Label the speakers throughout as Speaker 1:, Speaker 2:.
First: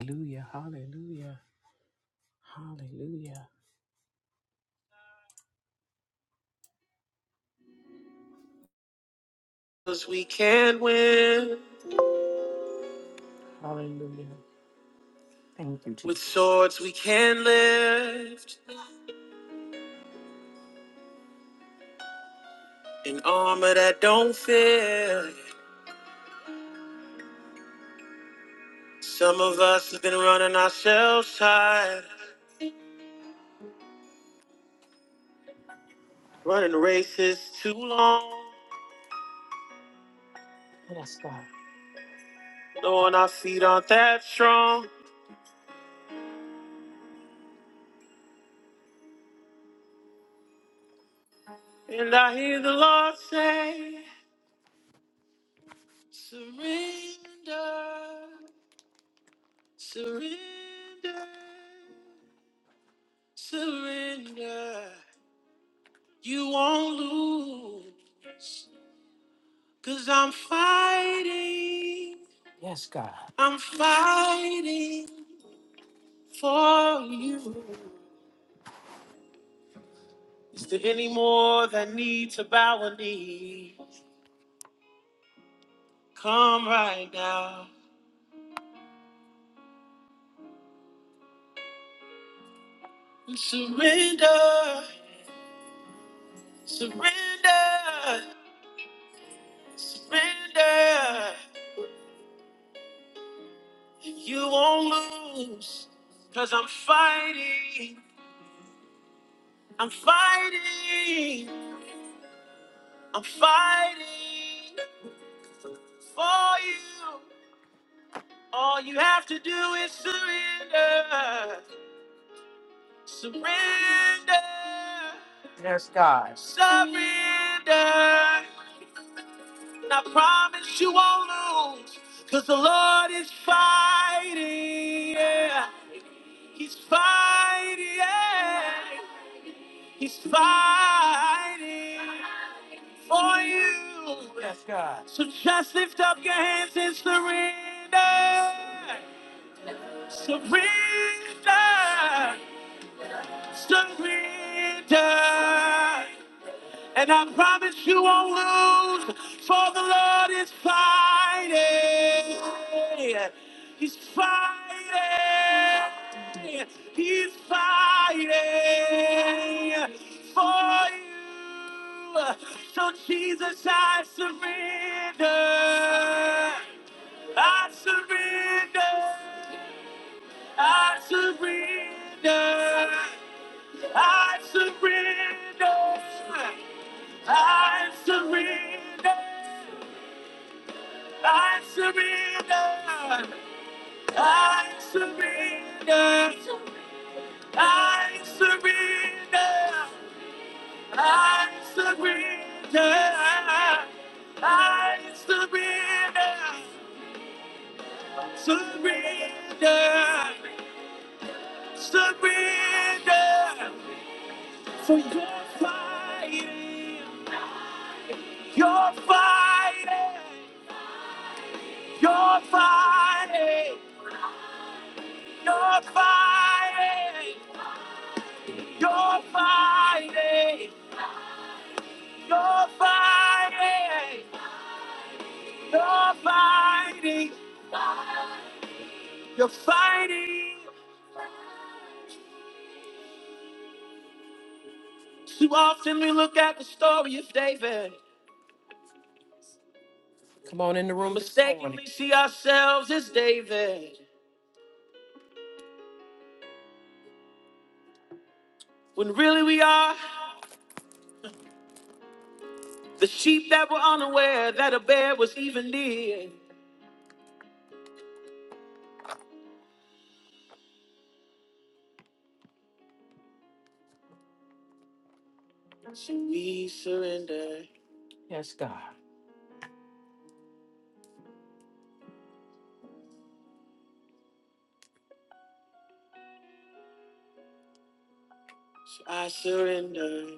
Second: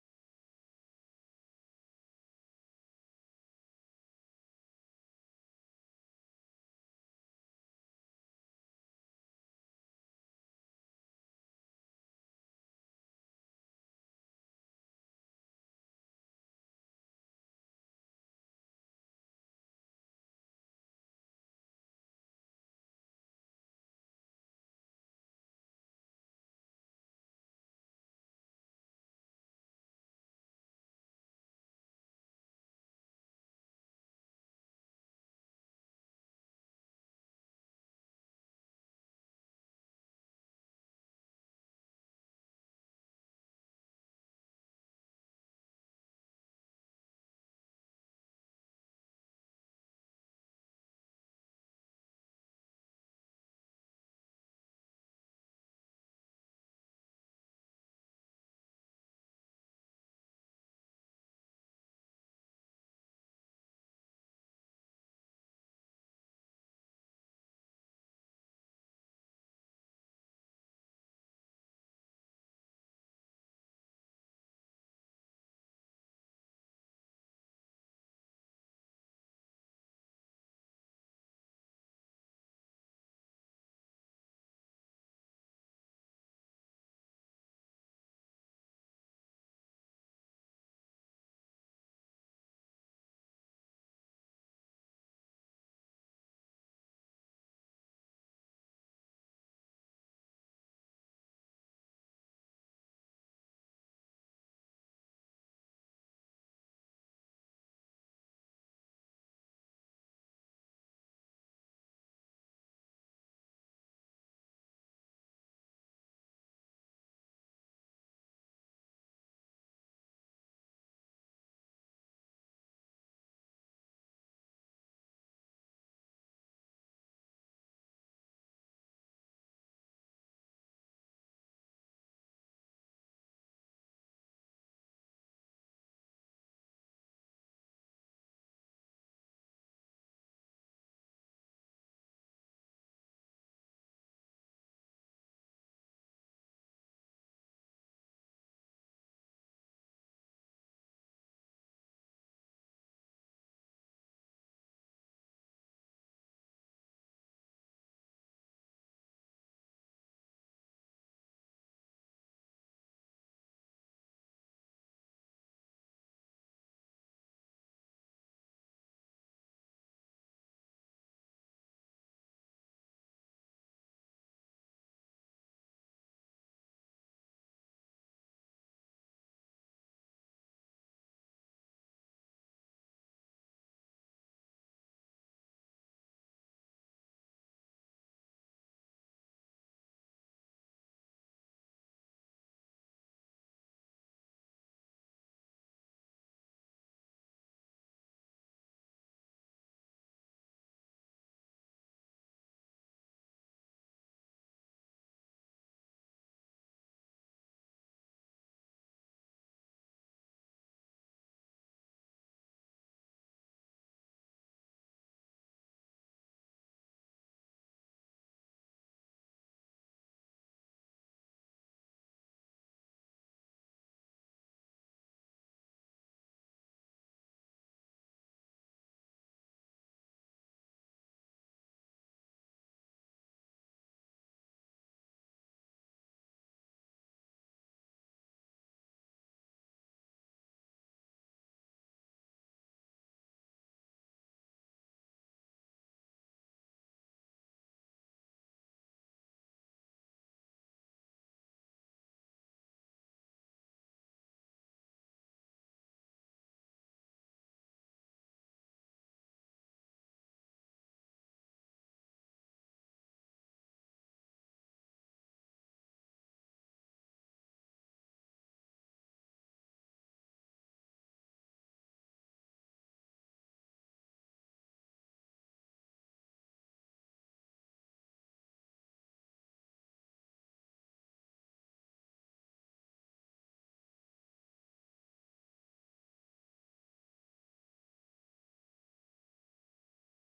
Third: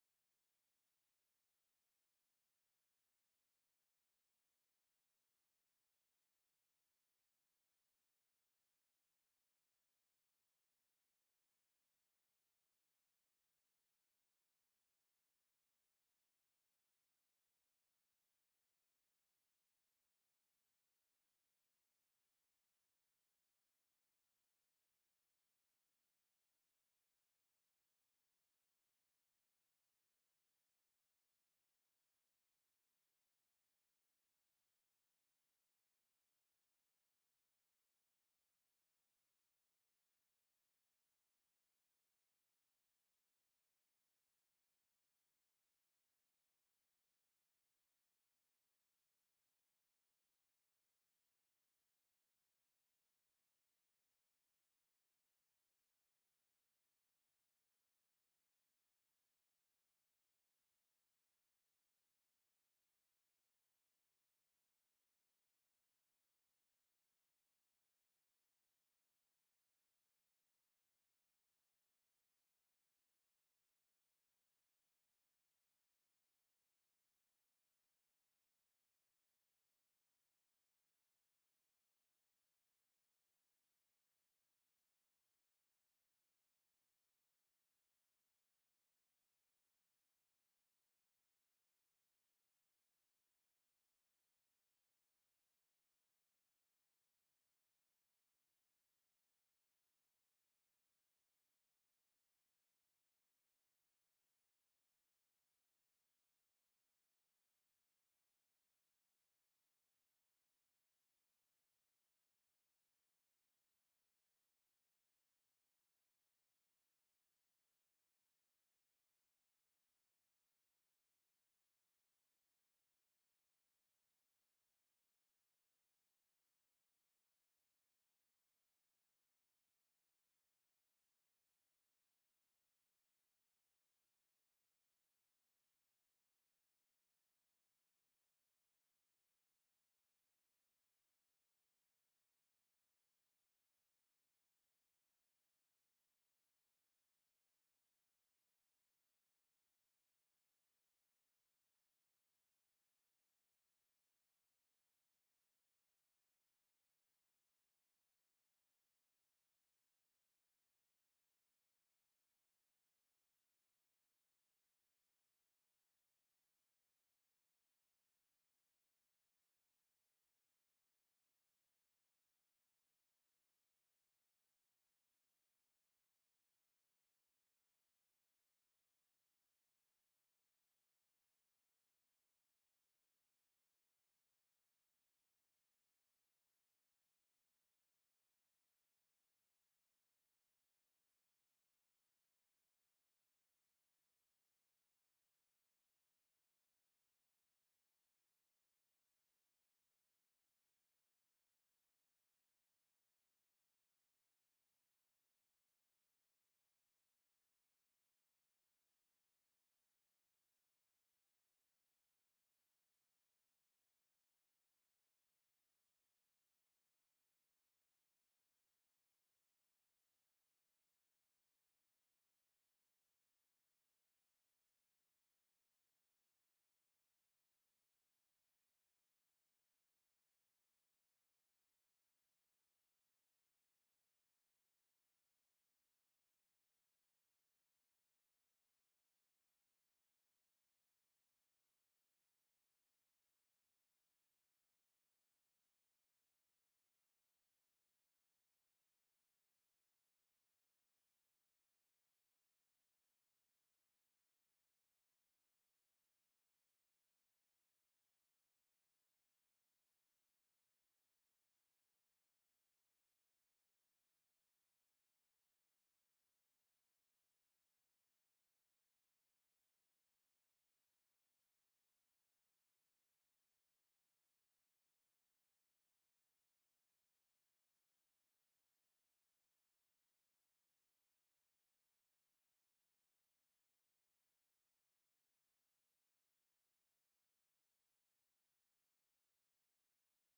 Speaker 1: Hallelujah, hallelujah, hallelujah. Because we can win. Hallelujah. Thank you, Jesus. With swords we can lift, in armor that don't fit. Some of us have been running ourselves tired, running races too long. Yes, God. Knowing our feet aren't that strong. And I hear the Lord say, Surrender, surrender. Surrender. You won't lose. Cause I'm fighting. Yes, God. I'm fighting for you. Is there any more that need to bow a knee? Come right now. and Surrender. Surrender. Surrender. You won't lose. Cause I'm fighting. I'm fighting. I'm fighting for you. All you have to do is surrender. Surrender. Yes, God. Surrender. And I promise you won't lose. Because the Lord is fighting. Yeah. He's fighting. Yeah. He's fighting. for you. Yes, God. So just lift up your hands and surrender. Surrender. Surrender. And I promise you won't lose, for the Lord is fighting. He's fighting. He's fighting for you. So, Jesus, I surrender. I surrender. I surrender. I surrender. I surrender. I surrender. I surrender. I surrender. I surrender. I surrender. Surrender. Surrender. For your fighting. Your fighting. Your fighting. You're fighting, you're fighting, you're fighting, you're fighting, you're fighting. Too often we look at the story of David. Come on in the room. this morning. Mistakenly see ourselves as David. When really we are the sheep that were unaware that a bear was even near. So we surrender. Yes, God. So I surrender.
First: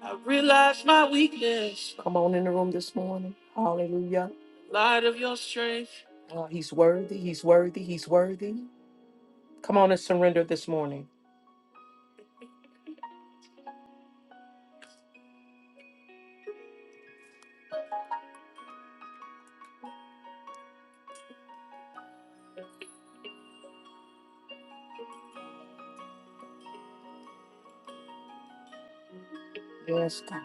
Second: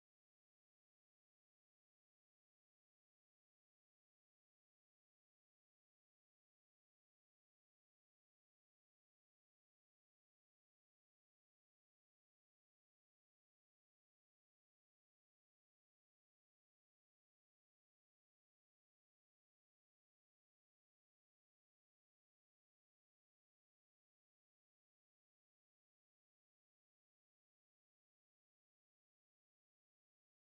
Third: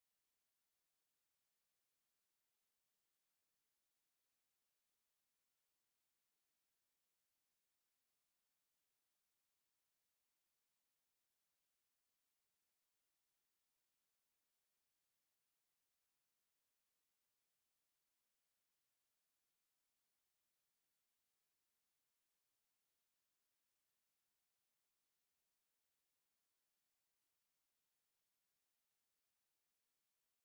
Speaker 1: I realize my weakness. Come on in the room this morning. Hallelujah. Light of your strength. Oh, he's worthy. He's worthy. He's worthy. Come on and surrender this morning. Yes, God.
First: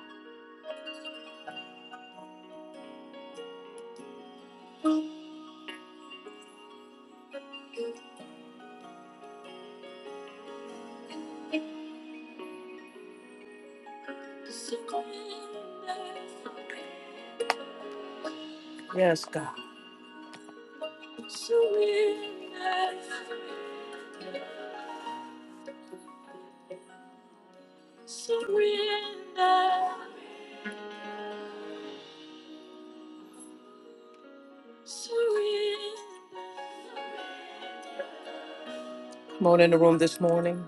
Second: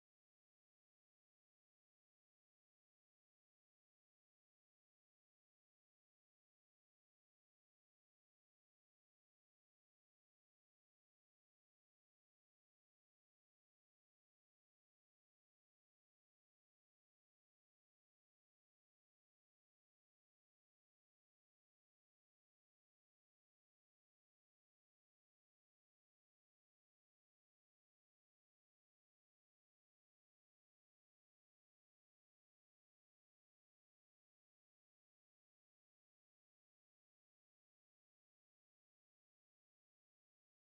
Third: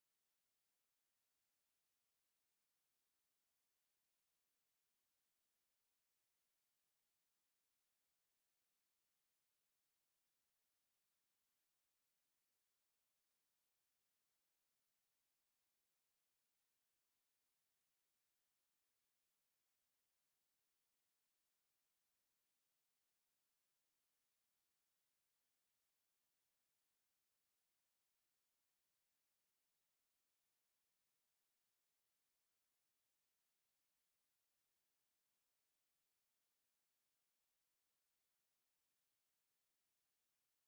Speaker 1: Surrender. Yes, God. Surrender. Surrender. Surrender. Come on in the room this morning.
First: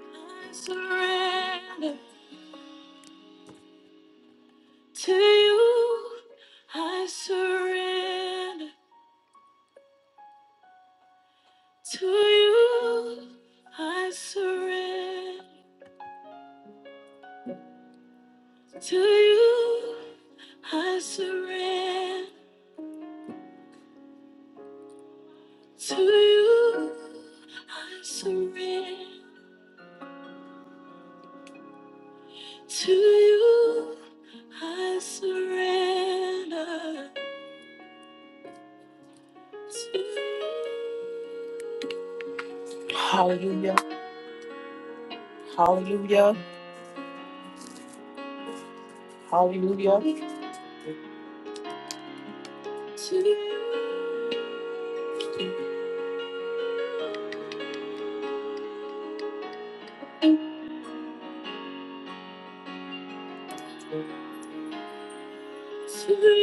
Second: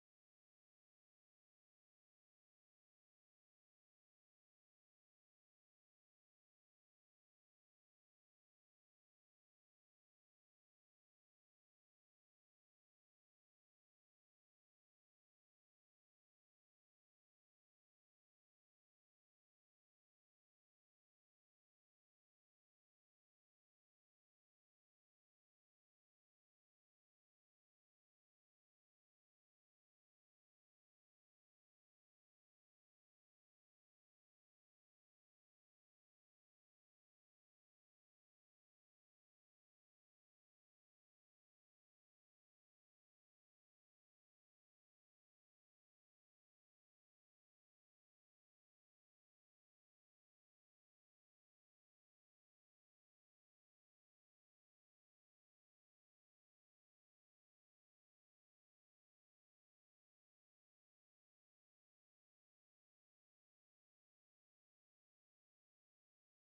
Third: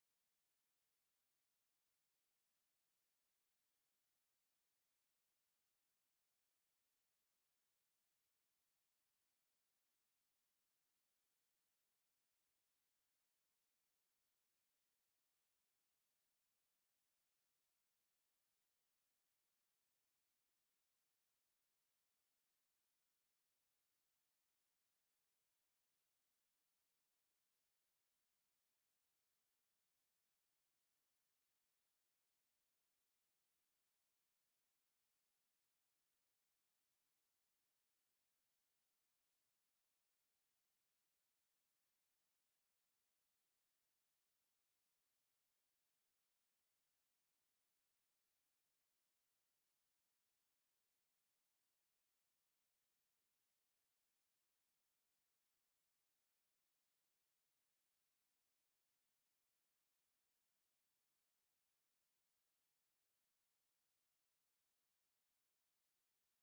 Speaker 1: I surrender to you. I surrender. To you I surrender. To you I surrender. To you. Hallelujah. Hallelujah. Hallelujah. To you. To you.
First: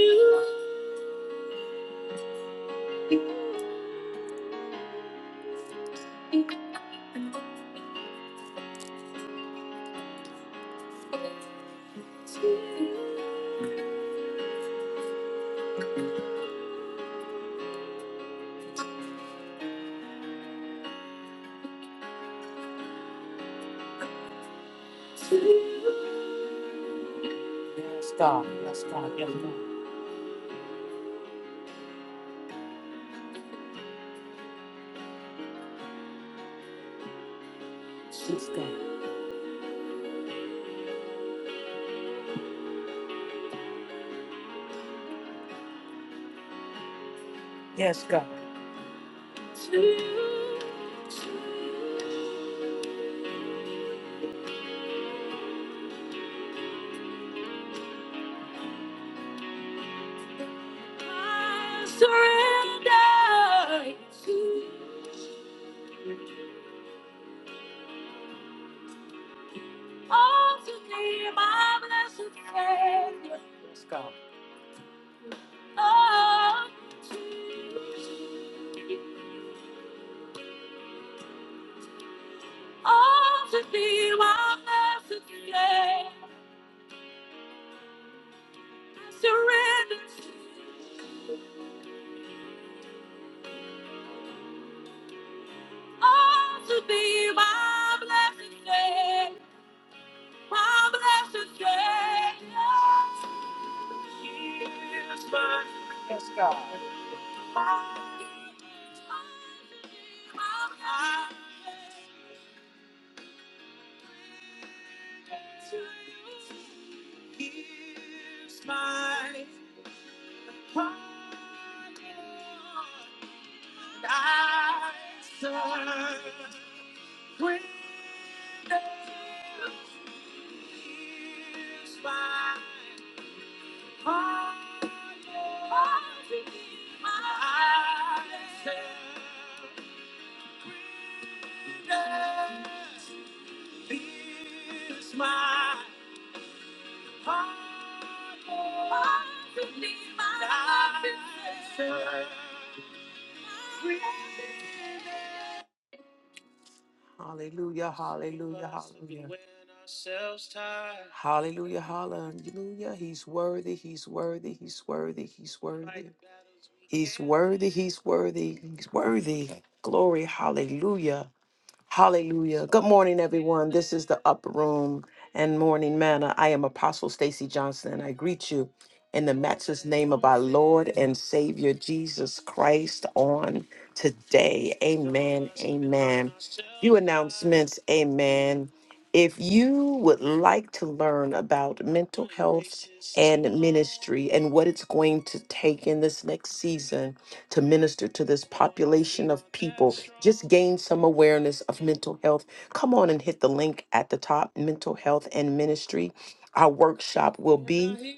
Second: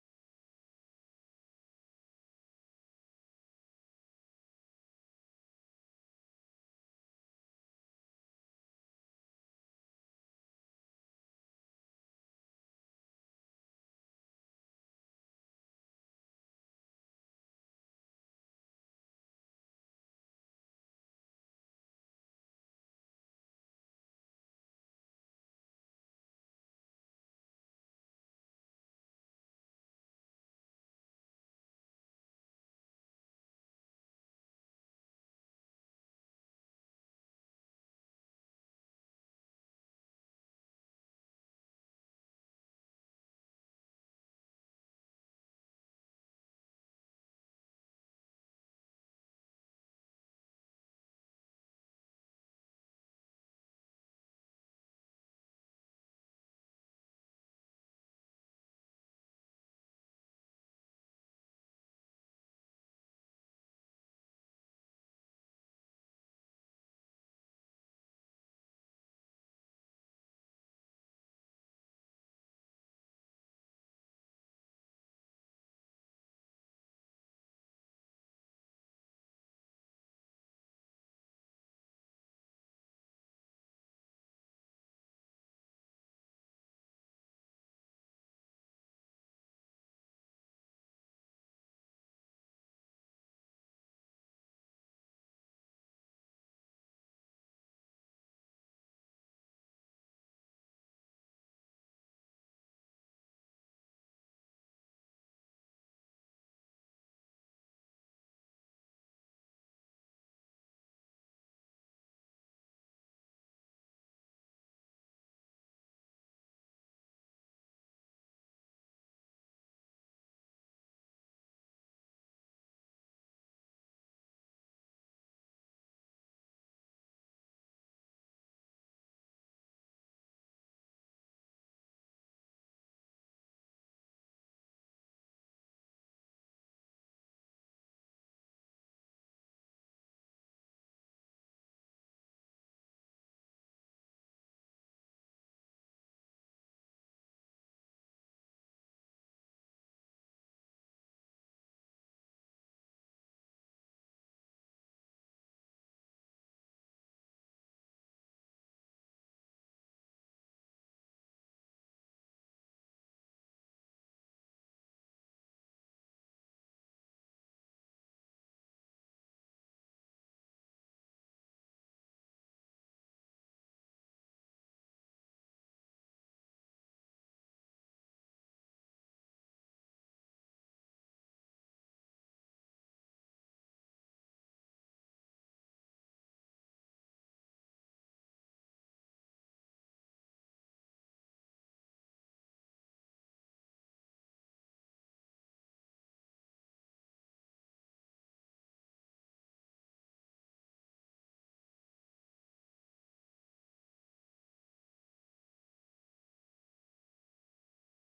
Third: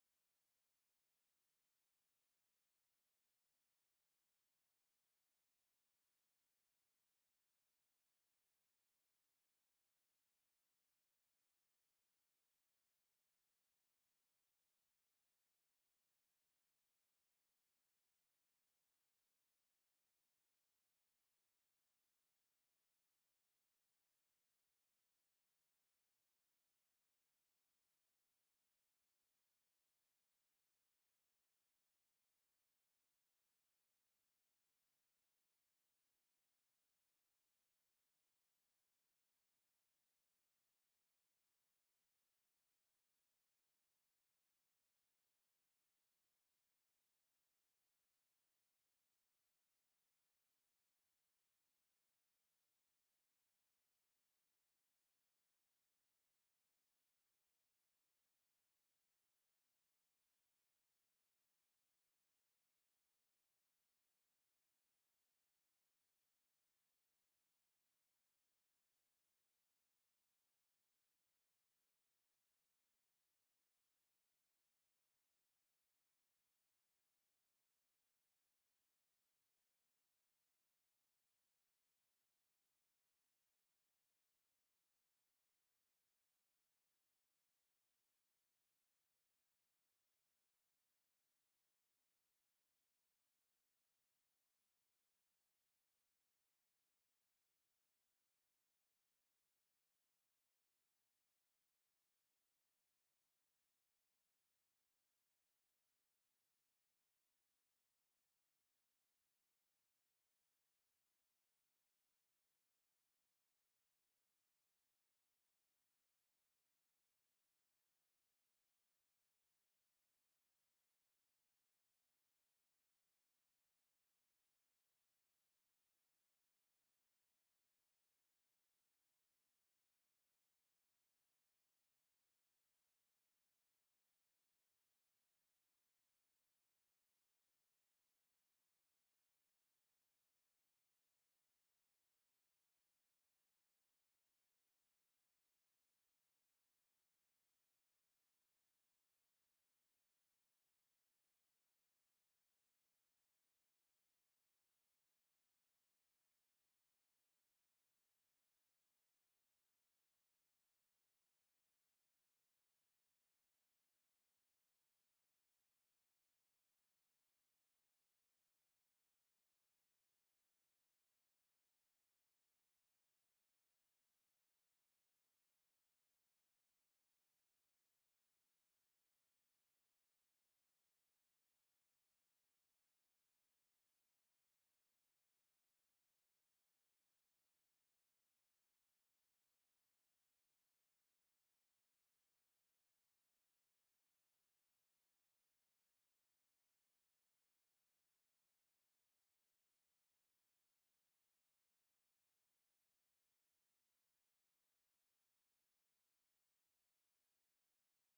Speaker 1: To you. Yes, God. Yes, God. Yes, God. Yes, God. Yes, God. To you. To you. I surrender to all to thee, my blessed Savior. Let's go. All to thee, all to thee, my blessed Savior. Surrender to all to thee, my blessed Savior. My blessed Savior. Yes, God. Here's my heart, and I surrender. Here's my heart, and I surrender. Pierce my heart, Lord, to be my defender. Hallelujah, hallelujah, hallelujah. Hallelujah, hallelujah. He's worthy, he's worthy, he's worthy, he's worthy. He's worthy, he's worthy, he's worthy. Glory, hallelujah. Hallelujah. Good morning, everyone. This is the Upper Room and Morning Manna. I am Apostle Stacy Johnson, and I greet you in the matchless name of our Lord and Savior Jesus Christ on today. Amen. Amen. Few announcements. Amen. If you would like to learn about mental health and ministry and what it's going to take in this next season, to minister to this population of people. Just gain some awareness of mental health. Come on and hit the link at the top mental health and ministry. Our workshop will be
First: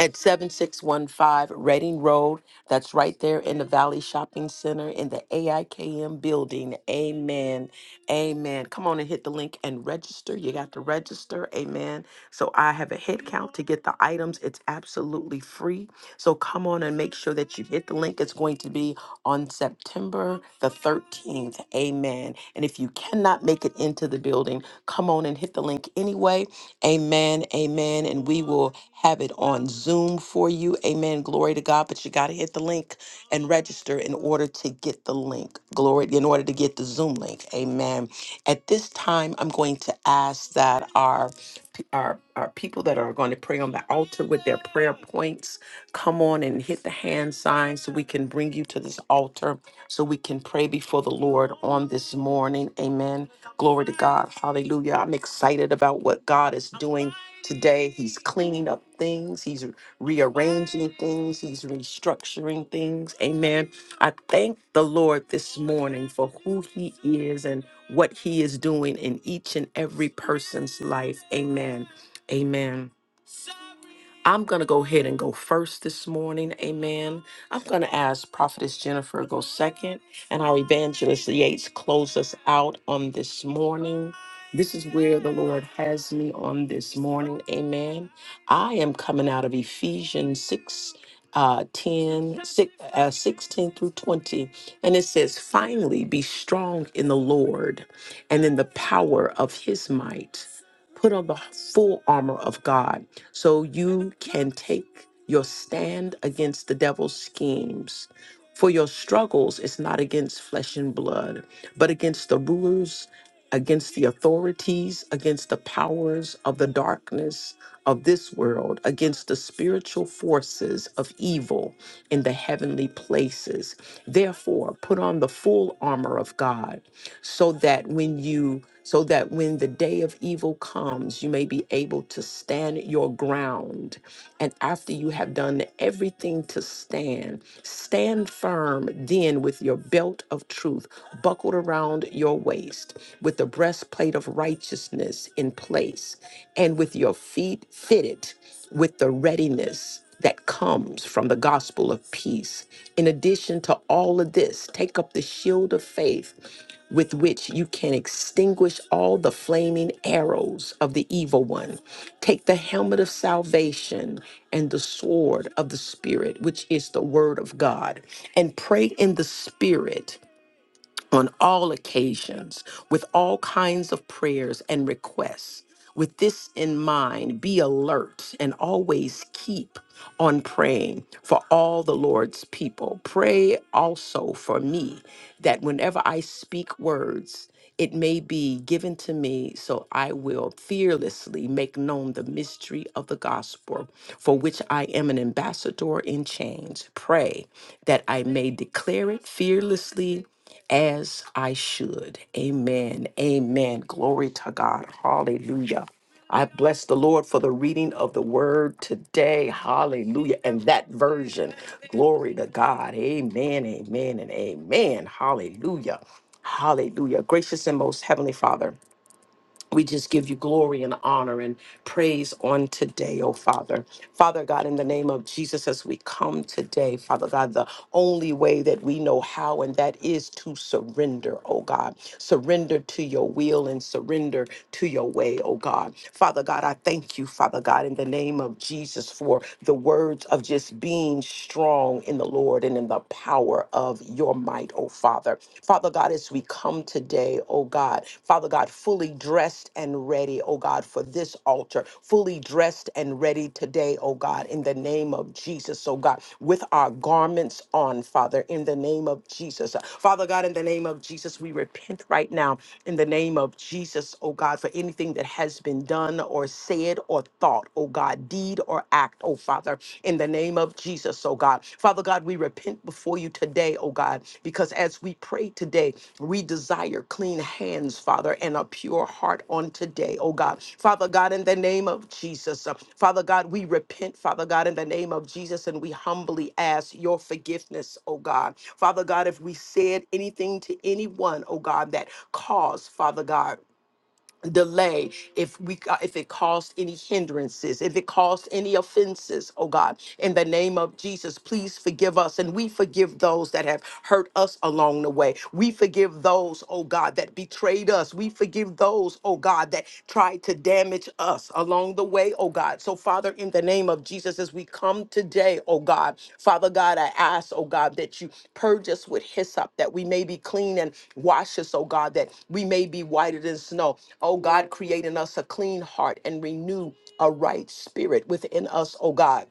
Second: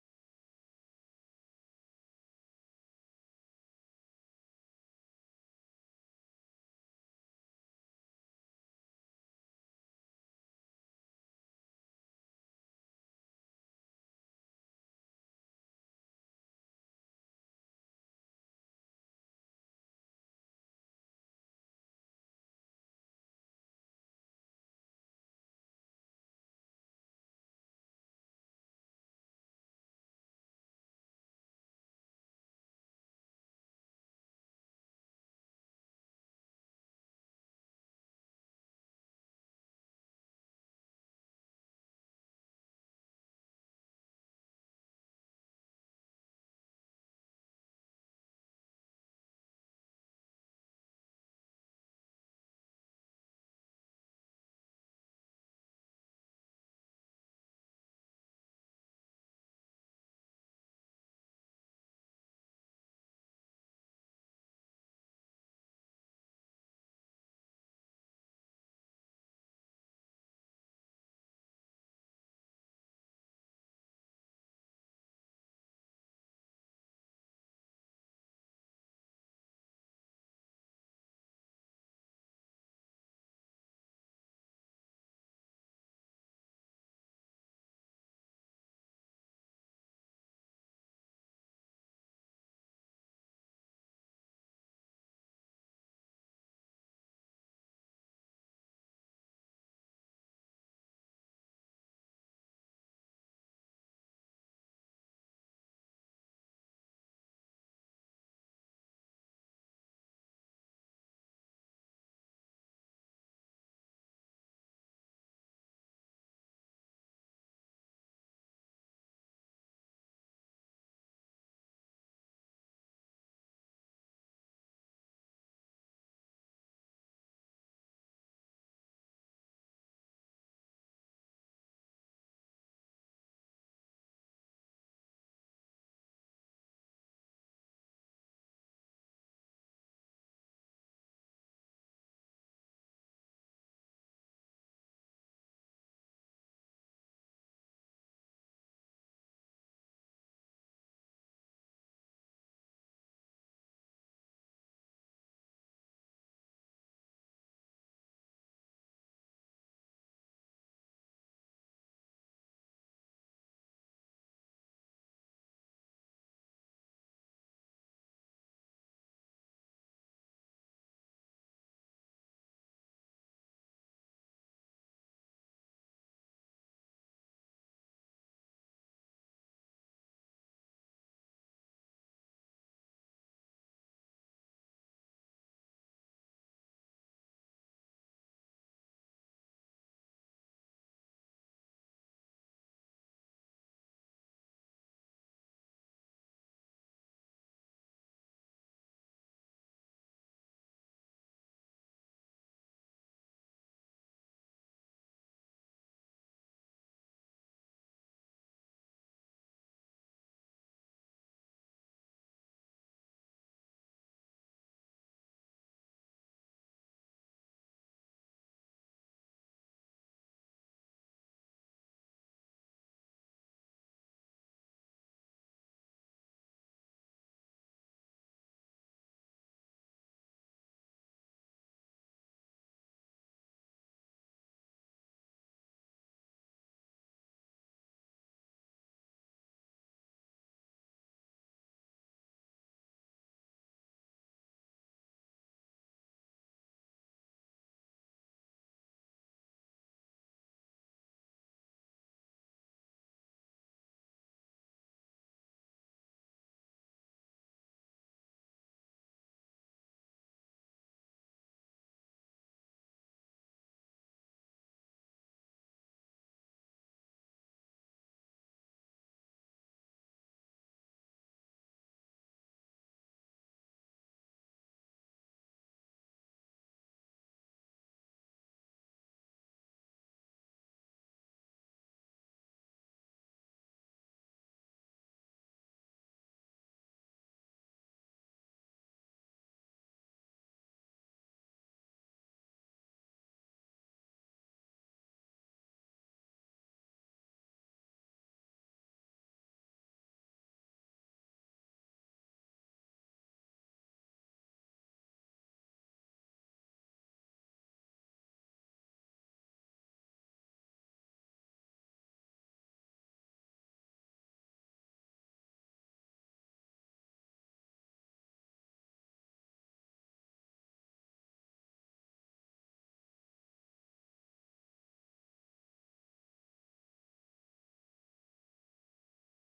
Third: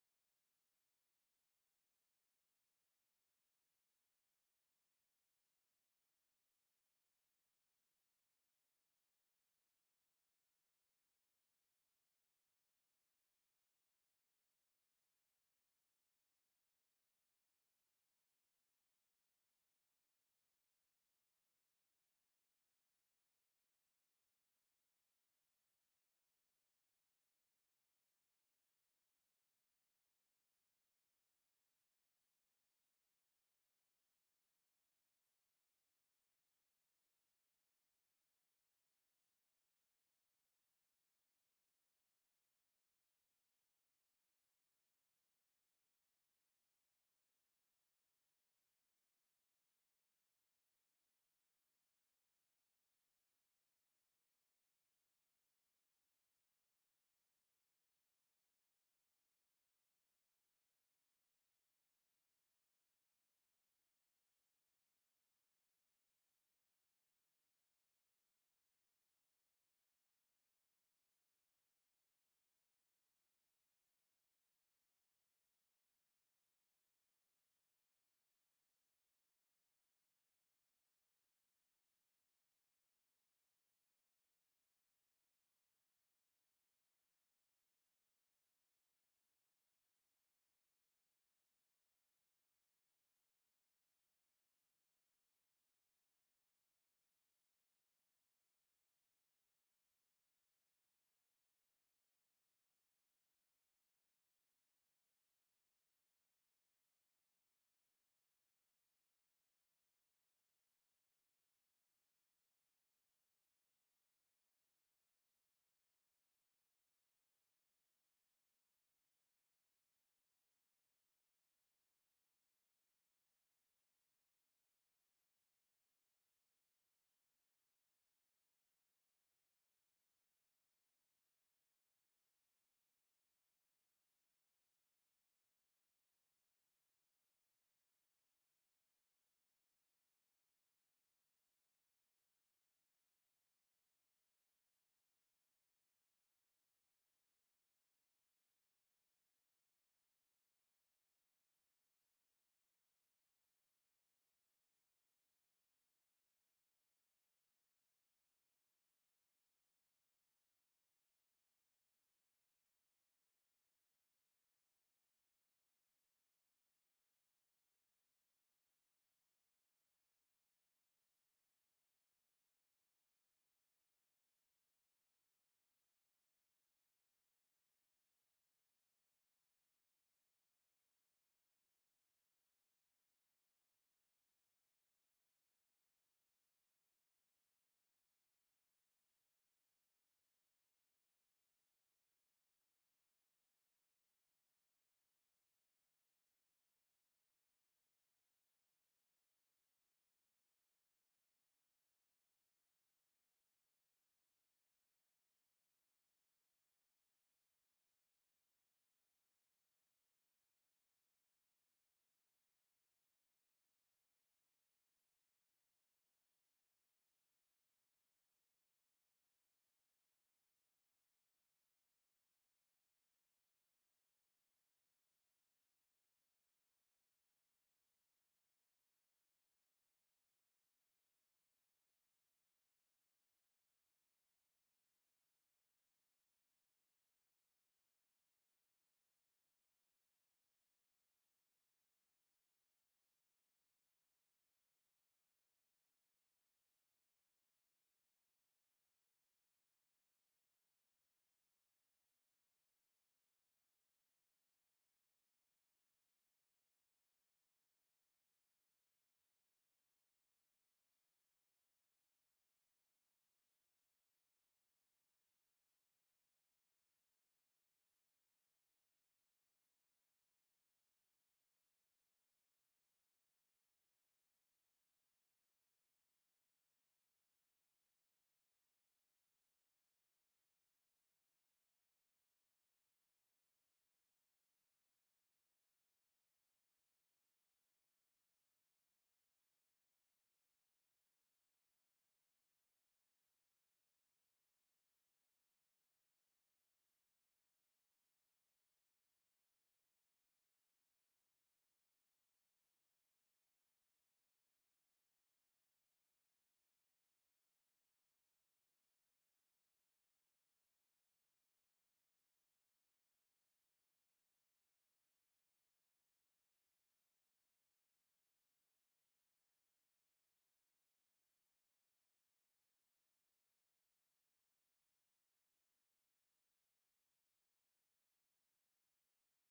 Speaker 1: at 7615 Reading Road. That's right there in the Valley Shopping Center in the AIKM building. Amen. Amen. Come on and hit the link and register. You got to register. Amen. So I have a head count to get the items. It's absolutely free. So come on and make sure that you hit the link. It's going to be on September the 13th. Amen. And if you cannot make it into the building, come on and hit the link anyway. Amen. Amen. And we will have it on Zoom for you. Amen. Glory to God. But you got to hit the link and register in order to get the link. Glory in order to get the Zoom link. Amen. At this time, I'm going to ask that our our, our people that are going to pray on the altar with their prayer points Come on and hit the hand sign so we can bring you to this altar so we can pray before the Lord on this morning. Amen. Glory to God. Hallelujah. I'm excited about what God is doing today. He's cleaning up things, He's rearranging things, He's restructuring things. Amen. I thank the Lord this morning for who He is and what He is doing in each and every person's life. Amen. Amen. I'm going to go ahead and go first this morning. Amen. I'm going to ask Prophetess Jennifer to go second and our evangelist Yates close us out on this morning. This is where the Lord has me on this morning. Amen. I am coming out of Ephesians 6. Uh, 10, six, uh, 16 through 20. And it says, Finally, be strong in the Lord and in the power of his might. Put on the full armor of God so you can take your stand against the devil's schemes. For your struggles is not against flesh and blood, but against the rulers, against the authorities, against the powers of the darkness of this world, against the spiritual forces of evil in the heavenly places. Therefore, put on the full armor of God so that when you so that when the day of evil comes you may be able to stand your ground and after you have done everything to stand stand firm then with your belt of truth buckled around your waist with the breastplate of righteousness in place and with your feet fitted with the readiness that comes from the gospel of peace. In addition to all of this, take up the shield of faith with which you can extinguish all the flaming arrows of the evil one. Take the helmet of salvation and the sword of the Spirit, which is the word of God, and pray in the Spirit on all occasions with all kinds of prayers and requests. With this in mind, be alert and always keep on praying for all the Lord's people. Pray also for me that whenever I speak words, it may be given to me, so I will fearlessly make known the mystery of the gospel, for which I am an ambassador in chains. Pray that I may declare it fearlessly as I should. Amen. Amen. Glory to God. Hallelujah. I bless the Lord for the reading of the word today. Hallelujah. And that version. Glory to God. Amen. Amen. And amen. Hallelujah. Hallelujah. Gracious and most heavenly Father. We just give you glory and honor and praise on today, oh Father. Father God, in the name of Jesus, as we come today, Father God, the only way that we know how, and that is to surrender, oh God. Surrender to your will and surrender to your way, oh God. Father God, I thank you, Father God, in the name of Jesus, for the words of just being strong in the Lord and in the power of your your might, oh Father. Father God, as we come today, oh God, Father God, fully dressed and ready, oh God, for this altar, fully dressed and ready today, oh God, in the name of Jesus, oh God, with our garments on, Father, in the name of Jesus. Father God, in the name of Jesus, we repent right now in the name of Jesus, oh God, for anything that has been done or said or thought, oh God, deed or act act, oh Father, in the name of Jesus, oh God. Father God, we repent before you today, oh God, because as we pray today, we desire clean hands, Father, and a pure heart on today, oh God. Father God, in the name of Jesus, uh, Father God, we repent, Father God, in the name of Jesus, and we humbly ask your forgiveness, oh God. Father God, if we said anything to anyone, oh God, that caused, Father God, delay if we ca- if it caused any hindrances if it caused any offenses oh god in the name of jesus please forgive us and we forgive those that have hurt us along the way we forgive those oh god that betrayed us we forgive those oh god that tried to damage us along along the way, oh God. So, Father, in the name of Jesus, as we come today, oh God, Father God, I ask, oh God, that you purge us with hyssop, that we may be clean and wash us, oh God, that we may be whiter than snow. Oh God, create in us a clean heart and renew a right spirit within us, oh God.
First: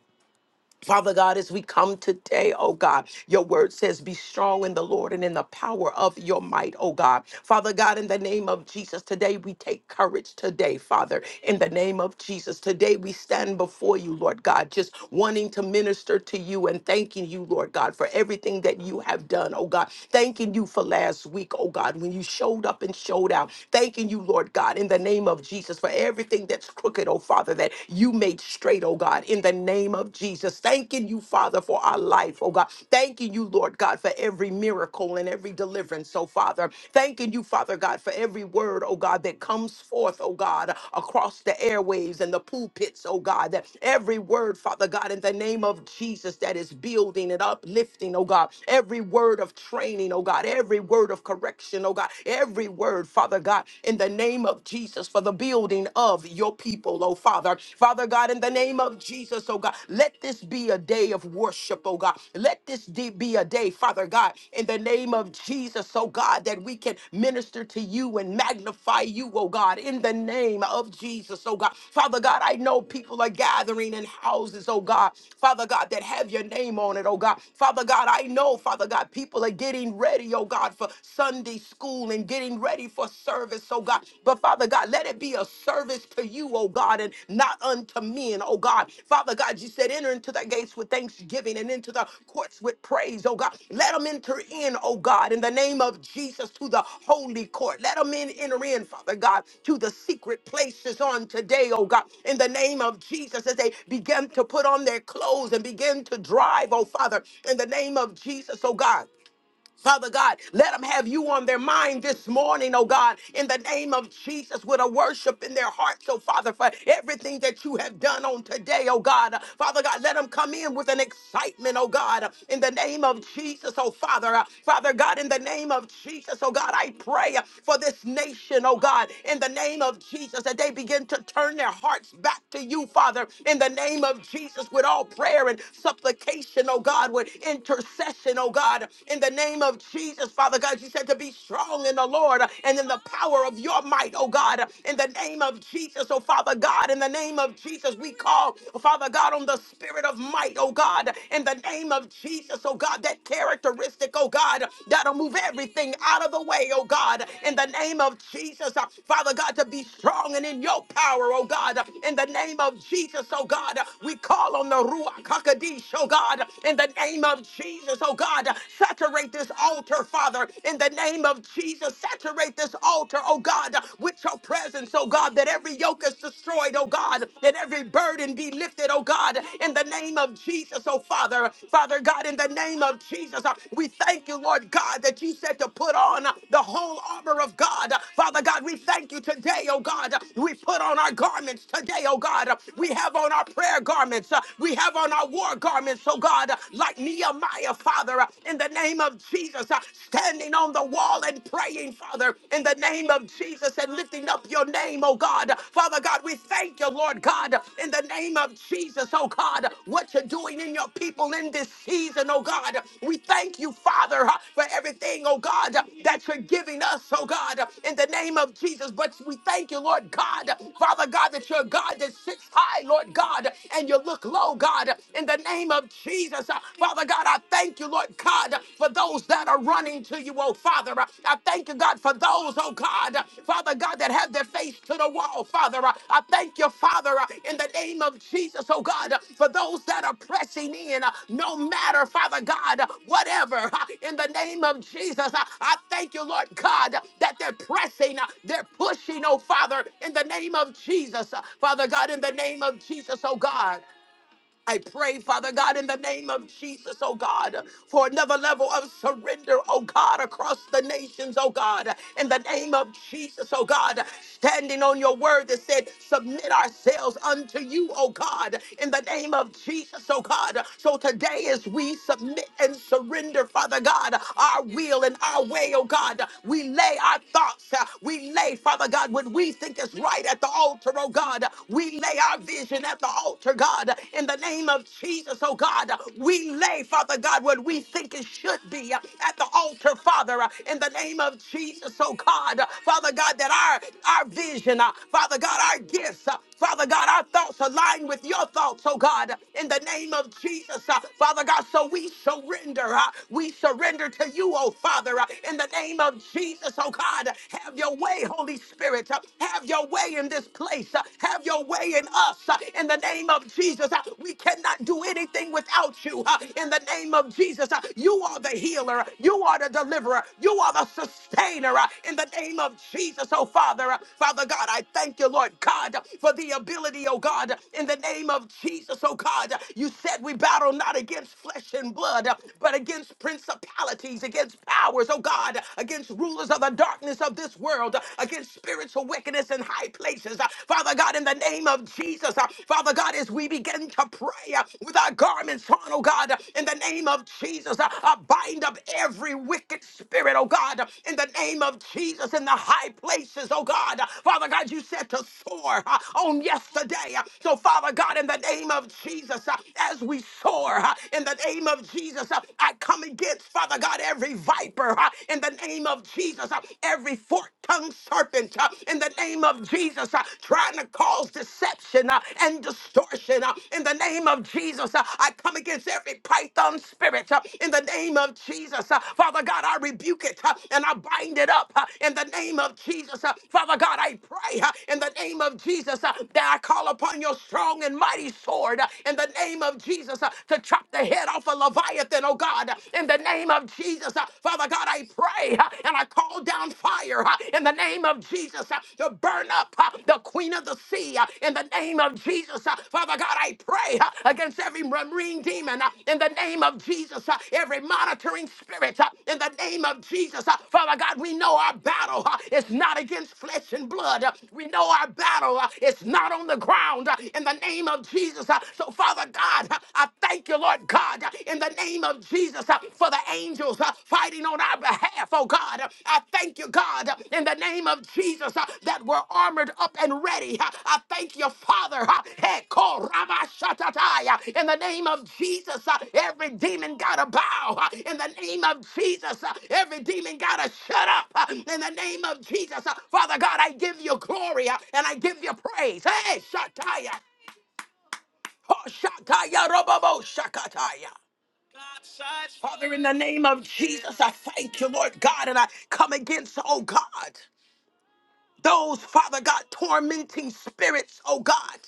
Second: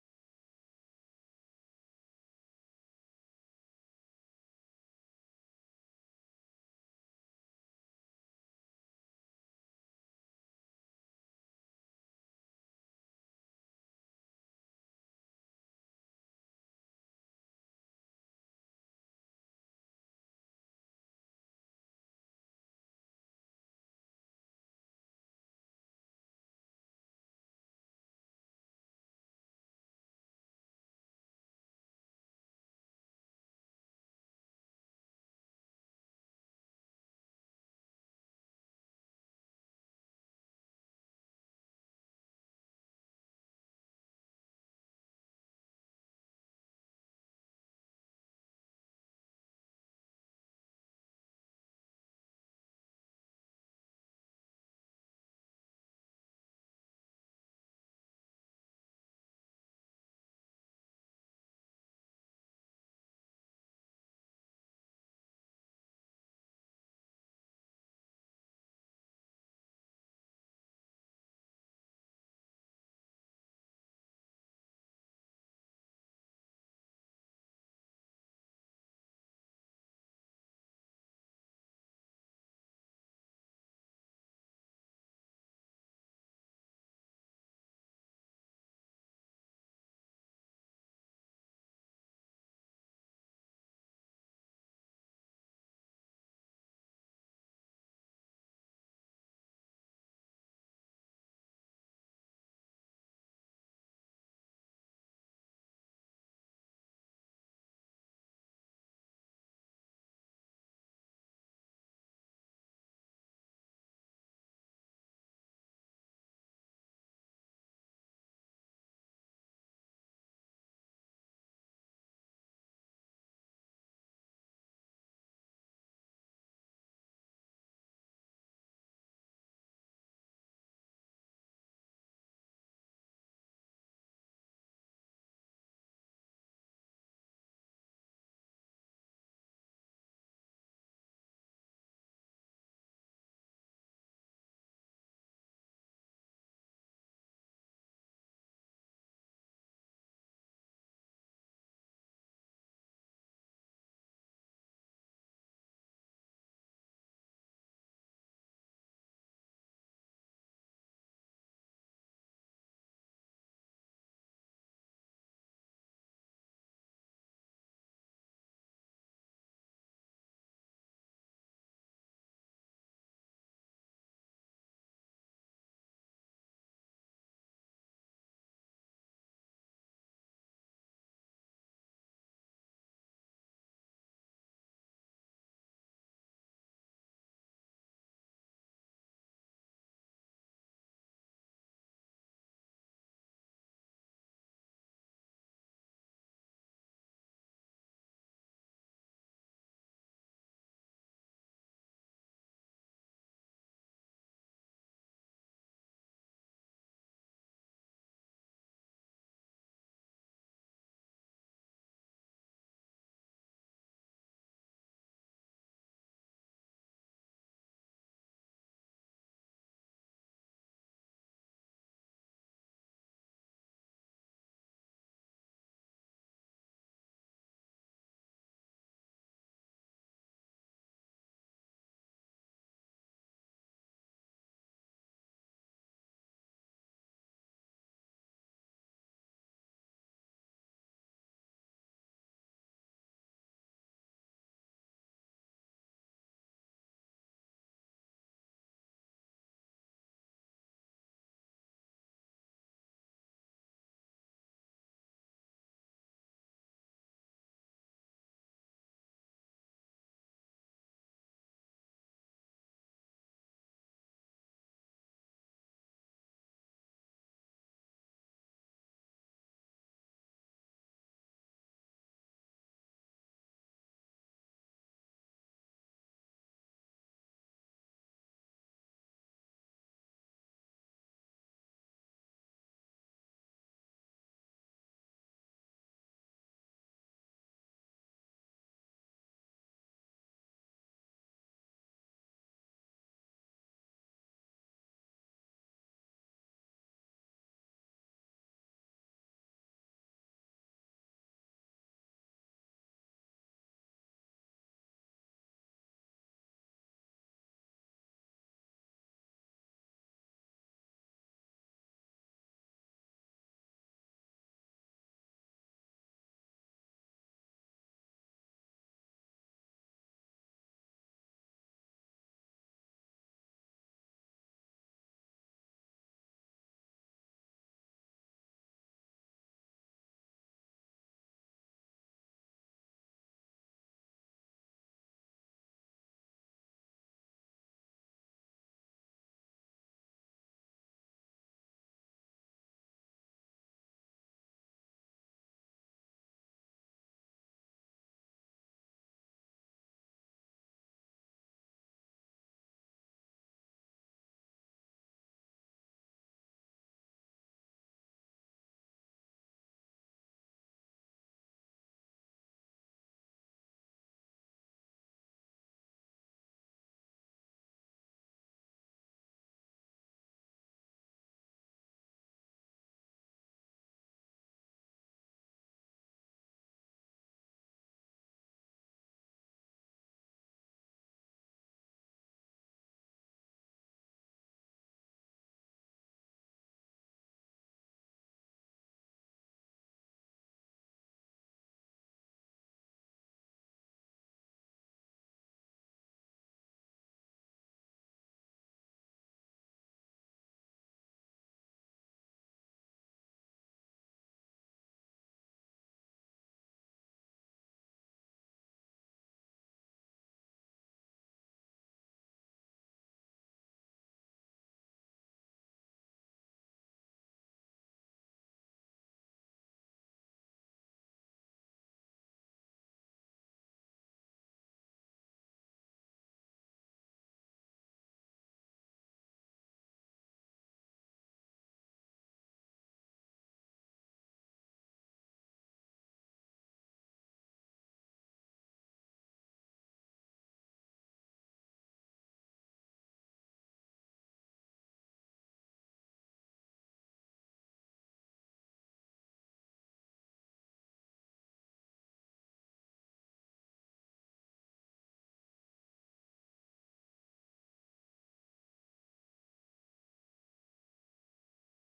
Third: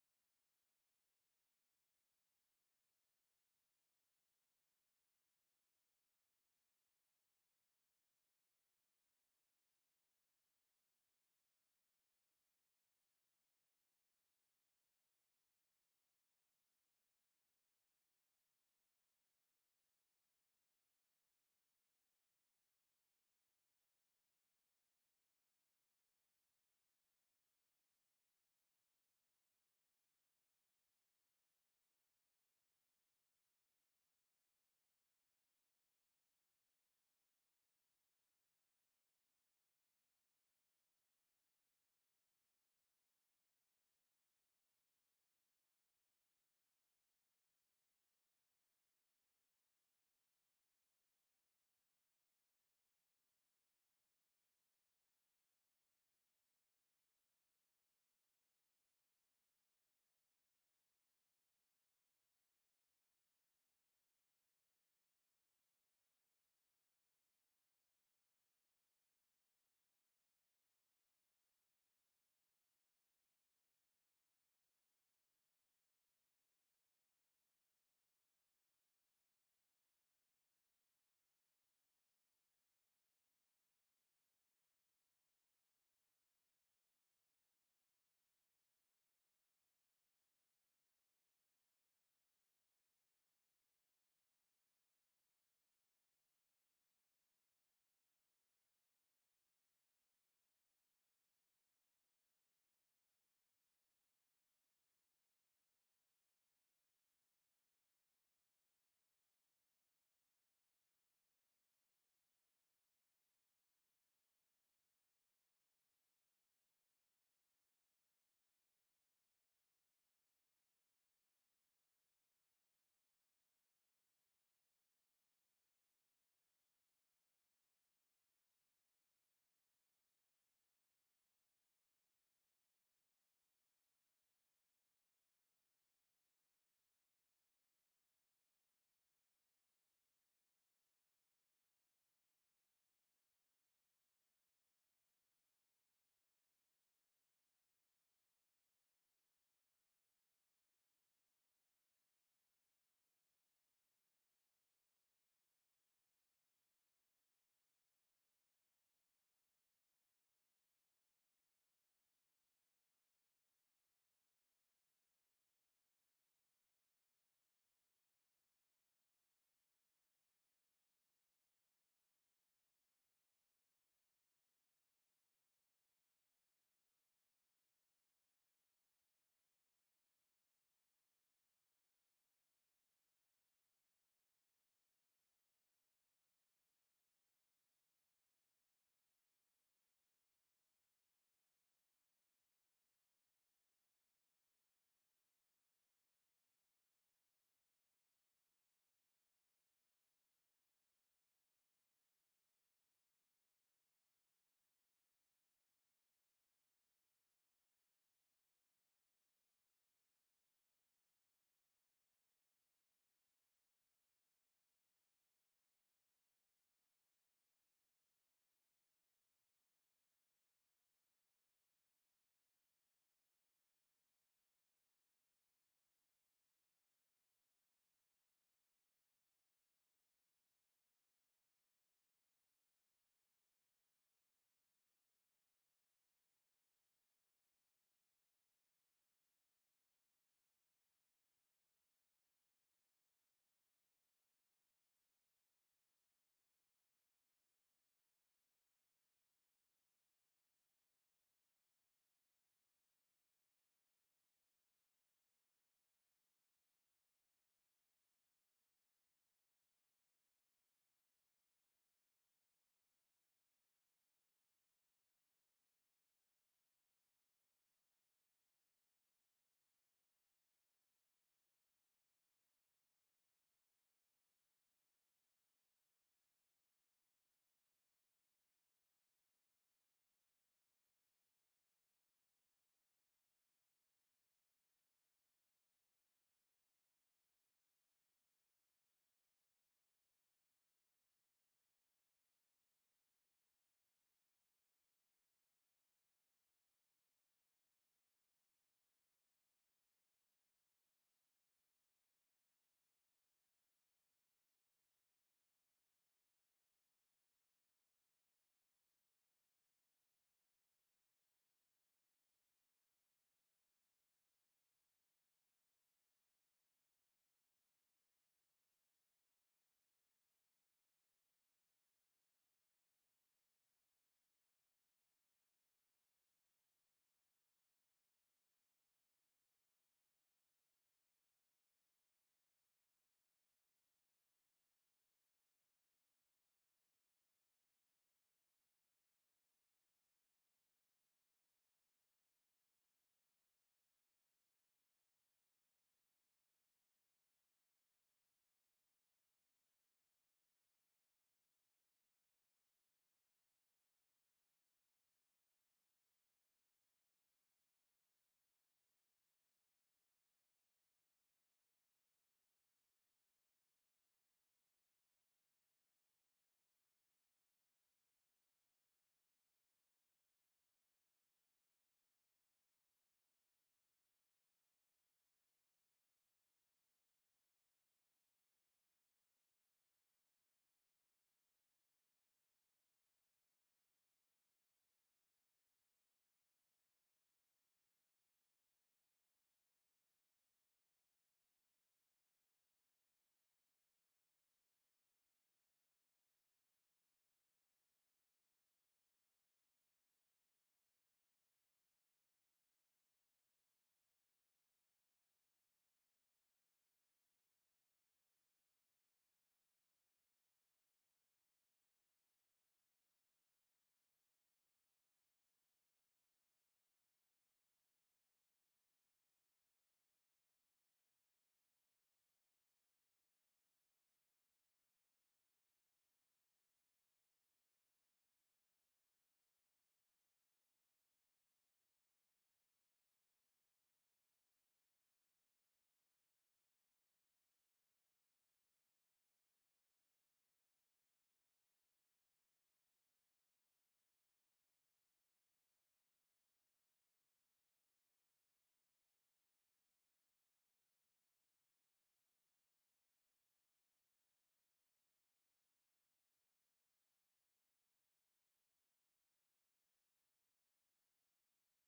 Speaker 1: Father God, as we come today, oh God, your word says, be strong in the Lord and in the power of your might, oh God. Father God, in the name of Jesus, today we take courage today, Father. In the name of Jesus, today we stand before you, Lord God, just wanting to minister to you and thanking you, Lord God, for everything that you have done, oh God. Thanking you for last week, oh God, when you showed up and showed out. Thanking you, Lord God, in the name of Jesus, for everything that's crooked, oh Father, that you made straight, oh God, in the name of Jesus. Thanking you, Father, for our life, oh God. Thanking you, Lord God, for every miracle and every deliverance, oh Father. Thanking you, Father God, for every word, oh God, that comes forth, oh God, across the airwaves and the pulpits, oh God. That every word, Father God, in the name of Jesus, that is building and uplifting, oh God. Every word of training, oh God. Every word of correction, oh God. Every word, Father God, in the name of Jesus. Jesus, for the building of your people, oh Father. Father God, in the name of Jesus, oh God, let this be a day of worship, oh God. Let this de- be a day, Father God, in the name of Jesus, oh God, that we can minister to you and magnify you, oh God, in the name of Jesus, oh God. Father God, I know people are gathering in houses, oh God. Father God, that have your name on it, oh God. Father God, I know, Father God, people are getting ready, oh God, for Sunday school school and getting ready for service, oh God. But Father God, let it be a service to you, oh God, and not unto men, oh God. Father God, you said enter into the gates with thanksgiving and into the courts with praise, oh God. Let them enter in, oh God, in the name of Jesus to the holy court. Let them in, enter in, Father God, to the secret places on today, oh God, in the name of Jesus as they begin to put on their clothes and begin to drive, oh Father, in the name of Jesus, oh God. Father God, let them have you on their mind this morning, oh God, in the name of Jesus, with a worship in their hearts, oh Father, for everything that you have done on today, oh God. Father God, let them come in with an excitement, oh God, in the name of Jesus, oh Father. Father God, in the name of Jesus, oh God, I pray for this nation, oh God, in the name of Jesus, that they begin to turn their hearts back to you, Father, in the name of Jesus, with all prayer and supplication, oh God, with intercession, oh God. God, in the name of Jesus, Father God. You said to be strong in the Lord and in the power of your might, oh God, in the name of Jesus, oh Father God, in the name of Jesus, we call, Father God, on the spirit of might, oh God, in the name of Jesus, oh God, that characteristic, oh God, that'll move everything out of the way, oh God, in the name of Jesus, uh, Father God, to be strong and in your power, oh God, in the name of Jesus, oh God, we call on the Ruach HaKodesh, oh God, in the name of of Jesus, oh God, saturate this altar, Father, in the name of Jesus, saturate this altar, oh God, with your presence, oh God, that every yoke is destroyed, oh God, that every burden be lifted, oh God, in the name of Jesus, oh Father, Father God, in the name of Jesus, uh, we thank you, Lord God, that you said to put on uh, the whole armor of God, Father God, we thank you today, oh God, we put on our garments today, oh God, we have on our prayer garments, uh, we have on our war garments, oh God, like Nehemiah, Father, in the name of Jesus, uh, standing on the wall and praying, Father, in the name of Jesus, and lifting up your name, oh God. Father God, we thank you, Lord God, in the name of Jesus, oh God, what you're doing in your people in this season, oh God. We thank you, Father, uh, for everything, oh God, that you're giving us, oh God, in the name of Jesus. But we thank you, Lord God, Father God, that you're a God that sits high, Lord God, and you look low, God in the name of Jesus. Uh, Father God, I thank you, Lord God, uh, for those that are running to you, oh Father. Uh, I thank you, God, for those, oh God, uh, Father God, that have their face to the wall, Father. Uh, I thank you, Father, uh, in the name of Jesus, oh God, uh, for those that are pressing in, uh, no matter, Father God, uh, whatever, uh, in the name of Jesus. Uh, I thank you, Lord God, uh, that they're pressing, uh, they're pushing, oh Father, in the name of Jesus. Uh, Father God, in the name of Jesus, oh God. I pray, Father God, in the name of Jesus, oh God, for another level of surrender, oh God, across the nations, oh God, in the name of Jesus, oh God, standing on your word that said, submit ourselves unto you, oh God, in the name of Jesus, oh God. So today, as we submit and surrender, Father God, our will and our way, oh God, we lay our thoughts, uh, we lay, Father God, what we think is right at the altar, oh God, we lay lay our vision at the altar, God. In the name of Jesus, oh God, we lay, Father God, what we think it should be uh, at the altar, Father. uh, In the name of Jesus, oh God, Father God, that our, our vision, uh, Father God, our gifts, uh, Father God, our thoughts align with your thoughts, oh God, in the name of Jesus, uh, Father God. So we surrender, uh, we surrender to you, oh Father, uh, in the name of Jesus, oh God. Have your way, Holy Spirit. uh, Have have your way in this place. Uh, Have your way in us. Uh, In the name of Jesus, uh, we cannot do anything without you. Uh, In the name of Jesus, uh, you are the healer. You are the deliverer. You are the sustainer. Uh, In the name of Jesus, oh Father, uh, Father God, I thank you, Lord God, for the ability, oh God, in the name of Jesus, oh God. You said we battle not against flesh and blood, uh, but against principalities, against powers, oh God, against rulers of the darkness wickedness of this world, uh, against spiritual wickedness in high places. Uh, Father God, in the name of Jesus, uh, Father God, as we begin to pray uh, with our garments on, oh God, uh, in the name of Jesus, uh, uh, bind up every wicked spirit, oh God, uh, in the name of Jesus, in the high places, oh God. Uh, Father God, you said to soar uh, on yesterday. Uh, So, Father God, in the name of Jesus, uh, as we soar, uh, in the name of Jesus, uh, I come against, Father God, every viper viper uh, in the name of Jesus, uh, every fork-tongued serpent uh, in the name of Jesus, uh, trying to cause deception uh, and distortion uh, in the name of Jesus. uh, I come against every python spirit uh, in the name of Jesus. uh, Father God, I rebuke it uh, and I bind it up uh, in the name of Jesus. uh, Father God, I pray uh, in the name of Jesus uh, that I call upon your strong and mighty sword uh, in the name of Jesus uh, to chop the head off a Leviathan something, oh God, in the name of Jesus. Uh, Father God, I pray uh, and I call down fire uh, in the name of Jesus uh, to burn up uh, the queen of the sea uh, in the name of Jesus. Uh, Father God, I pray uh, against every marine demon uh, in the name of Jesus, uh, every monitoring spirit uh, in the name of Jesus. Uh, Father God, we know our battle uh, is not against flesh and blood. Uh, We know our battle uh, is not on the ground uh, in the name of Jesus. Uh, So, Father God, I thank you, Lord God, in the name of Jesus uh, for the angels uh, fighting on our behalf, oh God. I thank you, God, in the name of Jesus uh, that we're armored up and ready. Uh, I thank you, Father. uh, hey, call Rama Shatatai, uh, In the name of Jesus, uh, every demon got to bow. uh, In the name of Jesus, uh, every demon got to shut up. uh, In the name of Jesus, uh, Father God, I give you glory uh, and I give you praise. Hey, Shataya. Oh, shakaya robobo shakataya. Father, in the name of Jesus, I thank you, Lord God, and I come against, oh God. Those, Father God, tormenting spirits, oh God,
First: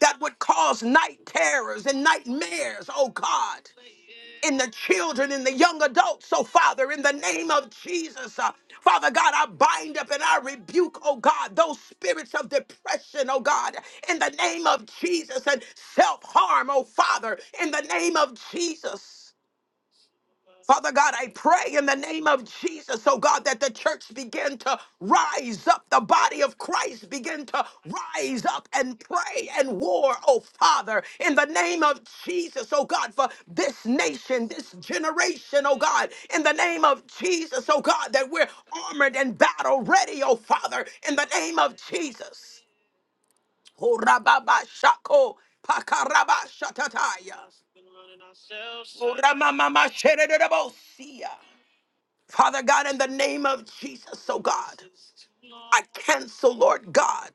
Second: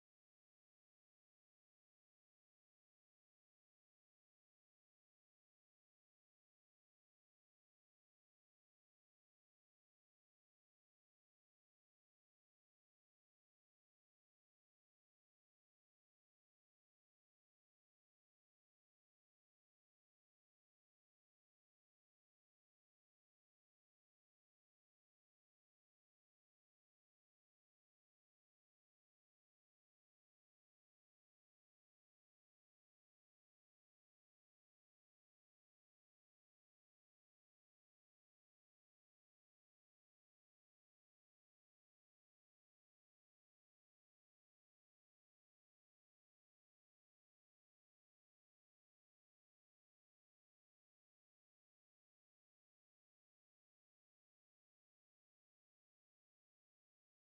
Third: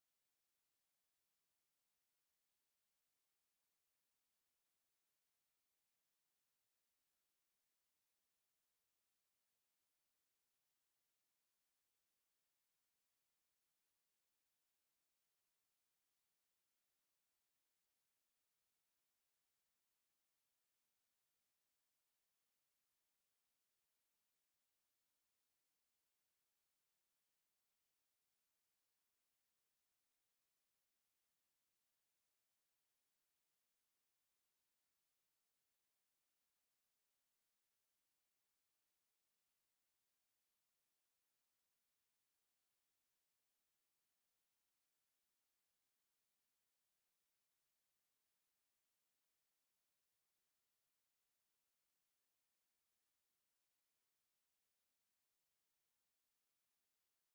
Speaker 1: that would cause night terrors and nightmares, oh God, in the children, in the young adults. So, Father, in the name of Jesus, uh, Father God, I bind up and I rebuke, oh God, those spirits of depression, oh God, in the name of Jesus, and self harm, oh Father, in the name of Jesus. Father God, I pray in the name of Jesus, oh God, that the church begin to rise up, the body of Christ begin to rise up and pray and war, oh Father, in the name of Jesus, oh God, for this nation, this generation, oh God, in the name of Jesus, oh God, that we're armored and battle ready, oh Father, in the name of Jesus. Horababa shako pakaraba shatataya. Horamamama sheredebosia. Father God, in the name of Jesus, oh God, I cancel, Lord God,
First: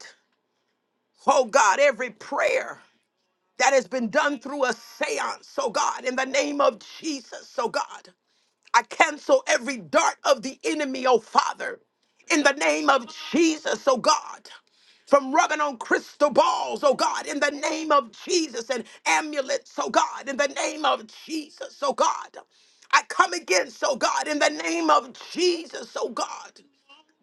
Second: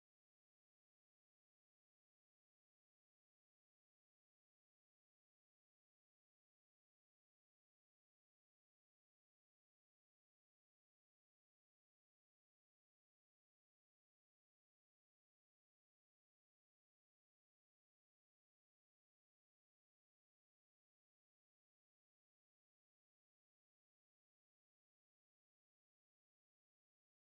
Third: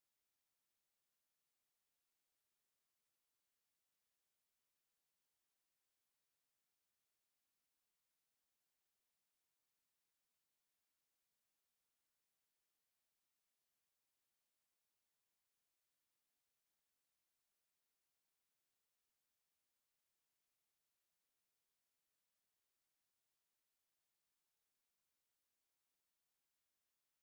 Speaker 1: oh God, every prayer that has been done through a seance, oh God, in the name of Jesus, oh God. I cancel every dart of the enemy, oh Father, in the name of Jesus, oh God. From rubbing on crystal balls, oh God, in the name of Jesus, and amulets, oh God, in the name of Jesus, oh God. I come against, oh God, in the name of Jesus, oh God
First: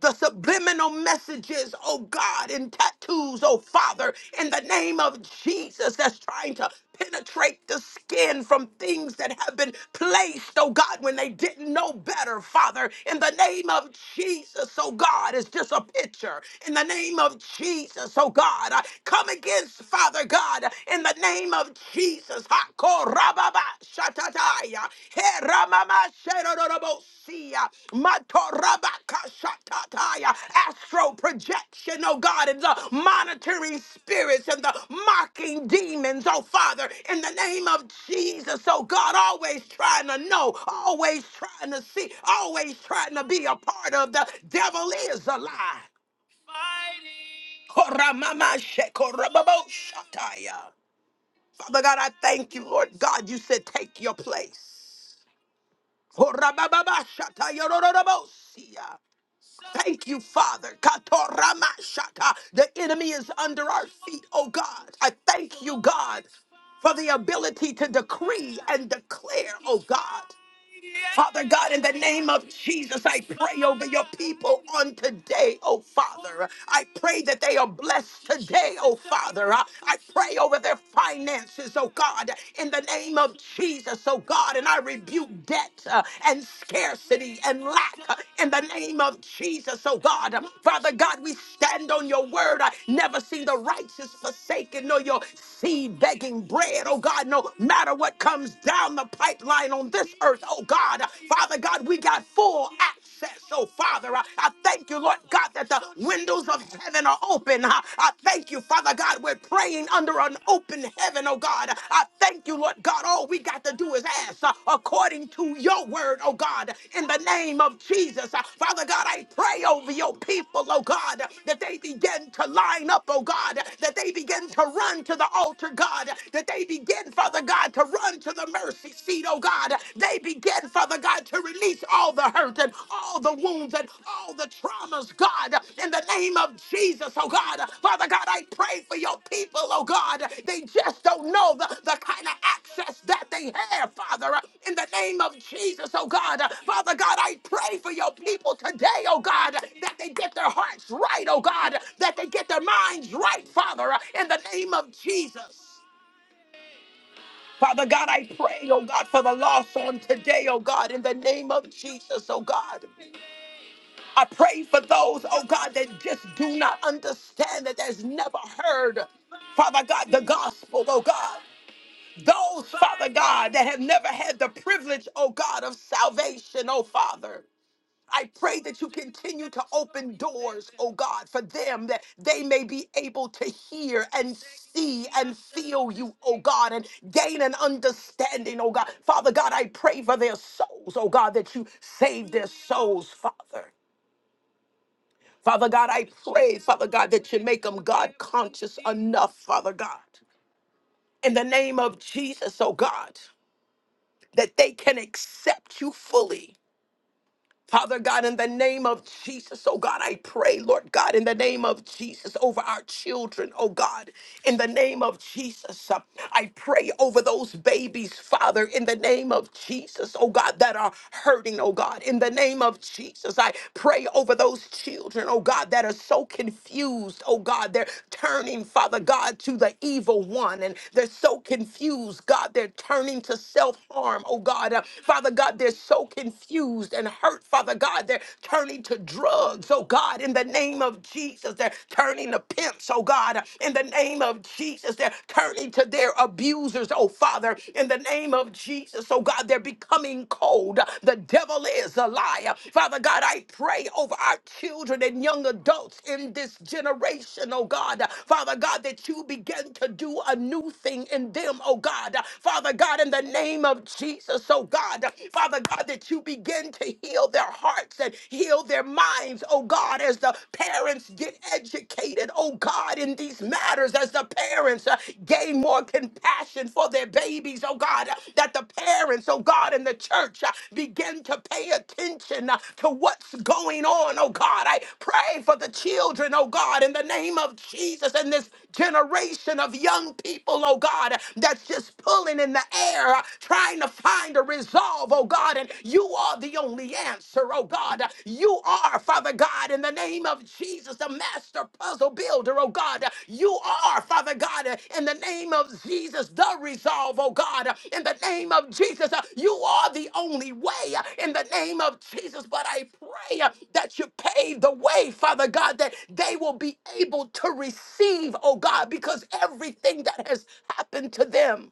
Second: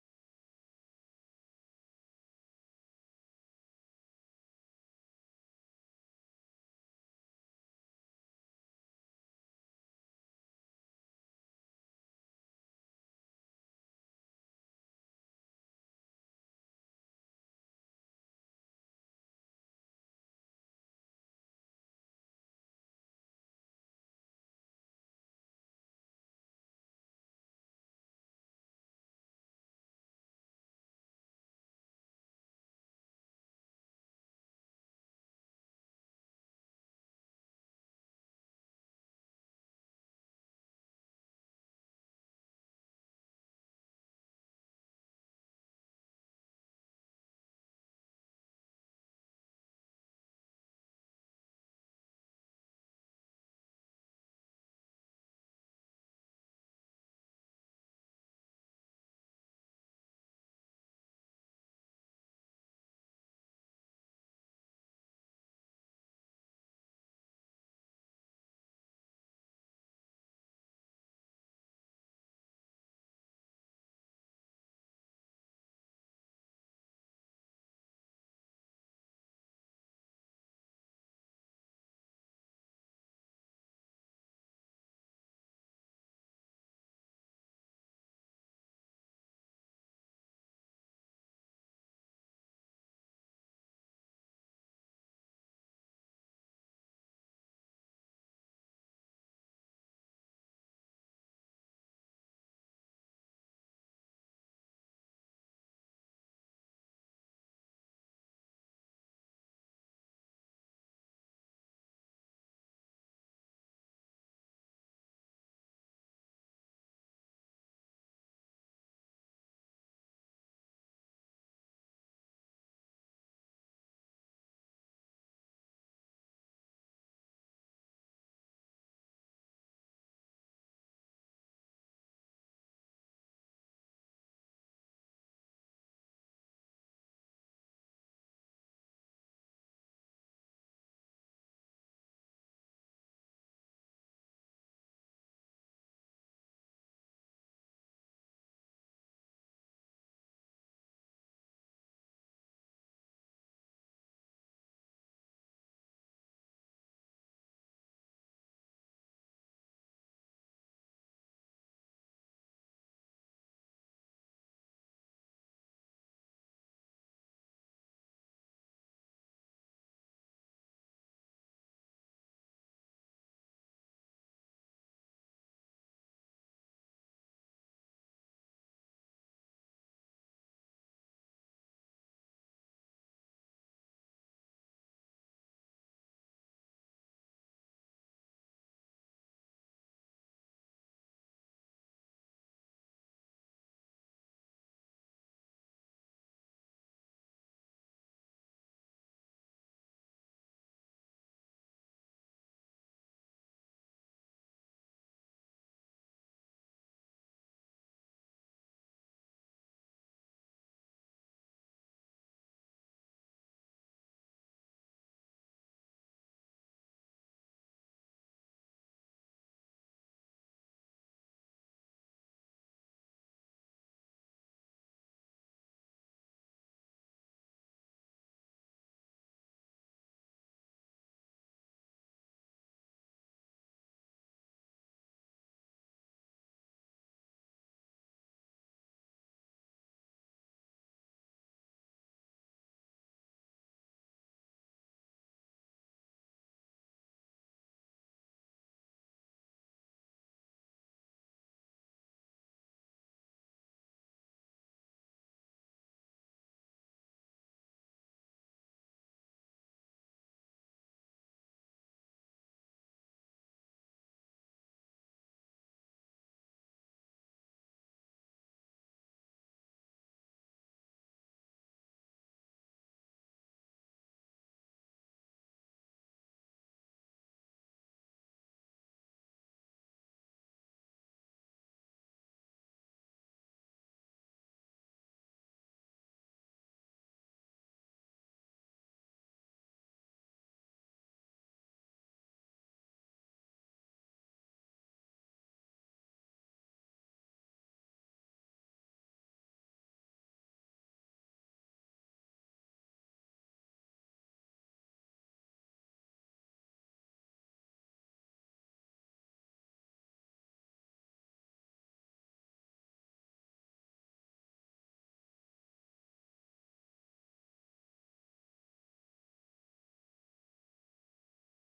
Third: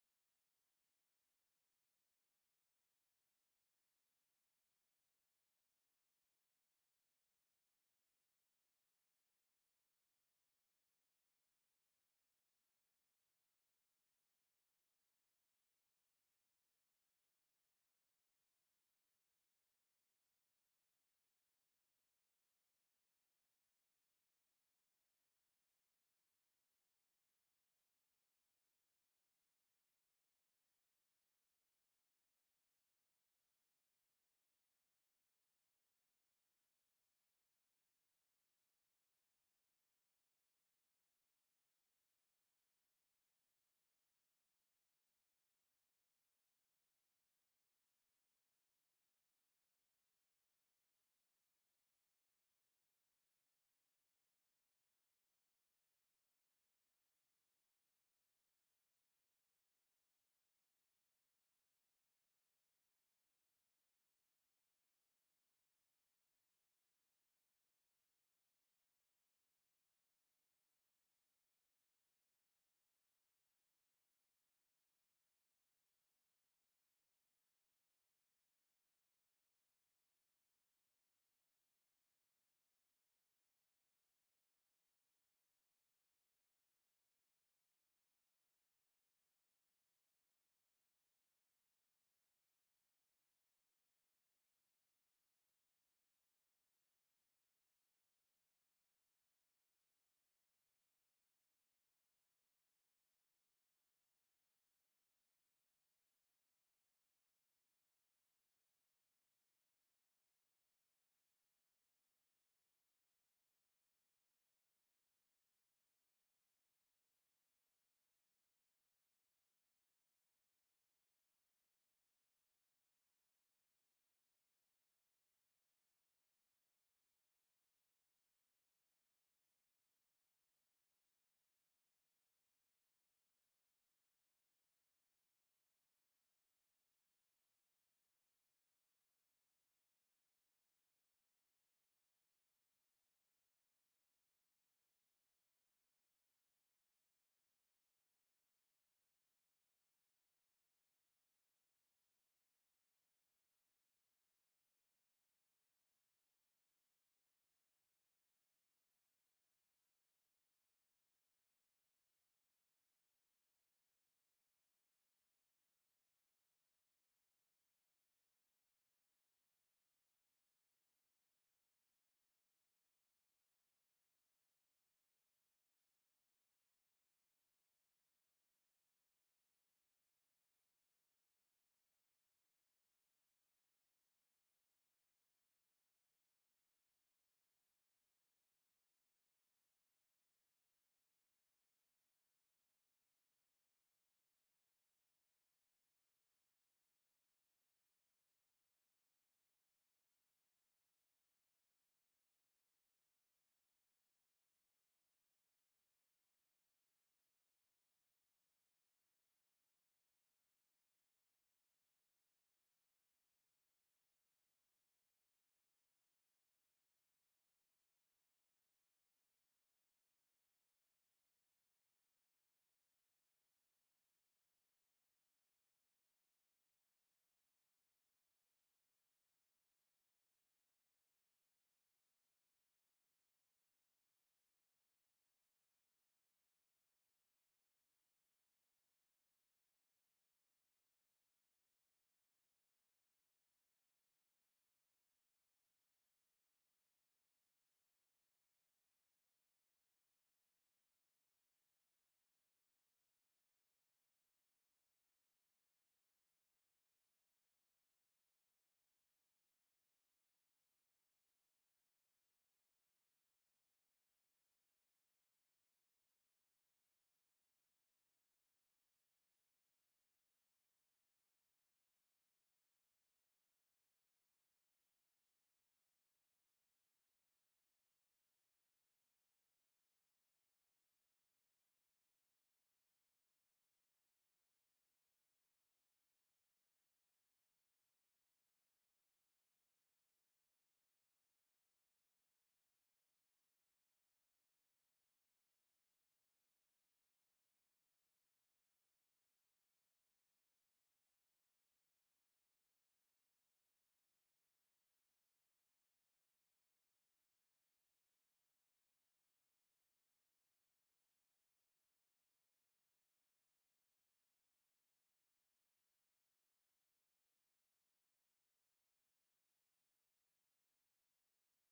Speaker 1: the subliminal messages, oh God, in tattoos, oh Father, in the name of Jesus, that's trying to penetrate the skin from things that have been placed, oh God, when they didn't know better, Father, in the name of Jesus, oh God, it's just a picture. In the name of Jesus, oh God, I come against, Father God, in the name of Jesus, Rababa Shatataya, He Ramama Sherorobosia, Matorabaka Shatataya, astral projection, oh God, and the monitoring spirits and the mocking demons, oh Father, in the name of Jesus, oh God, always trying to know, always trying to see, always trying to be a part of the devil is a lie. Mighty. Koramama Shekorababo Shataya. Father God, I thank you, Lord God. You said, take your place. Horabababashatayarororobosia. Thank you, Father. Katoramashata. The enemy is under our feet, oh God. I thank you, God, for the ability to decree and declare, oh God. Father God, in the name of Jesus, I pray over your people on today, oh Father. I pray that they are blessed today, oh Father. I I pray over their finances, oh God, in the name of Jesus, oh God. And I rebuke debt uh, and scarcity and lack uh, in the name of Jesus, oh God. Father God, we stand on your word. I never see the righteous forsaken, nor your seed begging bread, oh God, no matter what comes down the pipe pipeline on this earth, oh God. Father God, we got full access, oh Father. I I thank you, Lord God, that the windows of heaven are open. I I thank you, Father God, we're praying under an open heaven, oh God. I thank you, Lord God. All we got to do is ask uh, according to your word, oh God, in the name of Jesus. Uh, Father God, I pray over your people, oh God, that they begin to line up, oh God, that they begin to run to the altar, God, that they begin, Father God. God, to run to the mercy seat, oh God. They began, Father God, to release all the hurt and all the wounds and all the traumas, God, in the name of Jesus, oh God. Father God, I pray for your people, oh God. They just don't know the, the kind of access that they have, Father, in the name of Jesus, oh God. Father God, I pray for your people today, oh God, that they get their hearts right, oh God, that they get their minds right, Father, in the name of Jesus. Father God, I pray, oh God, for the lost on today, oh God, in the name of Jesus, oh God. I pray for those, oh God, that just do not understand, that has never heard, Father God, the gospel, oh God. Those, Father God, that have never had the privilege, oh God, of salvation, oh Father. I pray that you continue to open doors, oh God, for them that they may be able to hear and see and feel you, oh God, and gain an understanding, oh God. Father God, I pray for their souls, oh God, that you save their souls, Father. Father God, I pray, Father God, that you make them God conscious enough, Father God. In the name of Jesus, oh God, that they can accept you fully Father God, in the name of Jesus, oh God, I pray, Lord God, in the name of Jesus, over our children, oh God, in the name of Jesus, uh, I pray over those babies, Father, in the name of Jesus, oh God, that are hurting, oh God, in the name of Jesus, I pray over those children, oh God, that are so confused, oh God, they're turning, Father God, to the evil one, and they're so confused, God, they're turning to self harm, oh God, uh, Father God, they're so confused confused and hurt, Father God. They're turning to drugs, oh God, in the name of Jesus. They're turning to pimps, oh God, in the name of Jesus. They're turning to their abusers, oh Father, in the name of Jesus, oh God. They're becoming cold. The devil is a liar. Father God, I pray over our children and young adults in this generation, oh God. Father God, that you begin to do a new thing in them, oh God. Father God, in the name of Jesus, oh oh God, Father God, that you begin to heal their hearts and heal their minds, oh God, as the parents get educated, oh God, in these matters, as the parents uh, gain more compassion for their babies, oh God, uh, that the parents, oh God, in the church uh, begin to pay attention uh, to what's going on, oh God. I pray for the children, oh God, in the name of Jesus and this generation of young people, oh God, that's just pulling in the air uh, trying to find a resolve, oh God, and you are the only answer, oh God. You are, Father God, in the name of Jesus, the master puzzle builder, oh God. You are, Father God, uh, in the name of Jesus, the resolve, oh God. In the name of Jesus, uh, you are the only way, uh, in the name of Jesus. But I pray uh, that you pave the way, Father God, that they will be able to receive, oh God, because everything that has happened to them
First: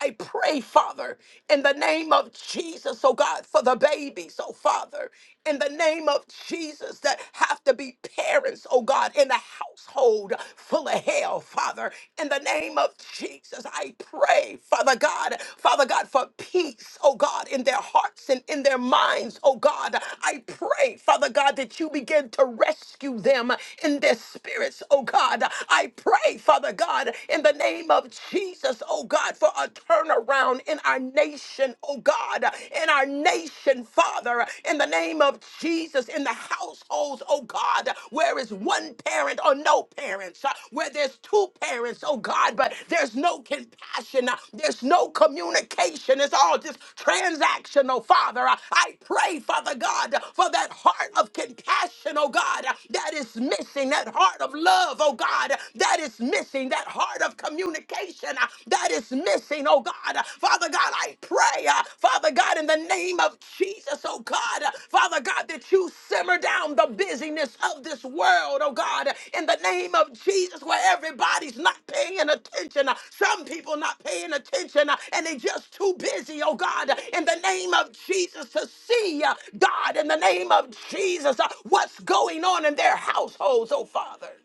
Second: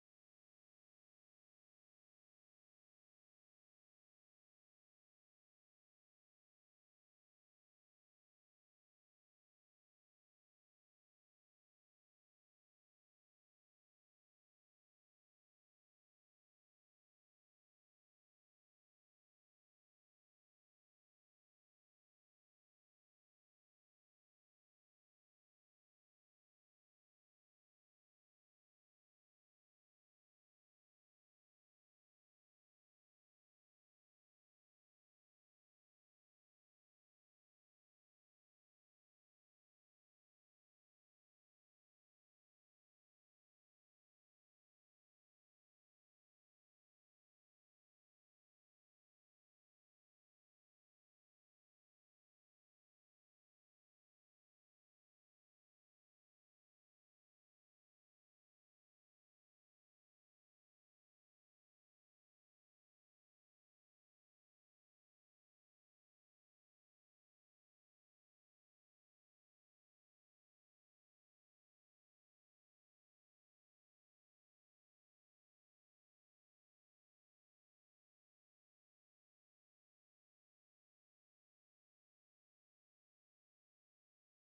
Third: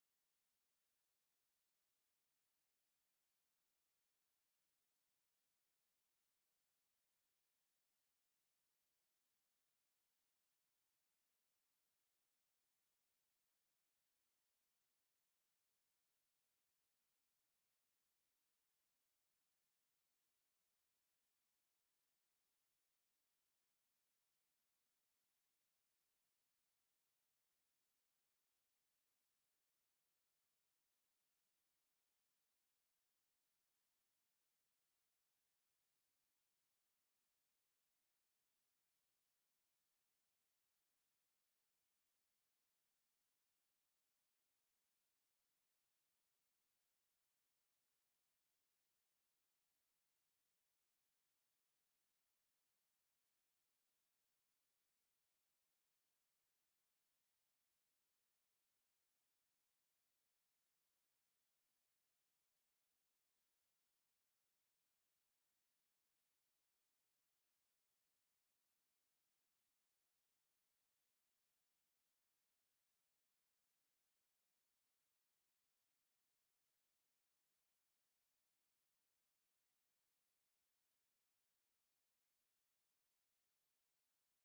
Speaker 1: I pray, Father, in the name of Jesus, oh God, for the babies, oh Father, in the name of Jesus, that have to be parents, oh God, in a household full of hell, Father, in the name of Jesus, I pray, Father God, Father God, for peace, oh God, in their hearts and in their minds, oh God, I pray, Father God, that you begin to rescue them in their spirits, oh God, I pray, Father God, in the name of of Jesus, oh God, for a turnaround in our nation, oh God, in our nation, Father, in the name of Jesus, in the households, oh God, where is one parent or no parents, uh, where there's two parents, oh God, but there's no compassion, uh, there's no communication, it's all just transactional, Father. Uh, I pray, Father God, for that heart of compassion, oh God, that is missing, that heart of love, oh God, that is missing missing, that heart of communication uh, that is missing, oh God. Uh, Father God, I pray, uh, Father God, in the name of Jesus, oh God, uh, Father God, that you simmer down the busyness of this world, oh God, Uh, in the name of Jesus, where everybody's not paying attention. Uh, Some people not paying attention uh, and they just too busy, oh God, Uh, in the name of Jesus to see, uh, God, in the name of Jesus, uh, what's going on in their households, oh Father.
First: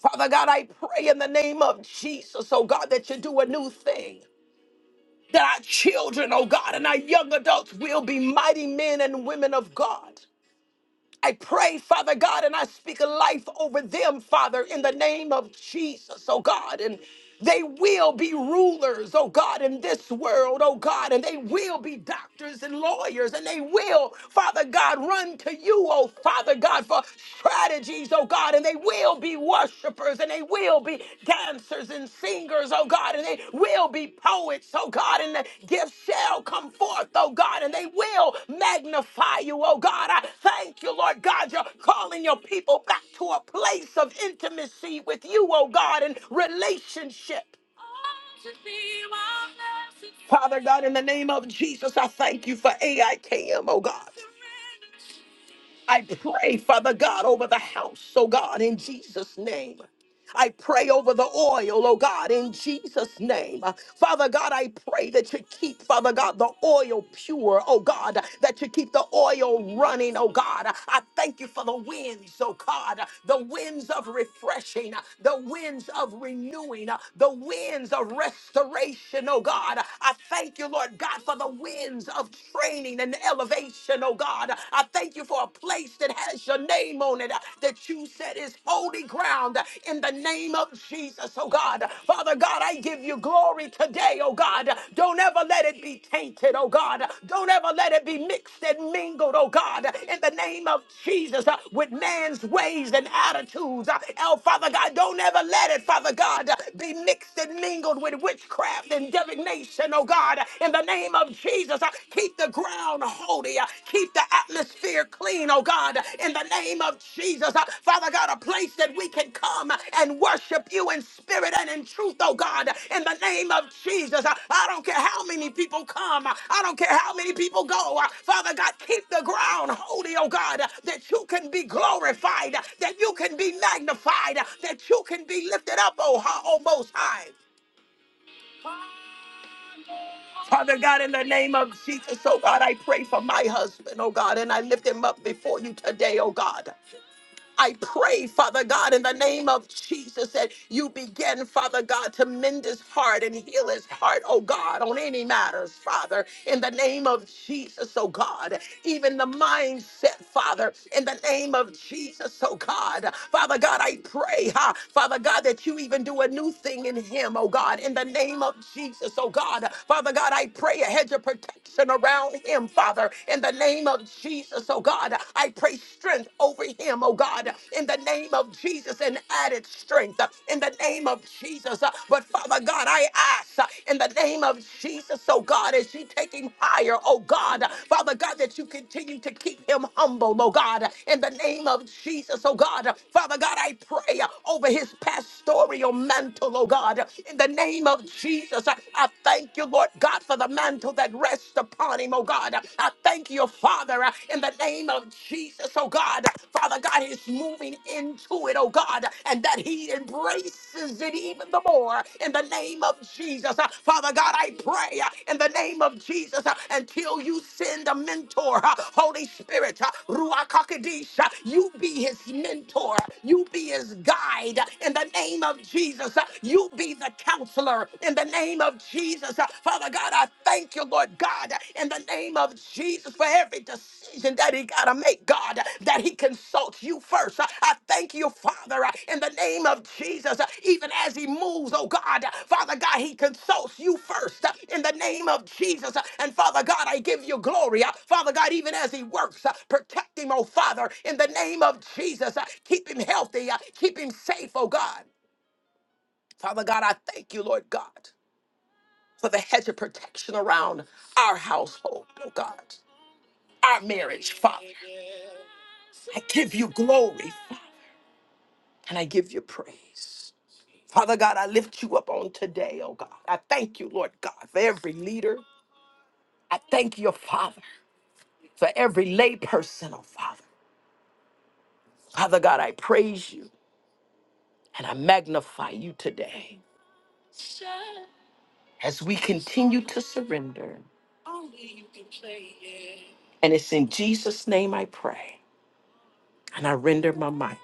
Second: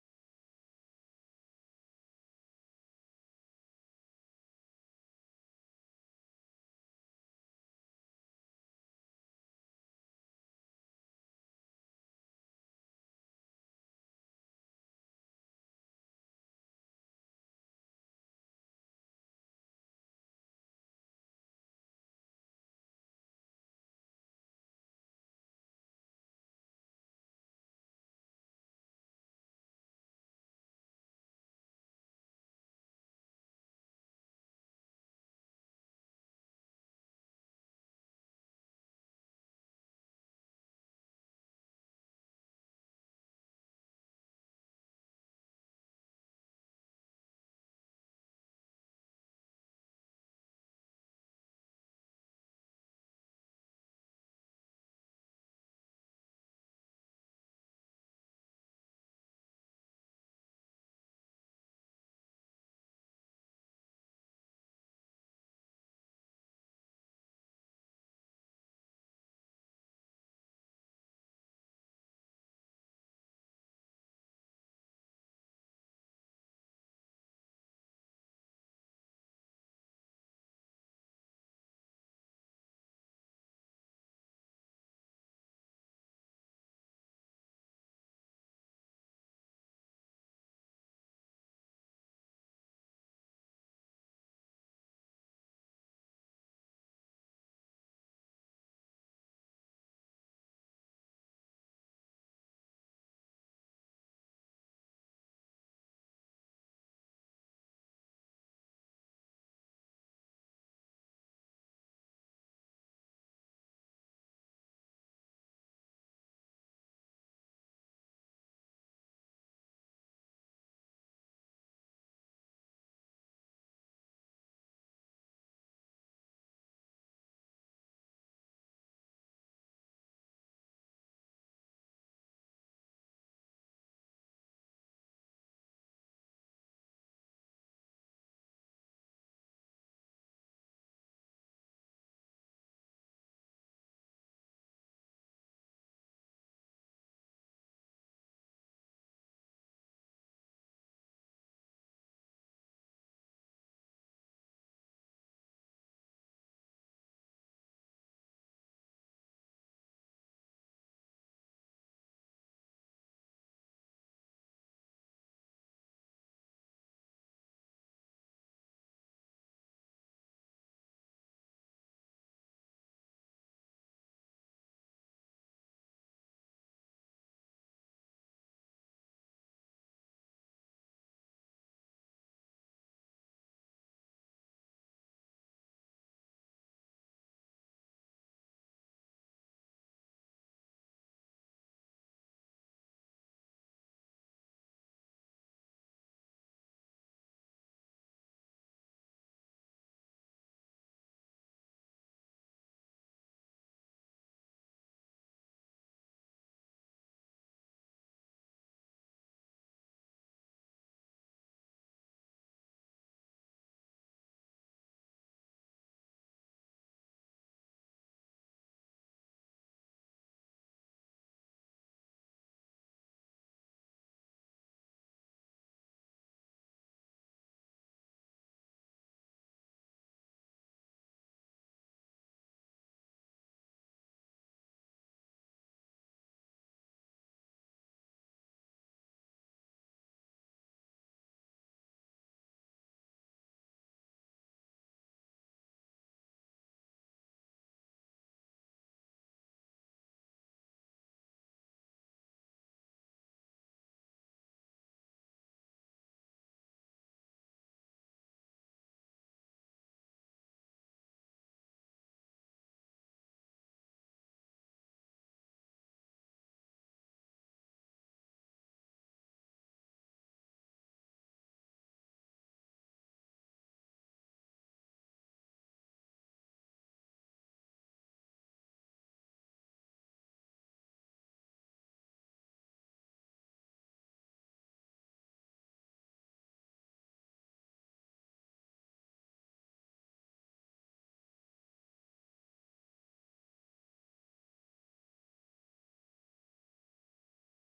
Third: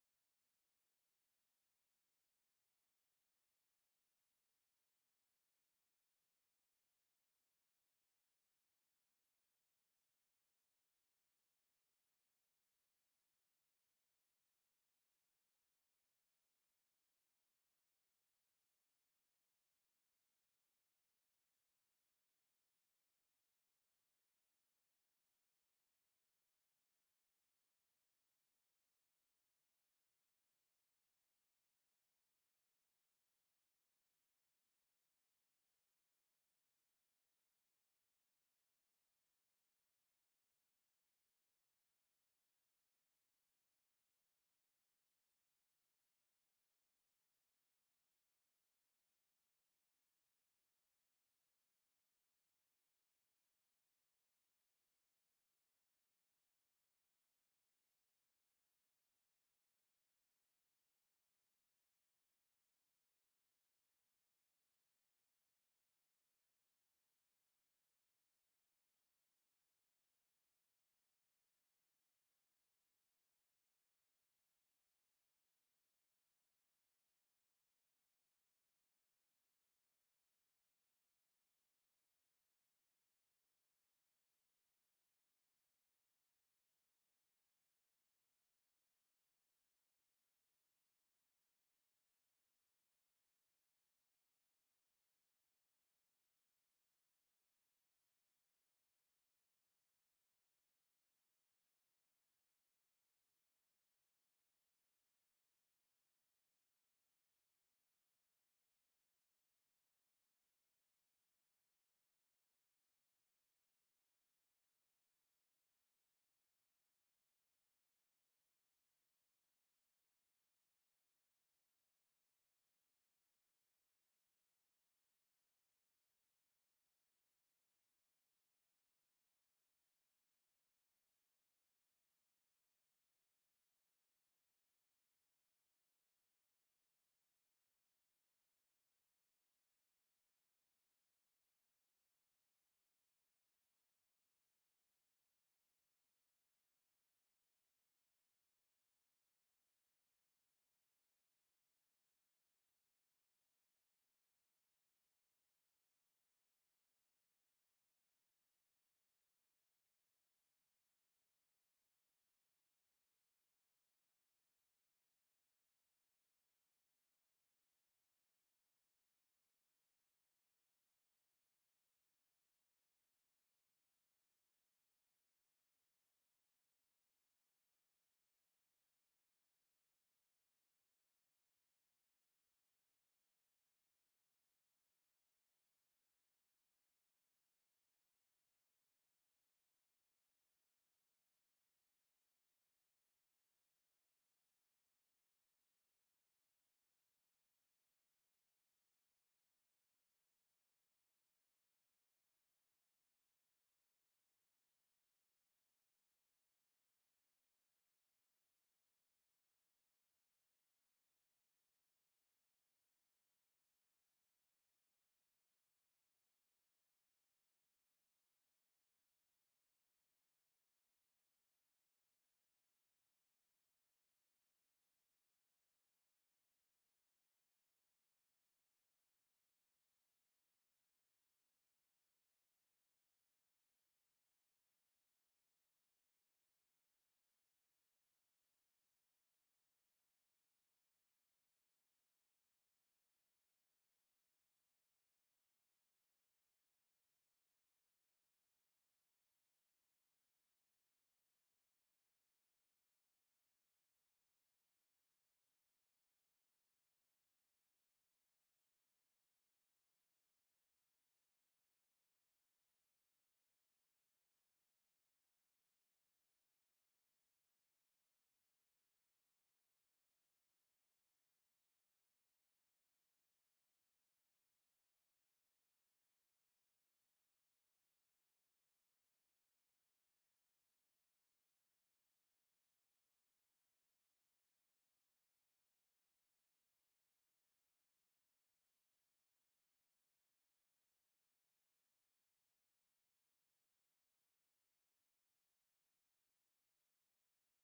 Speaker 1: Father God, I pray in the name of Jesus, oh God, that you do a new thing. That our children, oh God, and our young adults will be mighty men and women of God. I pray, Father God, and I speak life over them, Father, in the name of Jesus, oh God. And they will be rulers, oh God, in this world, oh God. And they will be doctors and lawyers. And they will, Father God, run to you, oh Father God, for strategies, oh God. And they will be be worshipers and they will be dancers and singers, oh God, and they will be poets, oh God, and the gifts shall come forth, oh God, and they will magnify you, oh God. I thank you, Lord God, you're calling your people back to a place of intimacy with you, oh God, and relationship. Father God, in the name of Jesus, I thank you for AIKM, oh God. I pray, Father God, over the house, oh God, in Jesus' name. I pray over the oil, oh God, in Jesus' name. Uh, Father God, I pray that you keep, Father God, the oil pure, oh God, that you keep the oil running, oh God. I thank you for the winds, oh God, the winds of refreshing, the winds of renewing, the winds of restoration, oh God. I thank you, Lord God, for the winds of training and elevation, oh God. I thank you for a place place that has your name on it, uh, that you said is holy ground uh, in the name of Jesus, oh God. Father God, I give you glory today, oh God. Don't ever let it be tainted, oh God. Don't ever let it be mixed and mingled, oh God, in the name of Jesus, uh, with man's ways and attitudes. Uh, Oh, Father God, don't ever let it, Father God, uh, be mixed and mingled with witchcraft and divination, oh God, in the name of Jesus. Jesus. Uh, Keep the ground holy. Uh, Keep the atmosphere clean, oh God, in the name of Jesus. Uh, Father God, a place that we can come and worship you in spirit and in truth, oh God, in the name of Jesus. Uh, I don't care how many people come, Uh, I don't care how many people go. Uh, Father God, keep the ground holy, oh God, uh, that you can be glorified, uh, that you can be magnified, uh, that you can be lifted up, oh, ho- oh most high. Father God, in the name of Jesus, oh God, I pray for my husband, oh God, and I lift him up before you today, oh God. I pray, Father God, in the name of Jesus, that you begin, Father God, to mend his heart and heal his heart, oh God, on any matters, Father, in the name of Jesus, oh God, even the mindset, Father, in the name of Jesus, oh God, Father God, I pray, ha, Father God, that you even do a new thing in him, oh God, in the name of Jesus, oh God, Father God, I pray a hedge of protection around him, Father, in the name of Jesus. Jesus, oh God. I pray strength over him, oh God, in the name of Jesus, and added strength uh, in the name of Jesus. Uh, But Father God, I ask uh, in the name of Jesus, oh God, as you take him higher, oh God, uh, Father God, that you continue to keep him humble, oh God, uh, in the name of Jesus, oh God. Uh, Father God, I pray uh, over his pastoral mantle, oh God, uh, in the name of Jesus. I I thank you, Lord God, for the mantle that rests rest upon him, oh God. I thank you, Father, uh, in the name of Jesus, oh God. Father God is moving into it, oh God, and that he embraces it even the more in the name of Jesus. Uh, Father God, I pray uh, in the name of Jesus uh, until you send a mentor, uh, Holy Spirit, uh, Ruach HaKodesh, uh, you be his mentor, you be his guide uh, in the name of Jesus, uh, you be the counselor in the the name of Jesus. Uh, Father God, I thank you, Lord God, uh, in the name of Jesus for every decision that he got to make, God, uh, that he consults you first. Uh, I thank you, Father, uh, in the name of Jesus, uh, even as he moves, oh God, uh, Father God, he consults you first uh, in the name of Jesus. Uh, And Father God, I give you glory. Uh, Father God, even as he works, uh, protect him, oh Father, in the name of Jesus. Uh, Keep him healthy, uh, keep him safe, oh God. Father God, I thank you, Lord God for the hedge of protection around our household, oh God, our marriage, Father. I give you glory and I give you praise. Father God, I lift you up on today, oh God. I thank you, Lord God, for every leader. I thank your Father for every lay person, oh Father. Father God, I praise you and I magnify you today as we continue to surrender. And it's in Jesus' name I pray. And I render my mic.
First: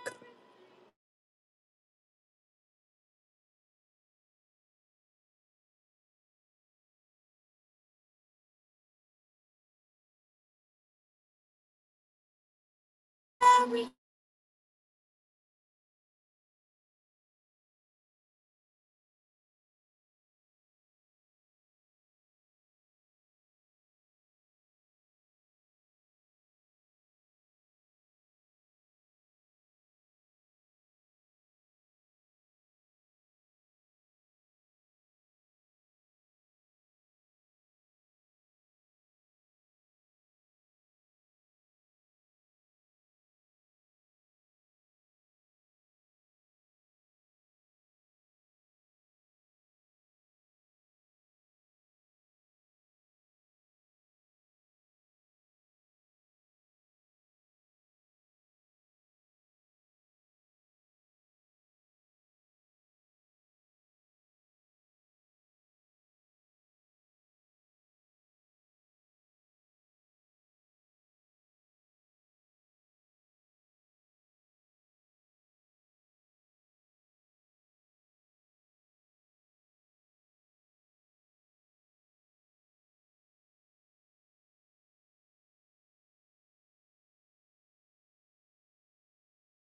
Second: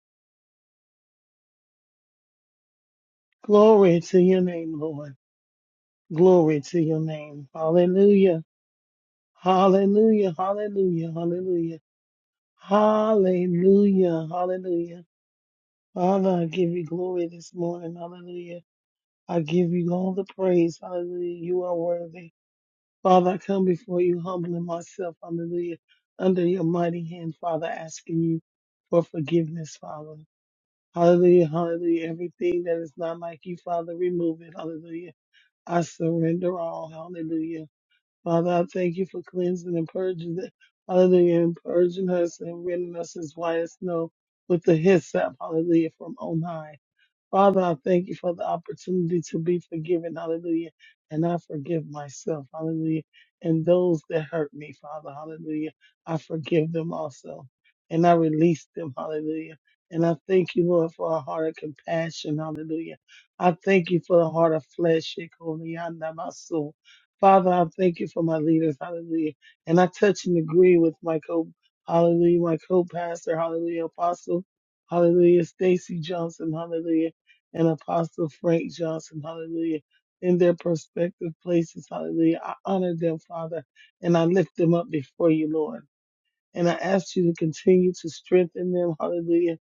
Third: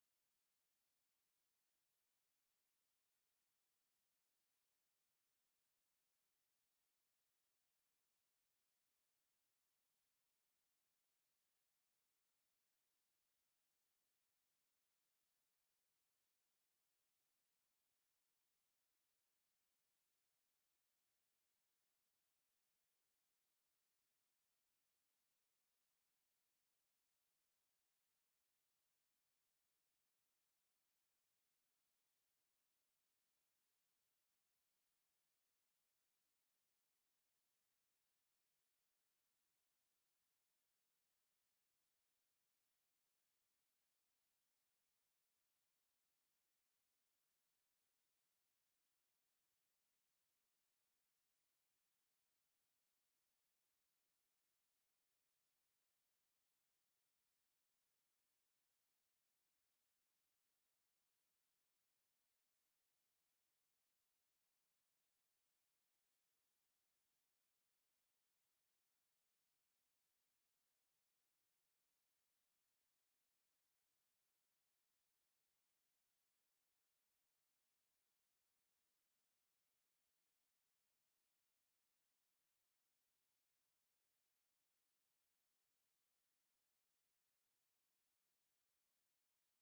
Speaker 2: Glory to your name, Lord. Glory to your name. Hallelujah. Hallelujah. Hallelujah. Hallelujah. Hallelujah. Hallelujah. Father, I give you glory this morning. Hallelujah. I give you all the praise. Hallelujah. You are worthy. Father, I come before you humbling myself. Hallelujah. Under your mighty hand, Father, asking you for forgiveness, Father. Hallelujah. Hallelujah. Everything that is not like you, Father, remove it. Hallelujah. I surrender all. Hallelujah. Father, I thank you for cleansing and purging. the- Hallelujah. And purging us and rendering us as white as snow with the hyssop. Hallelujah. From on high. Father, I thank you for the opportunity to be forgiven. Hallelujah. And I forgive myself. Hallelujah. And those that hurt me, Father. Hallelujah. I forgive them also. And I release them. Hallelujah. And I thank you, Lord, for a heart of compassion. Hallelujah. I thank you for a heart of flesh. Shekinah, my soul. Father, I thank you for my leaders. Hallelujah. And I touch and agree with my co, hallelujah, my co-pastor. Hallelujah. Apostle. Hallelujah. Stacy Johnson. Hallelujah and Apostle Frank Johnson, hallelujah, in their prospective places, hallelujah. I honor them, Father, and I lift them up before you, Lord. And I ask you to continue to strengthen them, hallelujah,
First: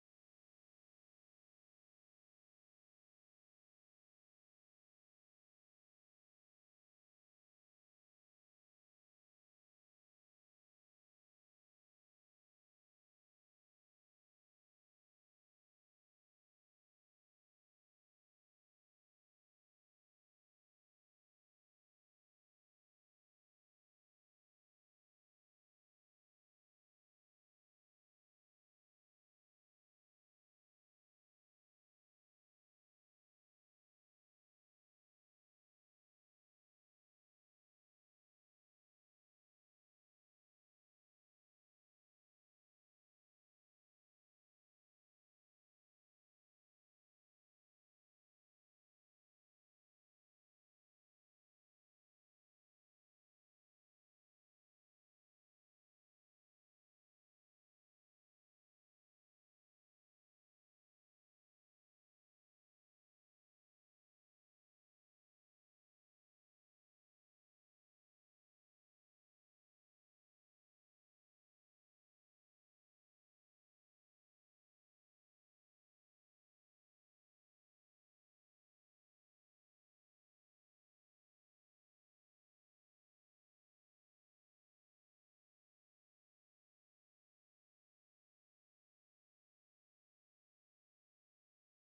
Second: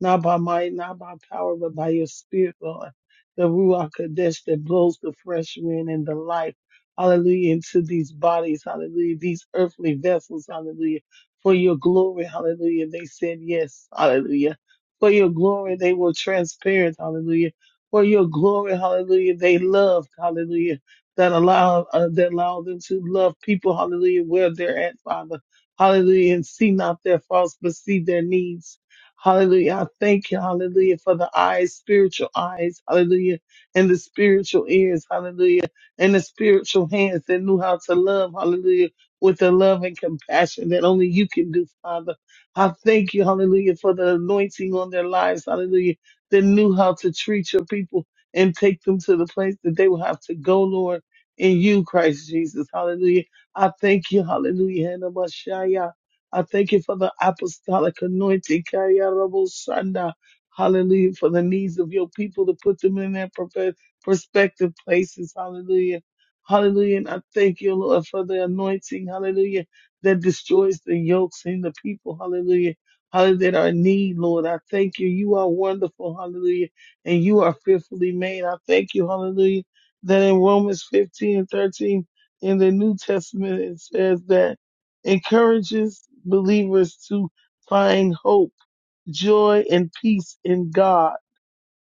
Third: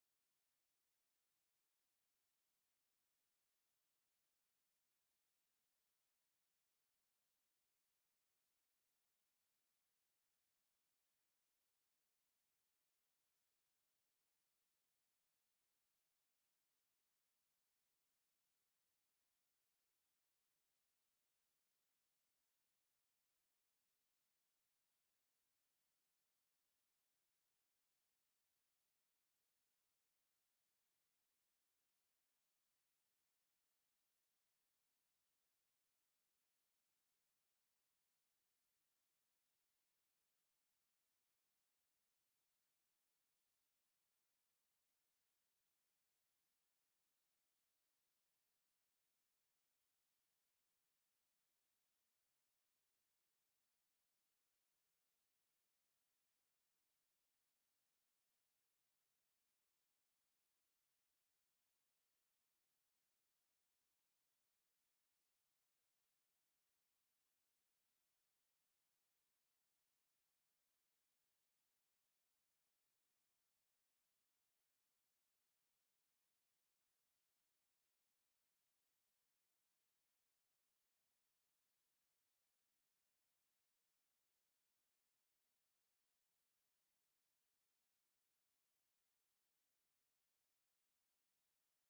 Speaker 2: not by might, not by power, but by your spirit, Lord. The Ruach Kadesh that blows the fresh wind and the life, hallelujah, into these bodies, hallelujah, these earthly vessels, hallelujah, for your glory, hallelujah. They said yes, hallelujah. For your glory, they were transparent, hallelujah. For your glory, hallelujah, they loved, hallelujah, that allow, uh, that allow them to love people, hallelujah, where they're at, Father. Hallelujah. And see not their faults, but see their needs. Hallelujah. I thank you. Hallelujah. For the eyes, spiritual eyes. Hallelujah. And the spiritual ears. Hallelujah. And the spiritual hands that knew how to love. Hallelujah. With the love and compassion that only you can do, Father. I thank you. Hallelujah. For the anointing on their lives. Hallelujah. That knew how to treat your people and take them to the place that they will have to go, Lord, in you, Christ Jesus. Hallelujah I thank you, hallelujah, and Messiah. I thank you for the apostolic anointing, Kaya Rabo Shanda. hallelujah, for the needs of your people to put them in their profe- prospective places, hallelujah. Hallelujah. And I thank you, Lord, for the anointing, hallelujah, that destroys the yokes in the people, hallelujah. Hallelujah, that are in need, Lord. I thank you. You are wonderful, hallelujah, and you are fearfully made. I thank you, hallelujah, that in Romans 15 and 13, in the New Testament, it says that encourages believers to find hope, joy, and peace in God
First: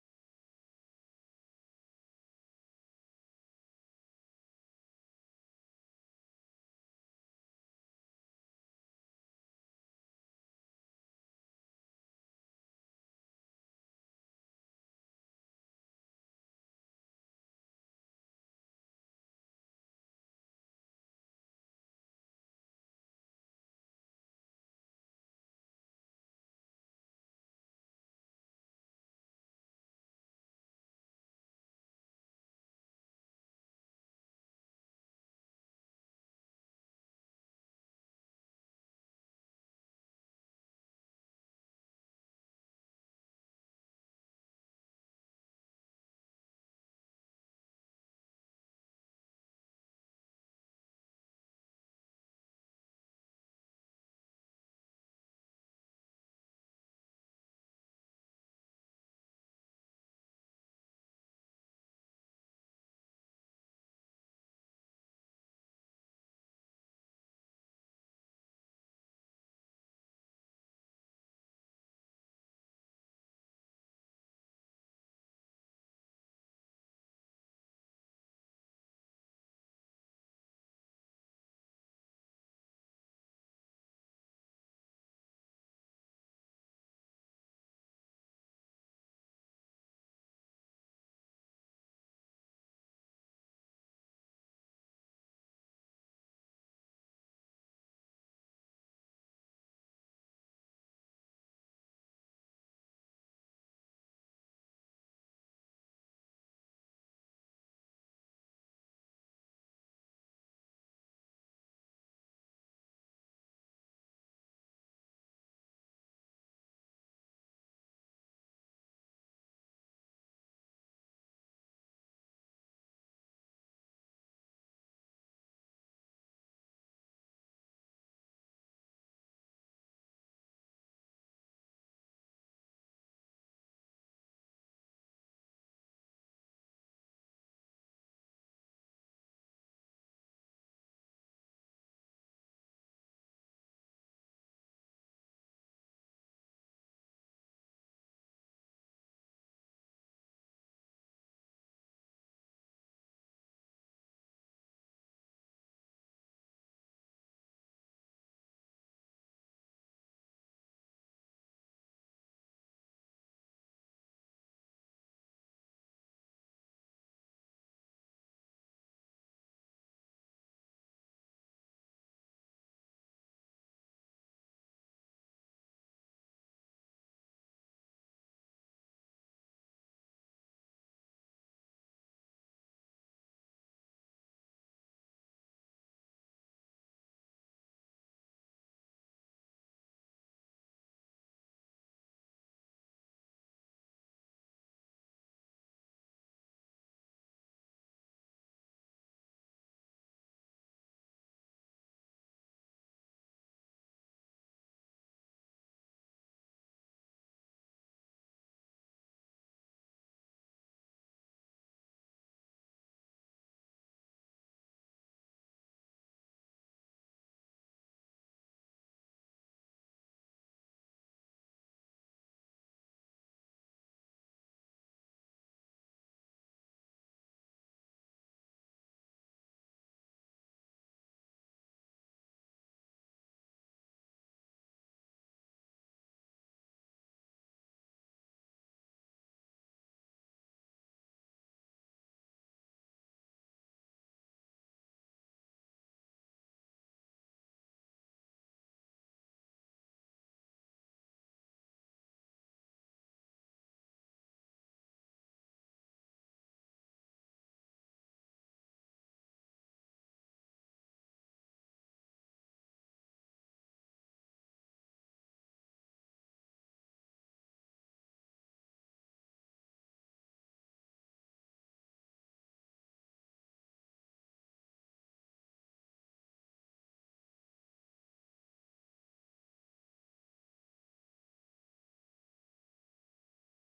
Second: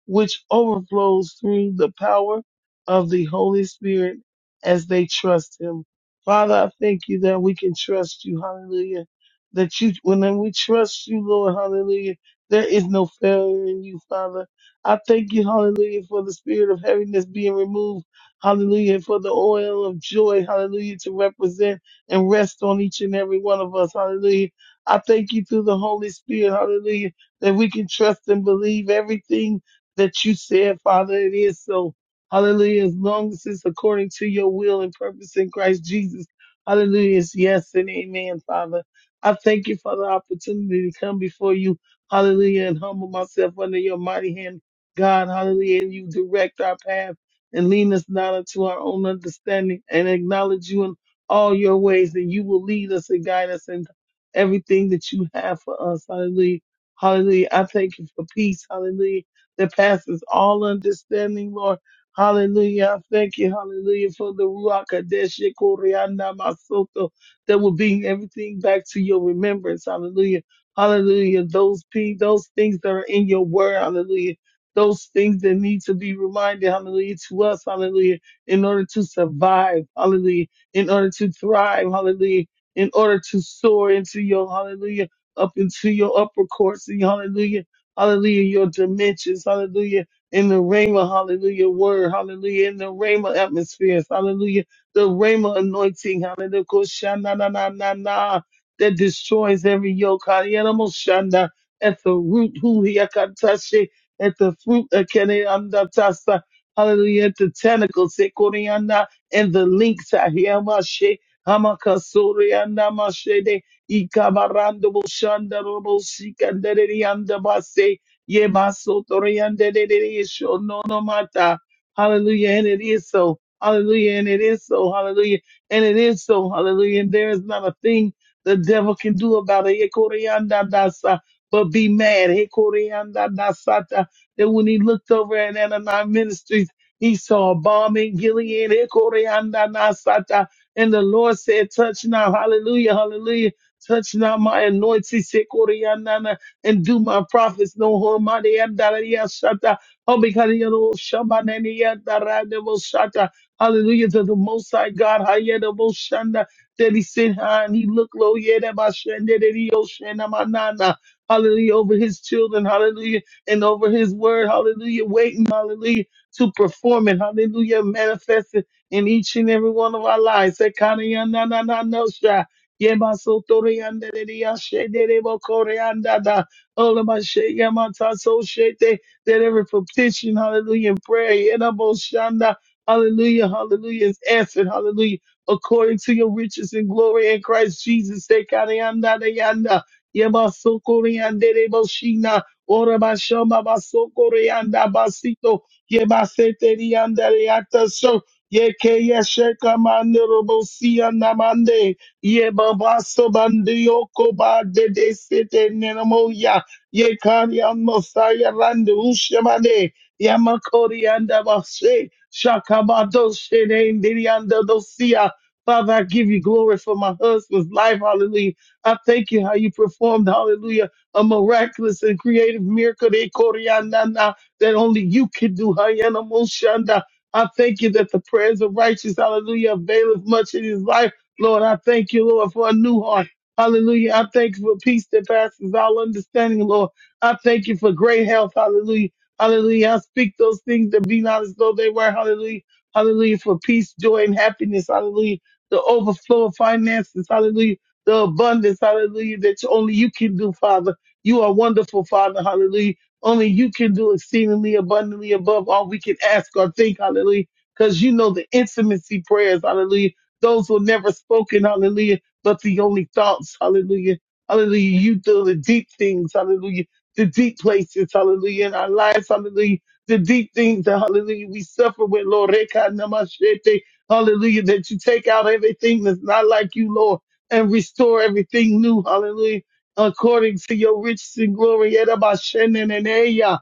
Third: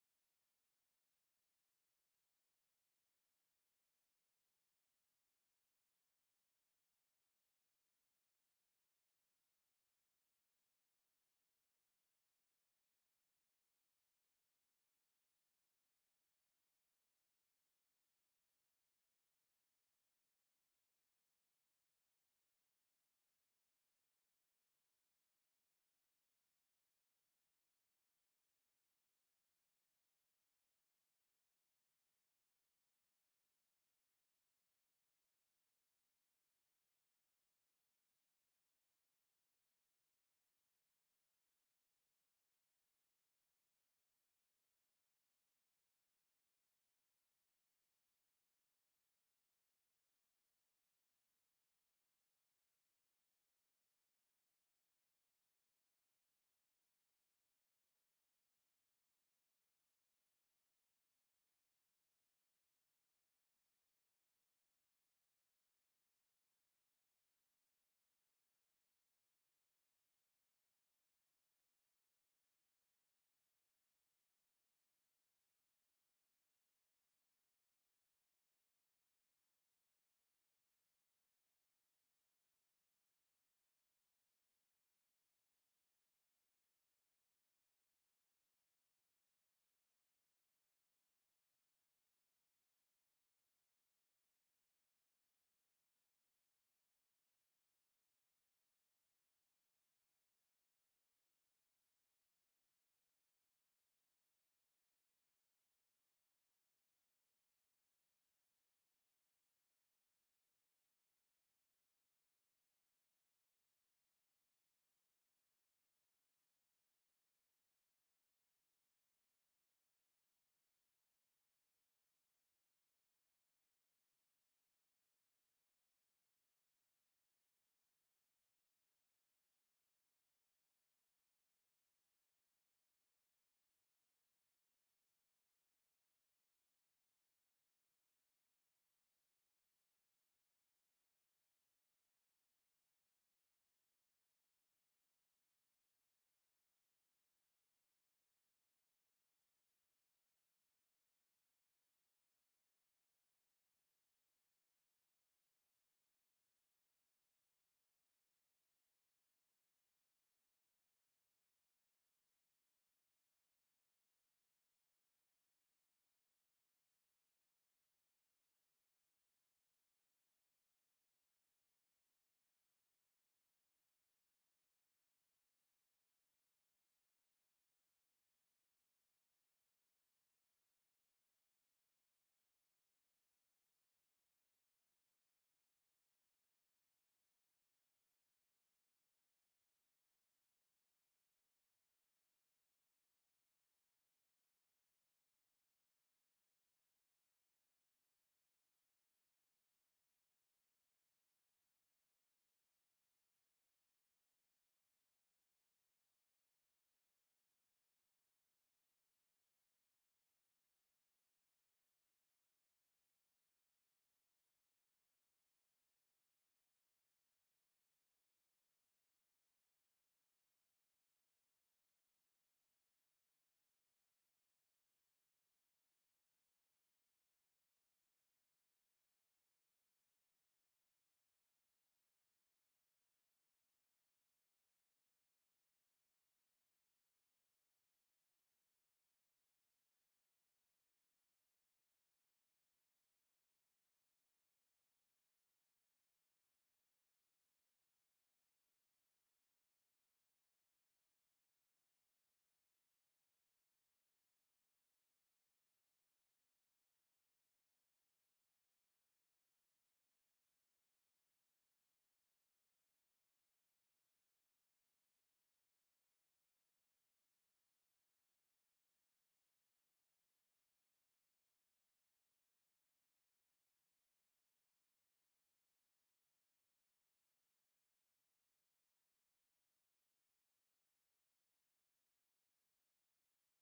Speaker 2: which overflows through the power of the Holy Spirit as they trust Him. Father, I thank you that we can trust you. Hallelujah. That you, when we trust you, Lord, hallelujah, there is no failure in you, Father. I thank you, hallelujah, for the spirit of heaviness being removed. Hallelujah. and For the oil of joy, hallelujah, to represent and rest on each and every one of us. Hallelujah. I thank you through the Holy Spirit, hallelujah, that we can trust and believe everything that you said, Father. It is so. Hallelujah. As long as it's according to your will and purpose in Christ Jesus. Hallelujah. It's yes and amen, Father. I thank you for the opportunity to come before you. Hallelujah. And humble myself under your mighty hand, God. Hallelujah. And you direct our path and lead us not unto our own understanding and acknowledge you in all your ways. And you will lead us and guide us in everything that you have for us. Hallelujah. Hallelujah. I thank you for peace. Hallelujah that passes all understanding, Lord. Hallelujah. I Thank you. Hallelujah. For the Ruach Kadesh Koryana Masoto that will bring everything back to your remembrance. Hallelujah. Hallelujah. Those pe- those things that are in your word. Hallelujah. Those things that need to be reminded. Hallelujah. To us. Hallelujah. In order to survive. Hallelujah. In order to thrive. Hallelujah. In order to soar into your hallelujah up into your upper courts. Hallelujah Hallelujah. Your dimensions. Hallelujah. In the Rhema, hallelujah, word, hallelujah, in the Rhema atmospheres, hallelujah, the Rhema anointing, hallelujah, koshana na na na na, that destroys every yoke, hallelujah, moshana, at the root, who he akatashe, at the fruit, akene andatasa, hallelujah, at the tentacles, sekoriana, and the links, ahiamashe, hamakasoriana, Ikabarando Boshanda Robo Sikandere Anda Base Yebaso Toriande Dedesho no no mata. Hallelujah. And it is so. Hallelujah. And it is so. Hallelujah. And it is so. Hallelujah. And there is not a thing the devil can do about it. Ekorianda dasa. But be mad. Ekorianda dasata. That when he looked over at Ananias Ministries, he saw a bomb in Gilead. Ekorianda nasata. And the Lord said, touch now. Hallelujah. Hallelujah Touch not my anointing, Sekorianana, and do my prophets no harm. Mani Andaria Shata, Obikariano Shamanani Andaranemo Shata. Hallelujah to the Most High God, Hayanamo Shanda, that He sit high and He look low, Yedabashende, that He Oshanamanana. Hallelujah over His children, Hallelujah, and over His word, Hallelujah, waiting, Hallelujah, to perform it, Hallelujah, manifest it in each and every one of our lives. Sekana na na na na no sha. Yebasotoriandadeyashederebokoreandada. Olamasheyamatsoshete. That every petition, hallelujah, and prayer, yenaboshanda, hallelujah, hallelujah, is answered, hallelujah, according to your riches and glory in Christ Jesus. Sekariandadeyanda. Yebasokoriandedeboshina. Orabashambabasokoriandabasito. Yebaseteriandadeyata. So, Yeke yesheka mandorobosia namande. Ye baba sobandi yoko ba de de sete nenamo ya. Ye kari amosaya randu ushemane. Yamakori anda bashe. Shakabado shene ndiri anda dosia. Father, I give you glory for my husband's life. Hallelujah. I thank you how you performed, hallelujah, a miraculous and creative miracle de Koriandana that only you could do. Hayana Moshanda. I thank you that the prayers of righteous, hallelujah, availeth much in his life. Lord, I thank you, Lord, for a new heart. Hallelujah. I thank you for peace that passes all understanding, Lord. I thank you for great health. Hallelujah. Hallelujah. I speak those things that be not as though they were. Hallelujah. Hallelujah. For peace, joy, and happiness. Hallelujah. The overflow of finances. Hallelujah. The abundance. Hallelujah. That only you can do, Father. You are wonderful, Father. Hallelujah. Only you can do exceedingly abundantly above all we can ask or think. Hallelujah. Because you know the intimacy prayers. Hallelujah those were never spoken, hallelujah, but the only thoughts, hallelujah. Hallelujah. You do the deep things, hallelujah. The deep places, hallelujah, in our lives, hallelujah. The deep things that, hallelujah, we suffer with, Lord. Reka namashete, Hallelujah. That you take out everything that's not like you, Lord, and restore everything new, hallelujah. According to your riches and glory, Yedabashenenenea,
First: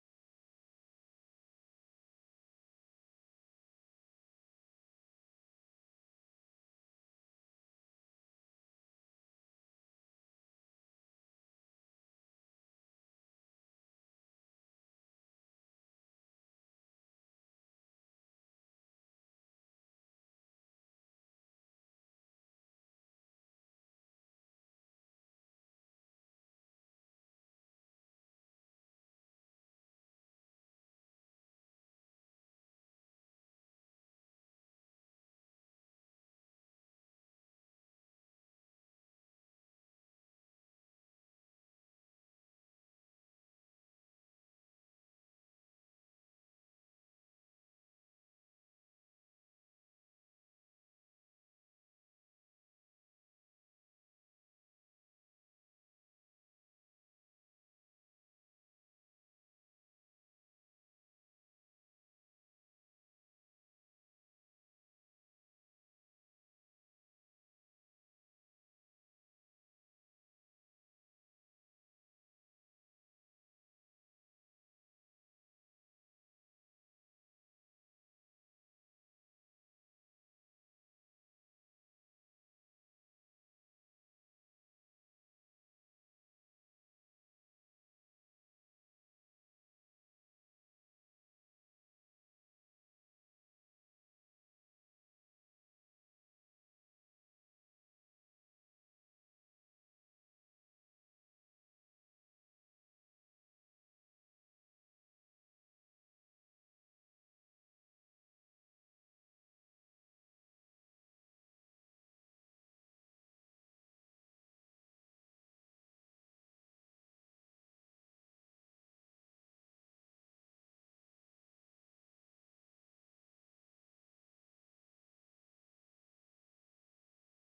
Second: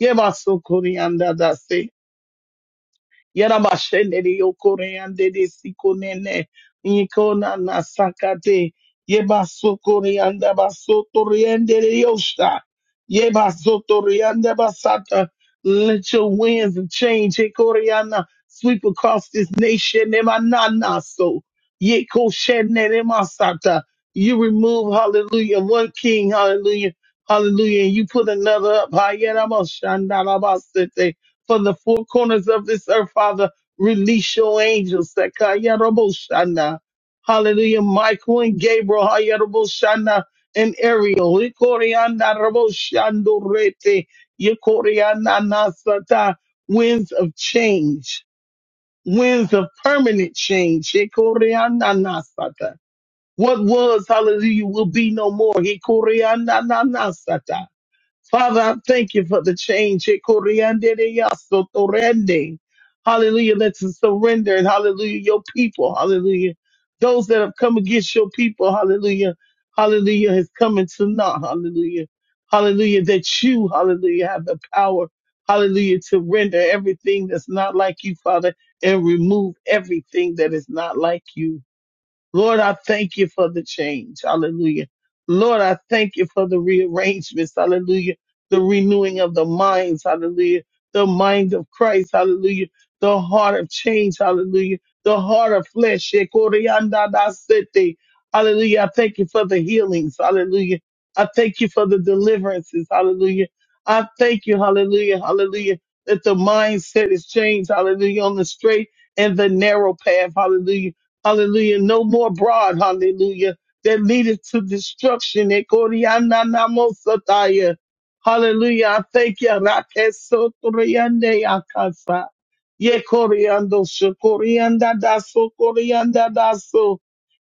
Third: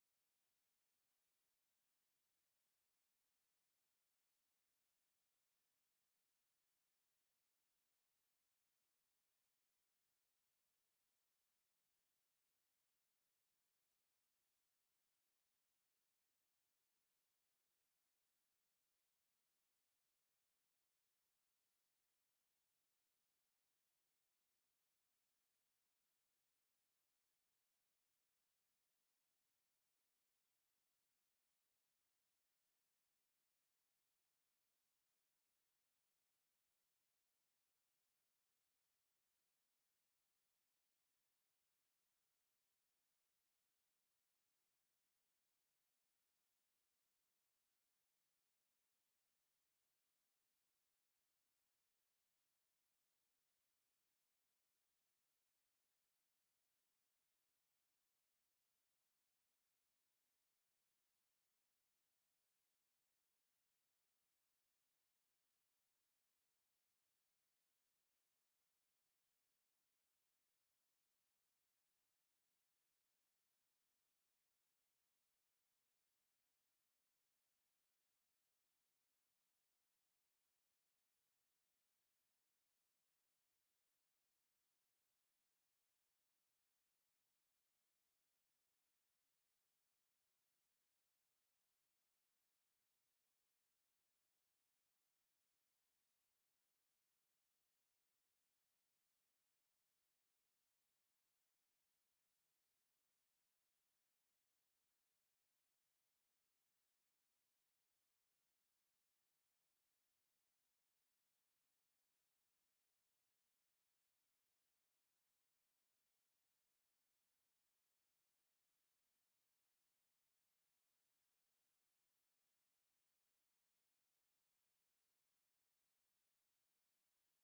Speaker 2: Yemasokoriandadase. Yarabashenere yokoreande de sikonene. Ikona nasakate. Yeba sokoreanda basotoriande de yosha. Yeba sotorianda basata. Let your winds of change, Hekoriana, sweep across this nation. Emanana so. Yekoshenere masata. You remove, hallelujah, one king, hallelujah, hallelujah, and you put another up. Hayeramashandarabasete from the four corners of this earth, Father. Release your angels. Sekayaroboshana. Hallelujah. Michael and Gabriel. Hayaroboshana. And Ariel. Ikorianaroboshandorete. Ikoriananasata. Winds of change. Winds of permanent change. Ikoriananasata. What was, hallelujah, will be no more. Ikoriananasata. Father, I thank you for the change. Eh, coriande de yasso yasotorende Hallelujah. That's a surrender. And hallelujah, your people. Hallelujah. Those that have come against your people. Hallelujah. Hallelujah has come into naught. Hallelujah. Hallelujah. That you, hallelujah, have the power. Hallelujah. To render everything that's not like you, Father, and remove everything that is not like you. Lord, I thank you for the change. Hallelujah. Lord, I thank you for the rearrangements. Hallelujah. The renewing of the minds. Hallelujah. The mind of Christ. Hallelujah. The heart of change. Hallelujah. The heart of flesh. Shekoriandadasete. Hallelujah. I thank you for the healings. Hallelujah. I thank you for the deliverances. Hallelujah. I thank you. Hallelujah. Hallelujah. That the mindset is changed. Hallelujah. On the straight and the narrow path. Hallelujah Hallelujah. No more broad. Hallelujah. That leadeth to destruction. Ekoriananamosataya. Hallelujah. I thank you. Rakesotoriande akasa. Yekoriando shokorianda daso korianda daso.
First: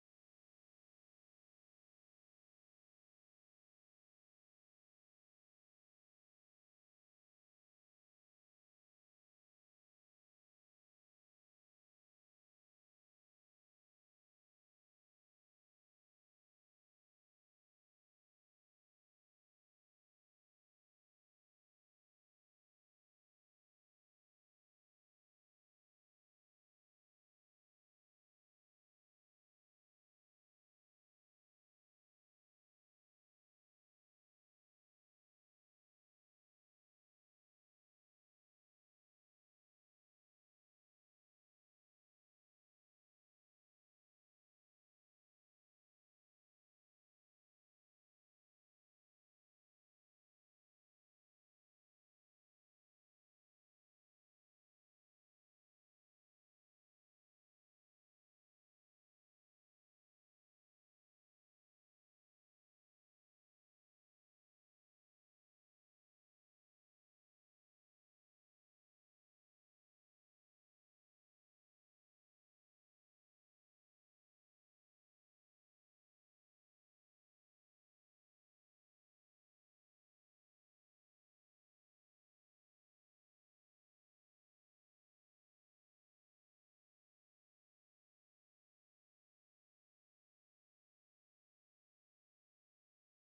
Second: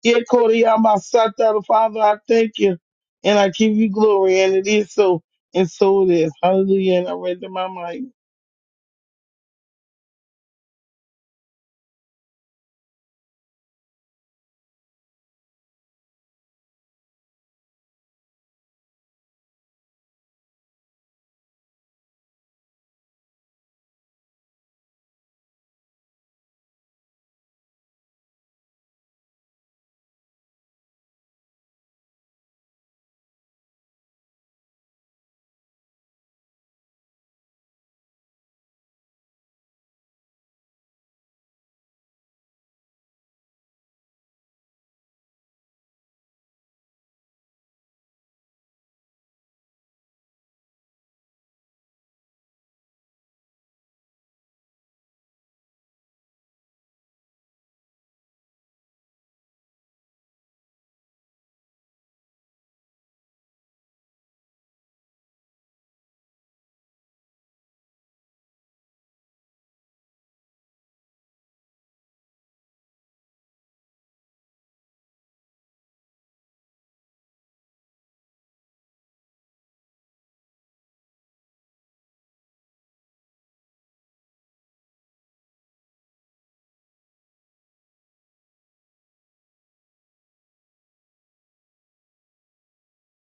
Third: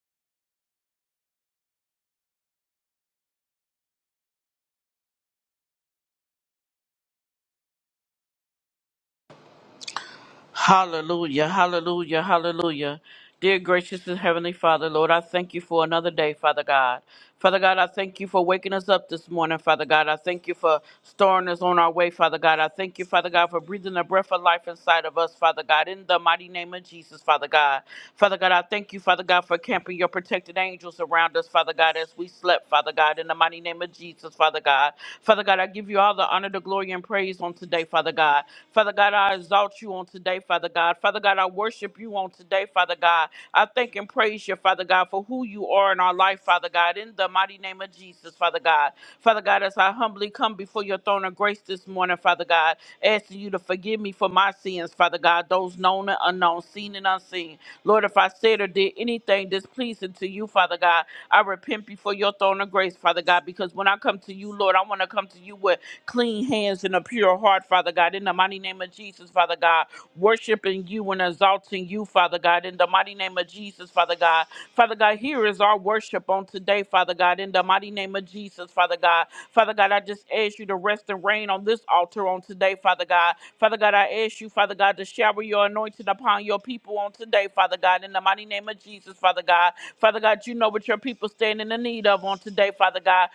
Speaker 2: Yekoriamasata. Father, I thank you. And I give you glory. And it is so. And so it is. Hallelujah. And I render my mic.
Speaker 3: Hallelujah, hallelujah, hallelujah. Dear gracious and heavenly Father, Lord, I thank you for another day, Father God. Father God, I thank you for waking us up this morning, Father God. I thank you for storing us on our way, Father God. I thank you, Father God, for breathing the breath of life inside of us, Father God, in the mighty name of Jesus, Father God. Father God, I thank you, Father God, for camping your protected angels around us, Father God, as we slept, Father God, in the mighty name of Jesus. Jesus, Father God. Father God, I give you all the honor, the glory, and praise on today, Father God. Father God, I exalt you on today, Father God. Father God, I worship you on today, Father God. I thank and praise you, Father God, for who you are in our life, Father God, in the mighty name of Jesus, Father God. Father God, as I humbly come before your throne of grace this morning, Father God, asking you to forgive me for my sins, Father God, those known and unknown, seen and unseen. Lord, if I said or did anything displeasing to you, Father God, I repent before your throne of grace, Father God, because when I come to you, Lord, I want to come to you with clean hands and a pure heart, Father God, in the mighty name of Jesus, Father God, worshiping you and exalting you, Father God, in the mighty name of Jesus, Father God. Father God, here is our worship on today, Father God, in the mighty name of Jesus, Father God. Father God, I just ask you to rest and reign on this altar on today, Father God. Father God, I ask you, Father God, to shower your anointing upon your people on today, Father God, in the mighty name of Jesus, Father God. Father God, you know what your people stand in the need of on today, Father God.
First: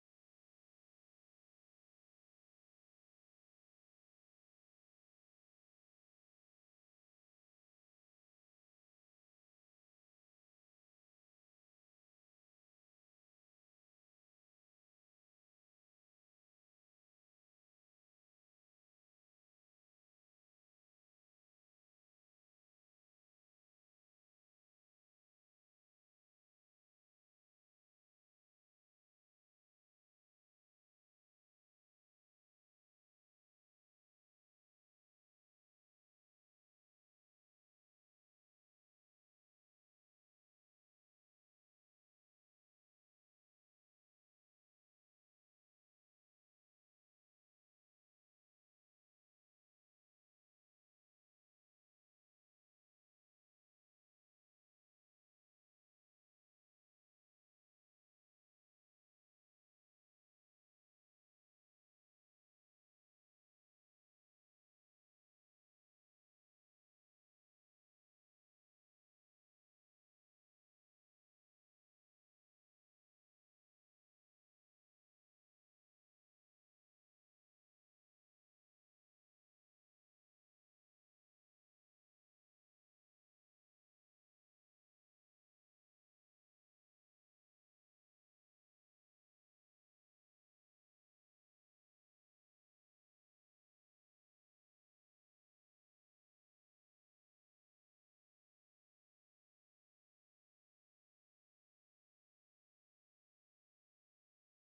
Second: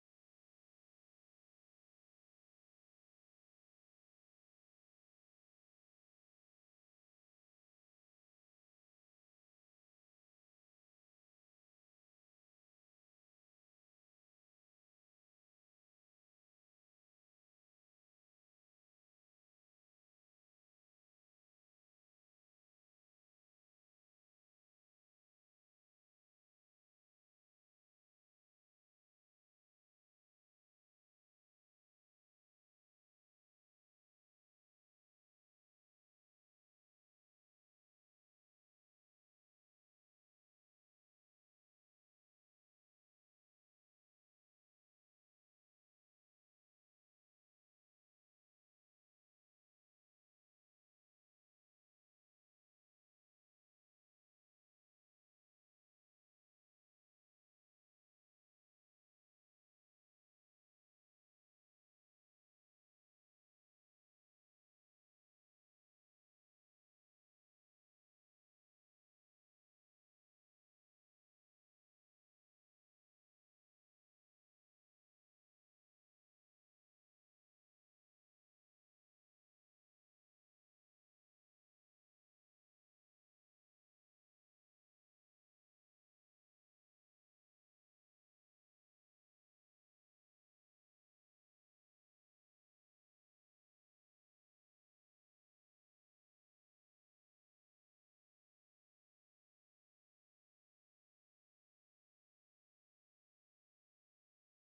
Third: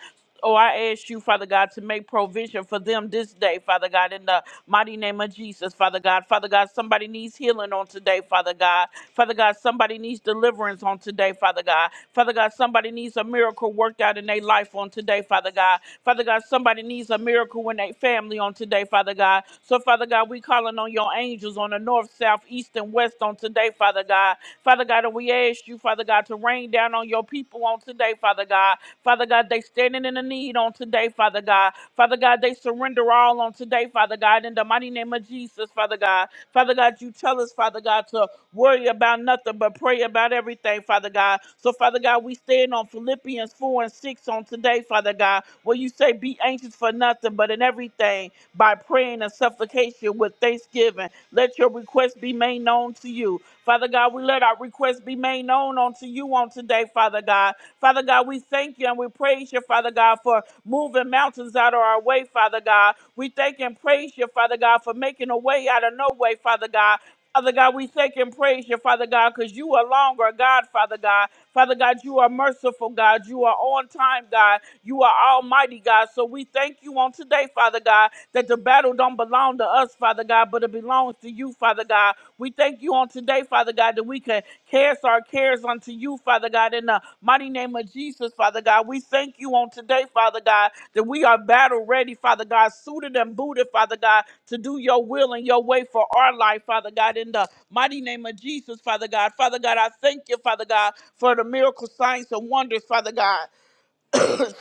Speaker 3: Oh, I ask you, Father God, to make provision for them this day, Father God, in the mighty name of name of Jesus, Father God. Father God, somebody needs healing on today, Father God. Father God, somebody needs deliverance on today, Father God. Father God, somebody needs a miracle worked out in their life on today, Father God. Father God, somebody needs a miracle in their family on today, Father God. So, Father God, we calling on your angels on the north, south, east, and west on today, Father God. Father God, and we ask you, Father God, to rain down on your people on today, Father God. Father God, they standing in the need on today, Father God. Father God, they surrender all on today, Father God, in the mighty name of Jesus, Father God. Father God, you tell us, Father God, to worry about nothing but pray about everything, Father God. So, Father God, we stand on Philippians 4 and 6 on today, Father God, where you say, Be anxious for nothing, but in everything, by praying and supplication with thanksgiving, let your request be made known to you. Father God, we let our requests be made known unto you on today, Father God. Father God, we thank you and we praise you, Father God, for moving mountains out of our way, Father God. We thank and praise you, Father God, for making a way out of no way, Father God. Father God, we thank and praise you, Father God, because you are longer, God, Father God. Father God, you are merciful, God. You are on time, God. You are almighty, God. So we thank you on today, Father God, that the battle don't belong to us, Father God, but it belongs to you, Father God. We thank you on today, Father God, that we can cast our cares cares unto you, Father God, in the mighty name of Jesus, Father God. We thank you on today, Father God, that we are battle ready, Father God, suited and booted, Father God, to do your will and your way for our life, Father God, in the mighty name of Jesus, Father God. Father God, I thank you, Father God, for the miracle signs and wonders, Father God.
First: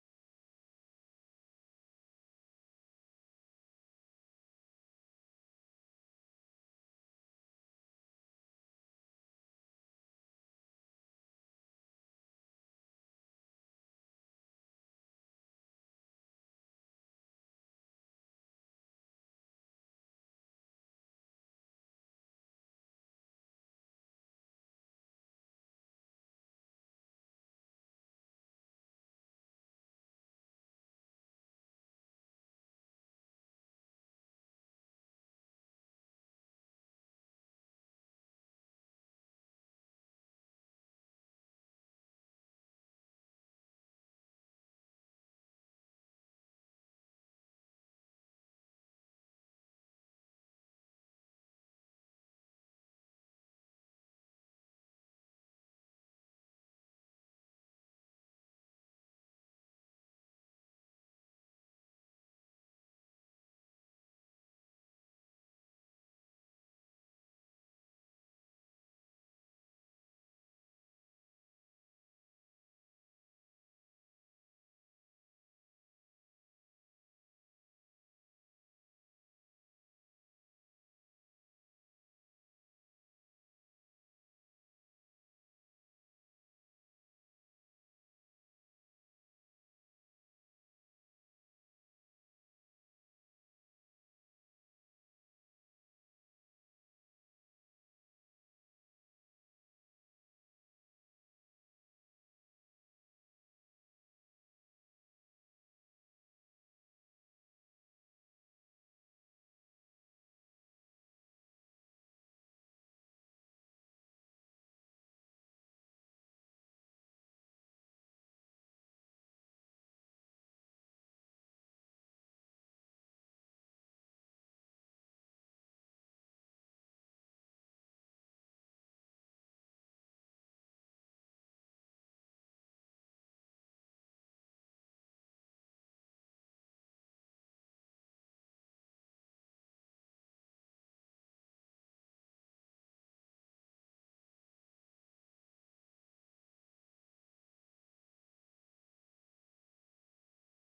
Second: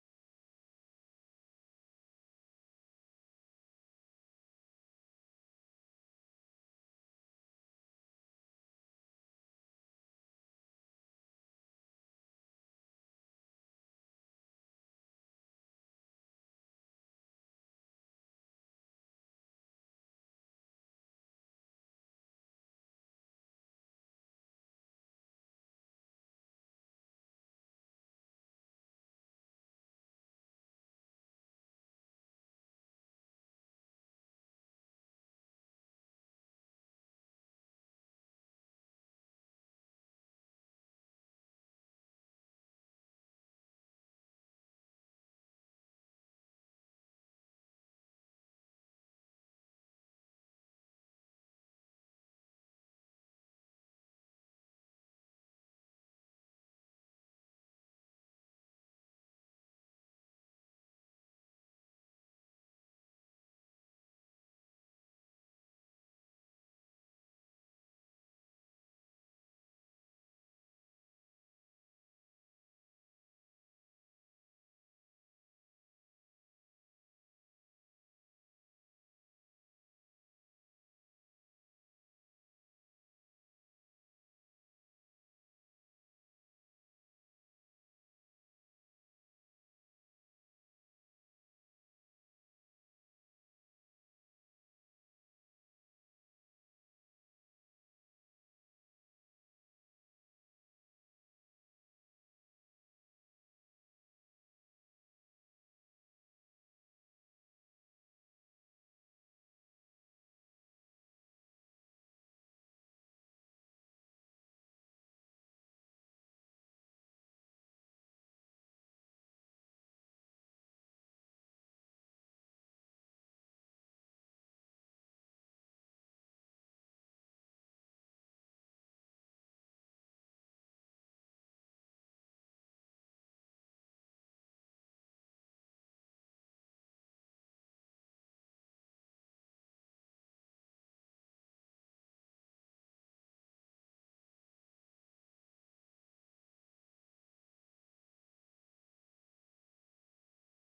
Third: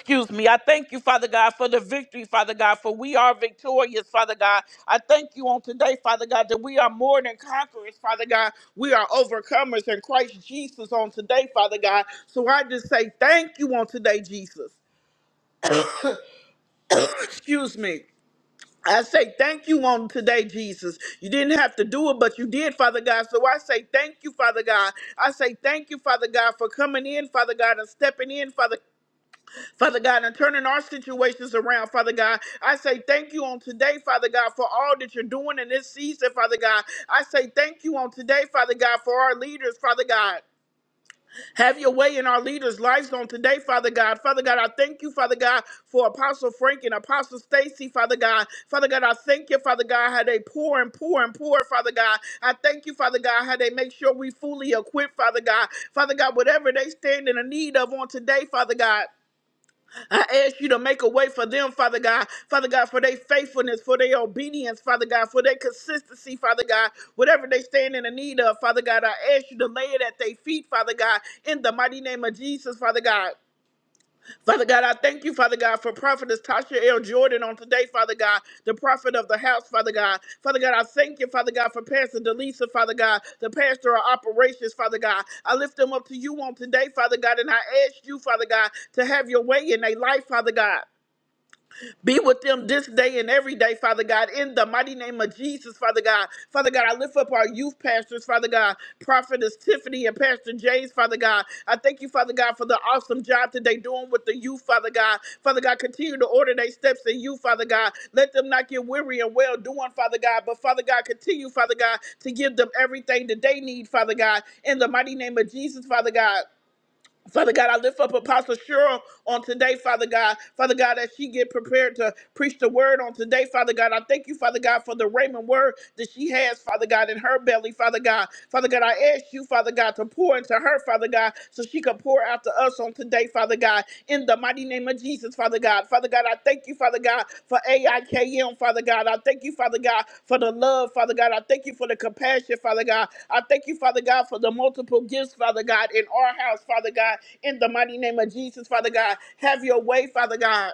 Speaker 3: Excuse me. I thank you, Father God, for the victory, Father God, for we are victorious, Father God. I thank you on today, Father God, that we are more than conquerors, Father God. We are overcomers in Christ Jesus on today, Father God. So I just say thank you on today, Jesus. Excuse me. I say thank you on today, Jesus. You didn't have to do it, but you did, Father God. So I say thank you, Father God. I say thank you, Father God, for coming in, Father God, and stepping in, Father Father God, and turning our situations around, Father God. I say thank you on today, Father God, for all that you're doing in this season, Father God. I say thank you on today, Father God, for our leaders, Father God. Have your way in our leaders' lives on today, Father God. Father God, I thank you, Father God, for Apostle Frank and Apostle Stacy, Father God. Father God, I thank you, Father God, how they pour and pour and pour, Father God. I thank you, Father God, how they make sure we fully equipped, Father God. Father God, whatever they stand in the need of on today, Father God. I ask you to make a way for them, Father God. Father God, for their faithfulness, for their obedience, Father God, for their consistency, Father God. Whatever they stand in the need of, Father God, I ask you to lay it at their feet, Father God, in the mighty name of Jesus, Father God. Father God, I thank you, Father God, for prophetess Tasha L. Jordan on today, Father God, the prophet of the house, Father God. Father God, I thank you, Father God, for Pastor Delisa, Father God, the pastor of operations, Father God. I lift them up to you on today, Father God, and I ask you, Father God, to have your way in their life, Father God. Be with them this day and every day, Father God, in the mighty name of Jesus, Father God. Father God, I lift up our youth pastors, Father God, Prophetess Tiffany and Pastor James, Father God. I thank you, Father God, for the awesome job that they doing with the youth, Father God. Father God, continue to order their steps in you, Father God. Let them not get weary and well doing, Father God. But Father God, continue, Father God, to give them everything that they need, Father God. In the mighty name of Jesus, Father God. Father God, I lift up Apostle Cheryl on today, Father God. Father God, that she get prepared to preach the word on today, Father God. I thank you, Father God, for the Raymond word that she has, Father God, in her belly, Father God. Father God, I ask you, Father God, to pour into her, Father God, so she can pour out to us on today, Father God in the mighty name of Jesus, Father God. Father God, I thank you, Father God, for AIKM, Father God. I thank you, Father God, for the love, Father God. I thank you for the compassion, Father God. I thank you, Father God, for the multiple gifts, Father God, in our house, Father God, in the mighty name of Jesus, Father God. Have your way, Father God.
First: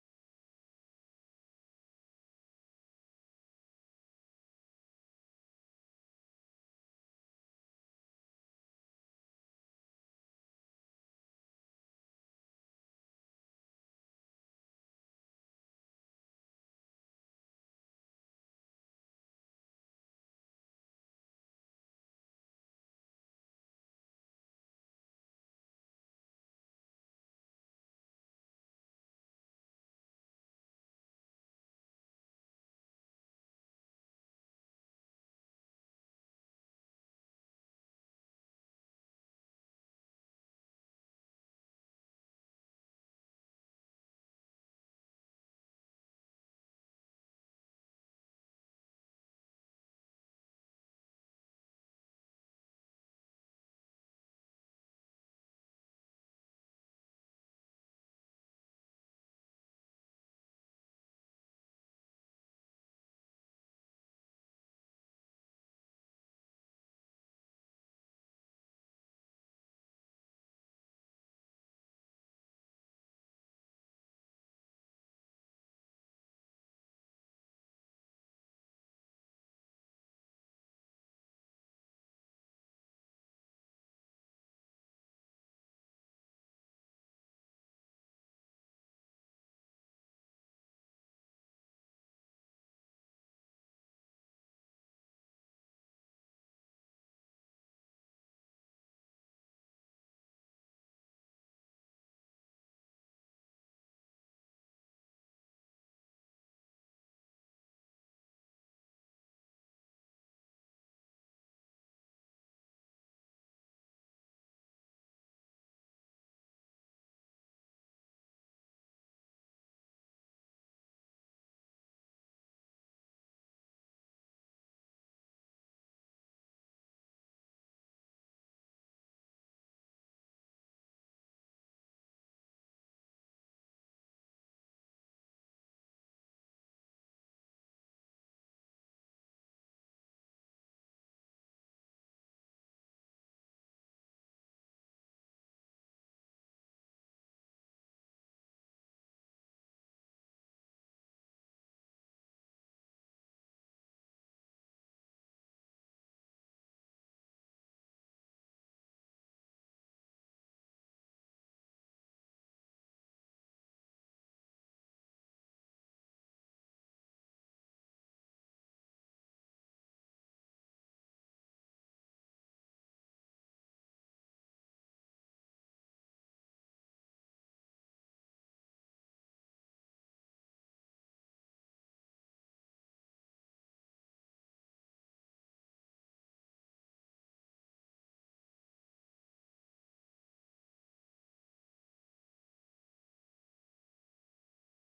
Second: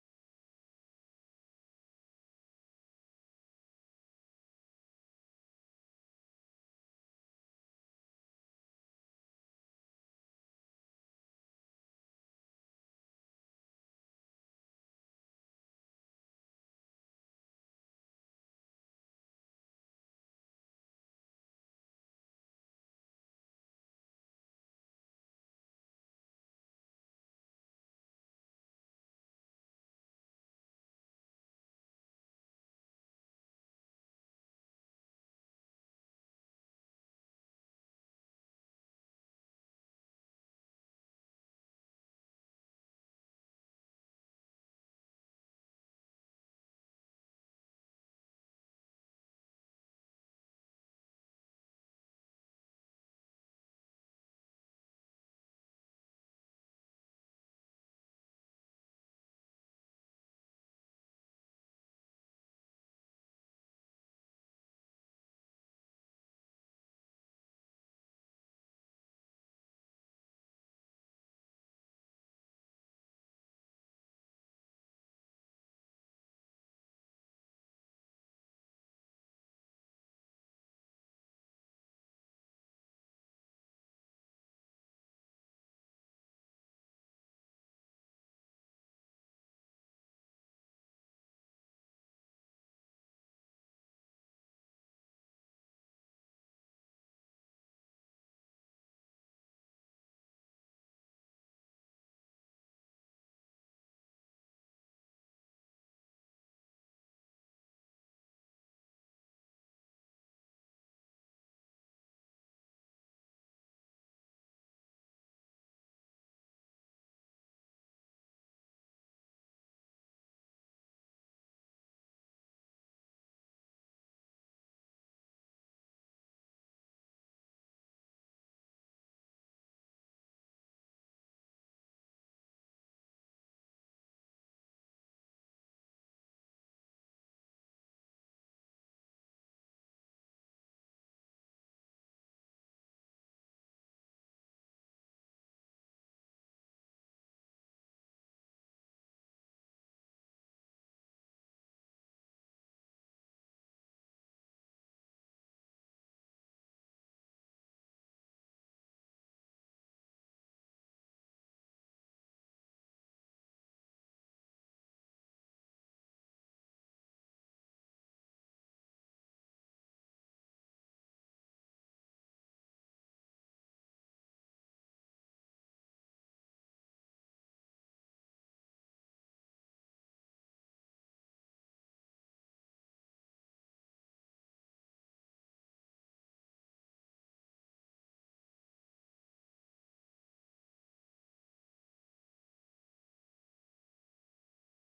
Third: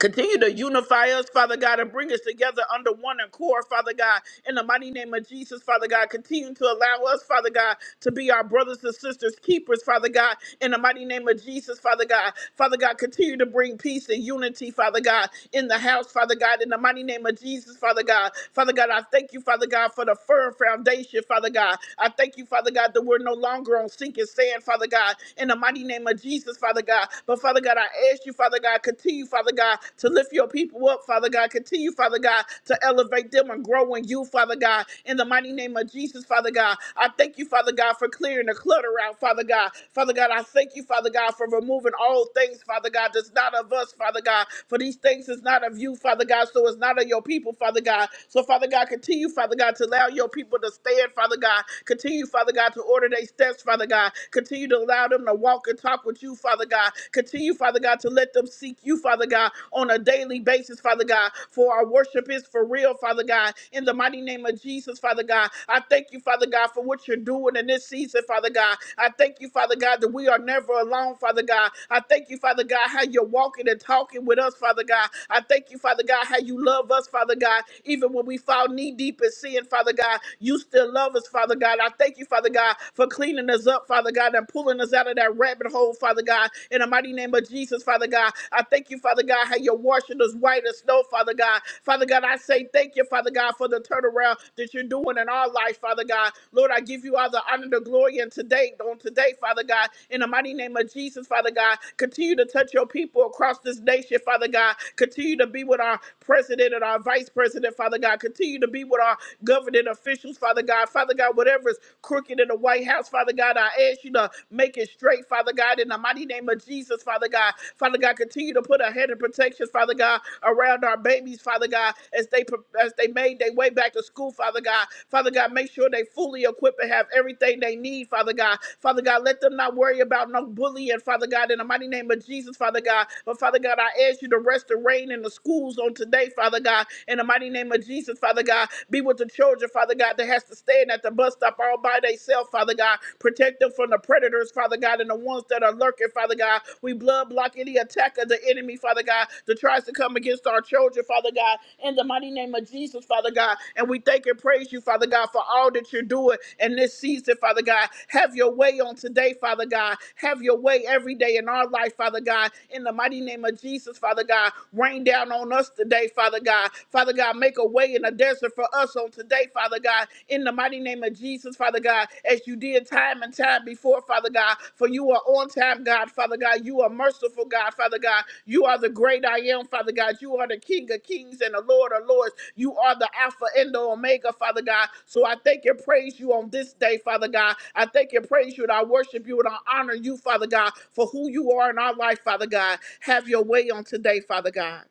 Speaker 3: Continue to unify us, Father God, and bring us together under one accord, Father God. In the mighty name of Jesus, Father God, continue to allow us, Father God, to be our brothers and sisters, keepers, Father God, in the mighty name of Jesus, Father God. Father God, continue to bring peace and unity, Father God, in the house, Father God. In the mighty name of Jesus, Father God. Father God, I thank you, Father God, for the firm foundation, Father God. I thank you, Father God, that we're no longer on sinking sand, Father God. In the mighty name of Jesus, Father God. But Father God, I ask you, Father God, continue, Father God, to lift your people up, Father God. Continue, Father God, to elevate them and grow in you, Father God. In the mighty name of Jesus, Father God. I thank you, Father God for clearing the clutter out, Father God. Father God, I thank you, Father God, for removing all things, Father God, that's not of us, Father God. For these things is not of you, Father God, so it's not of your people, Father God. So, Father God, continue, Father God, to allow your people to stand, Father God. Continue, Father God, to order their steps, Father God. Continue to allow them to walk and talk with you, Father God. Continue, Father God, to let them seek you, Father God, on a daily basis, Father God. For our worship is for real, Father God. In the mighty name of Jesus, Father God. God. I thank you, Father God, for what you're doing in this season, Father God. I thank you, Father God, that we are never alone, Father God. I thank you, Father God, how you're walking and talking with us, Father God. I thank you, Father God, how you love us, Father God. Even when we fall knee deep in sin, Father God, you still love us, Father God. I thank you, Father God, for cleaning us up, Father God, and pulling us out of that rabbit hole, Father God. In the mighty name of Jesus, Father God, I thank you, Father God, how you're washing us white as snow, Father God. Father God, I say thank thank you, Father God, for the turnaround that you're doing in our life, Father God. Lord, I give you all the honor, the glory, and today, on today, Father God, in the mighty name of Jesus, Father God, continue to touch your people across this nation, Father God. Continue to be with our president and our vice president, Father God. Continue to be with our governing officials, Father God. Father God, whatever is crooked in the White House, Father God, I ask you to make it straight, Father God, in the mighty name of Jesus, Father God. Father God, continue to put a head of protection, Father God, around our babies, Father God, as they as they made their way back to school, Father God. Father God, make sure they fully equipped and have everything they need, Father God. Father God, let them not worry about no bullying, Father God, in the mighty name of Jesus, Father God. But Father God, I ask you to rest the rain in the schools on today, Father God, in the mighty name of Jesus, Father God. Be with the children, Father God, that has to stand at the bus stop all by themselves, Father God. Protect them from the predators, Father God, and the ones that are lurking, Father God. We blood block any attack of the enemy, Father God. God, that tries to come against our children, Father God, in the mighty name of Jesus, Father God. And we thank and praise you, Father God, for all that you're doing in this season, Father God. Have your way on today, Father God. Have your way every day in our life, Father God. In the mighty name of Jesus, Father God, rain down on us today, Father God. Father God, make a way in the desert for us on today, Father God. In the mighty name of Jesus, Father God, as you did time and time before, Father God, for you are on time, God, Father God. You are merciful, God, Father God. You are the great I am, Father God. You are the King of kings and the Lord of lords. You are the Alpha and the Omega, Father God. So I thank and praise you on this day, Father God. I thank and praise you and I worship you and I honor you, Father God, for who you are in our life, Father God. Have your way on today, Father God.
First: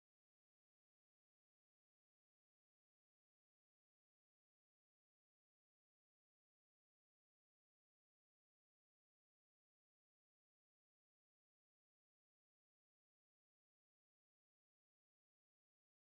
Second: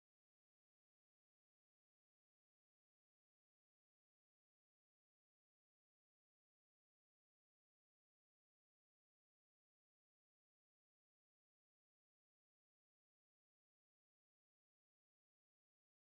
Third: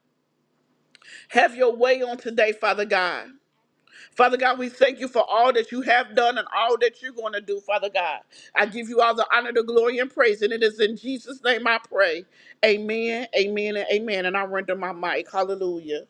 Speaker 3: Have your way on today, Father God. Father God, we thank you for all that you have done and all that you're going to do, Father God. I give you all the honor, the glory, and praise. And it is in Jesus' name I pray. Amen, amen, and amen. And I render my mic. Hallelujah.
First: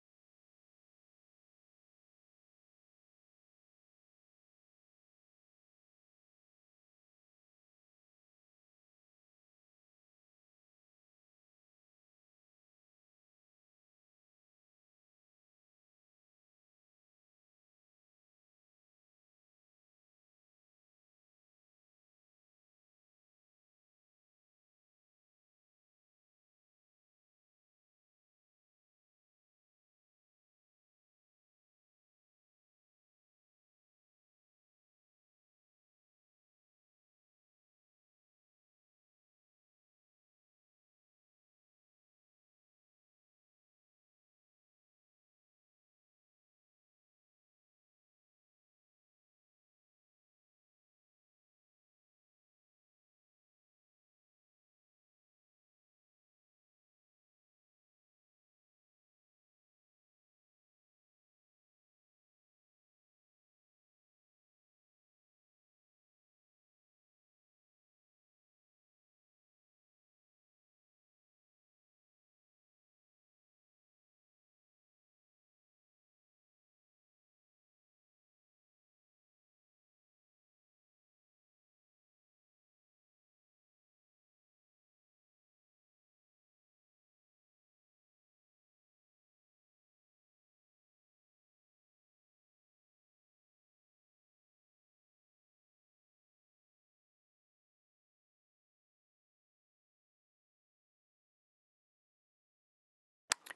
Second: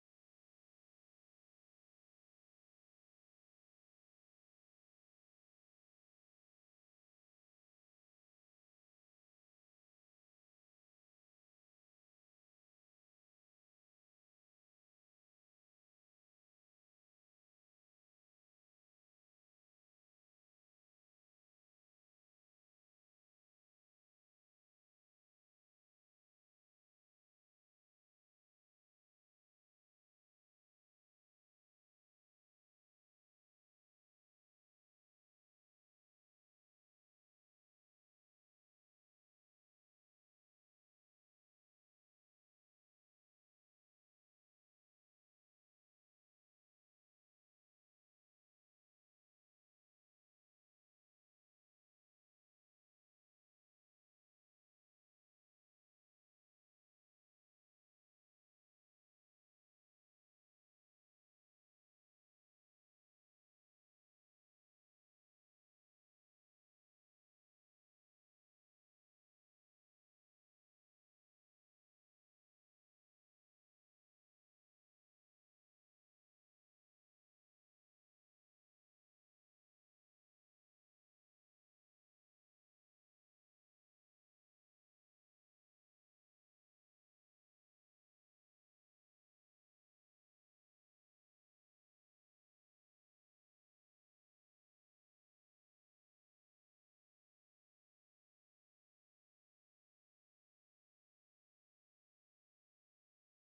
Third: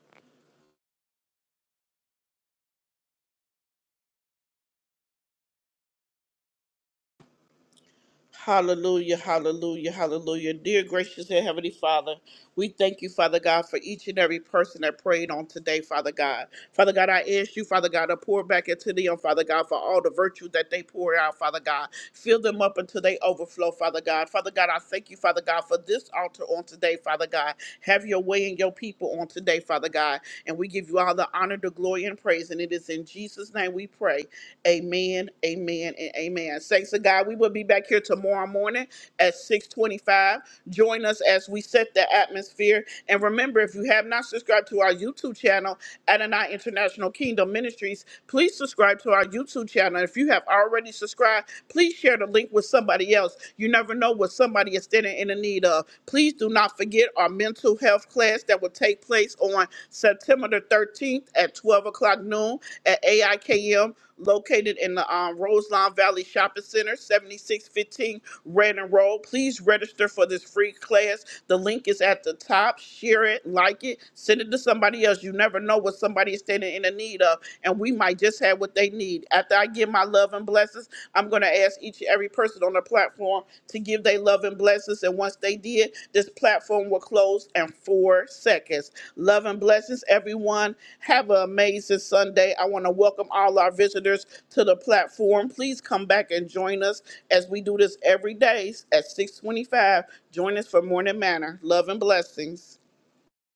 Speaker 3: Hallelujah, hallelujah, hallelujah. Dear gracious and heavenly Father, we thank you, Father God, for each and every person that prayed on today, Father God. Father God, I ask you, Father God, to pour back into them, Father God, for all the virtue that they pour out, Father God. Fill them up until they overflow, Father God. Father God, I thank you, Father God, for this altar on today, Father God. Have your way in your people on today, Father God. And we give you all the honor, the glory, and praise. And it is in Jesus' name we pray. Amen, amen, and amen. Thanks to God. We will be back here tomorrow morning at 625. Join us as we set the atmosphere. And remember, if you have not subscribed to our YouTube channel, Adonai International Kingdom Ministries, please subscribe to our YouTube channel. If you have already subscribed, please share the link with somebody else. You never know what somebody is standing in the need of. Please do not forget our mental health class that will take place on September the 13th at 12 o'clock noon at AIKM located in the um, Roseline Valley Shopping Center, 7615 Redden Road. Please register for this free class. The link is at the top. Share it, like it, send it to somebody else. You never know what somebody is standing in the need of, and we might just have what they need. After I give my love and blessings, I'm going to ask each and every person on the platform to give their love and blessings. And once they did, this platform will close in four seconds. Love and blessings, everyone. Have an amazing Sunday. I want to welcome all our visitors to the platform. Please come back and join us as we do this every day at 625. Join us for Morning Manor. Love and blessings.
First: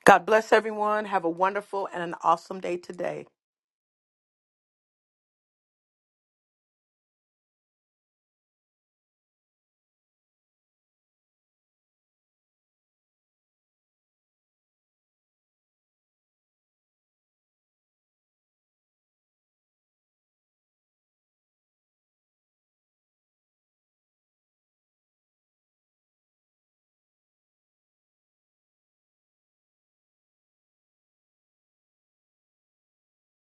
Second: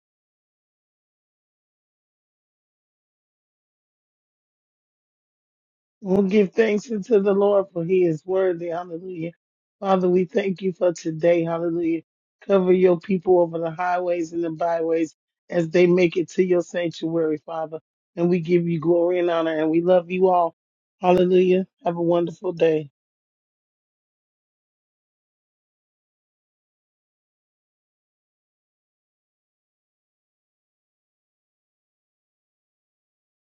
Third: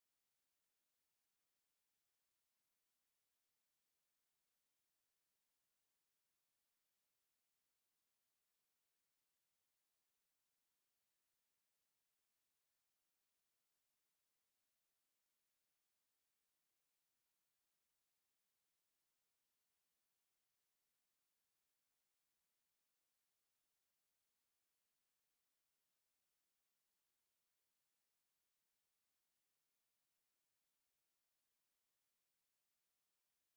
Speaker 1: God bless everyone. Have a wonderful and an awesome day today.
Speaker 2: We'll give thanks unto the Lord for he is worthy. Hallelujah. Father, we thank you for today. Hallelujah. Cover your people over the highways and the byways as they make it to your sanctuary, Father. And we give you glory and honor and we love you all. Hallelujah. Have a wonderful day.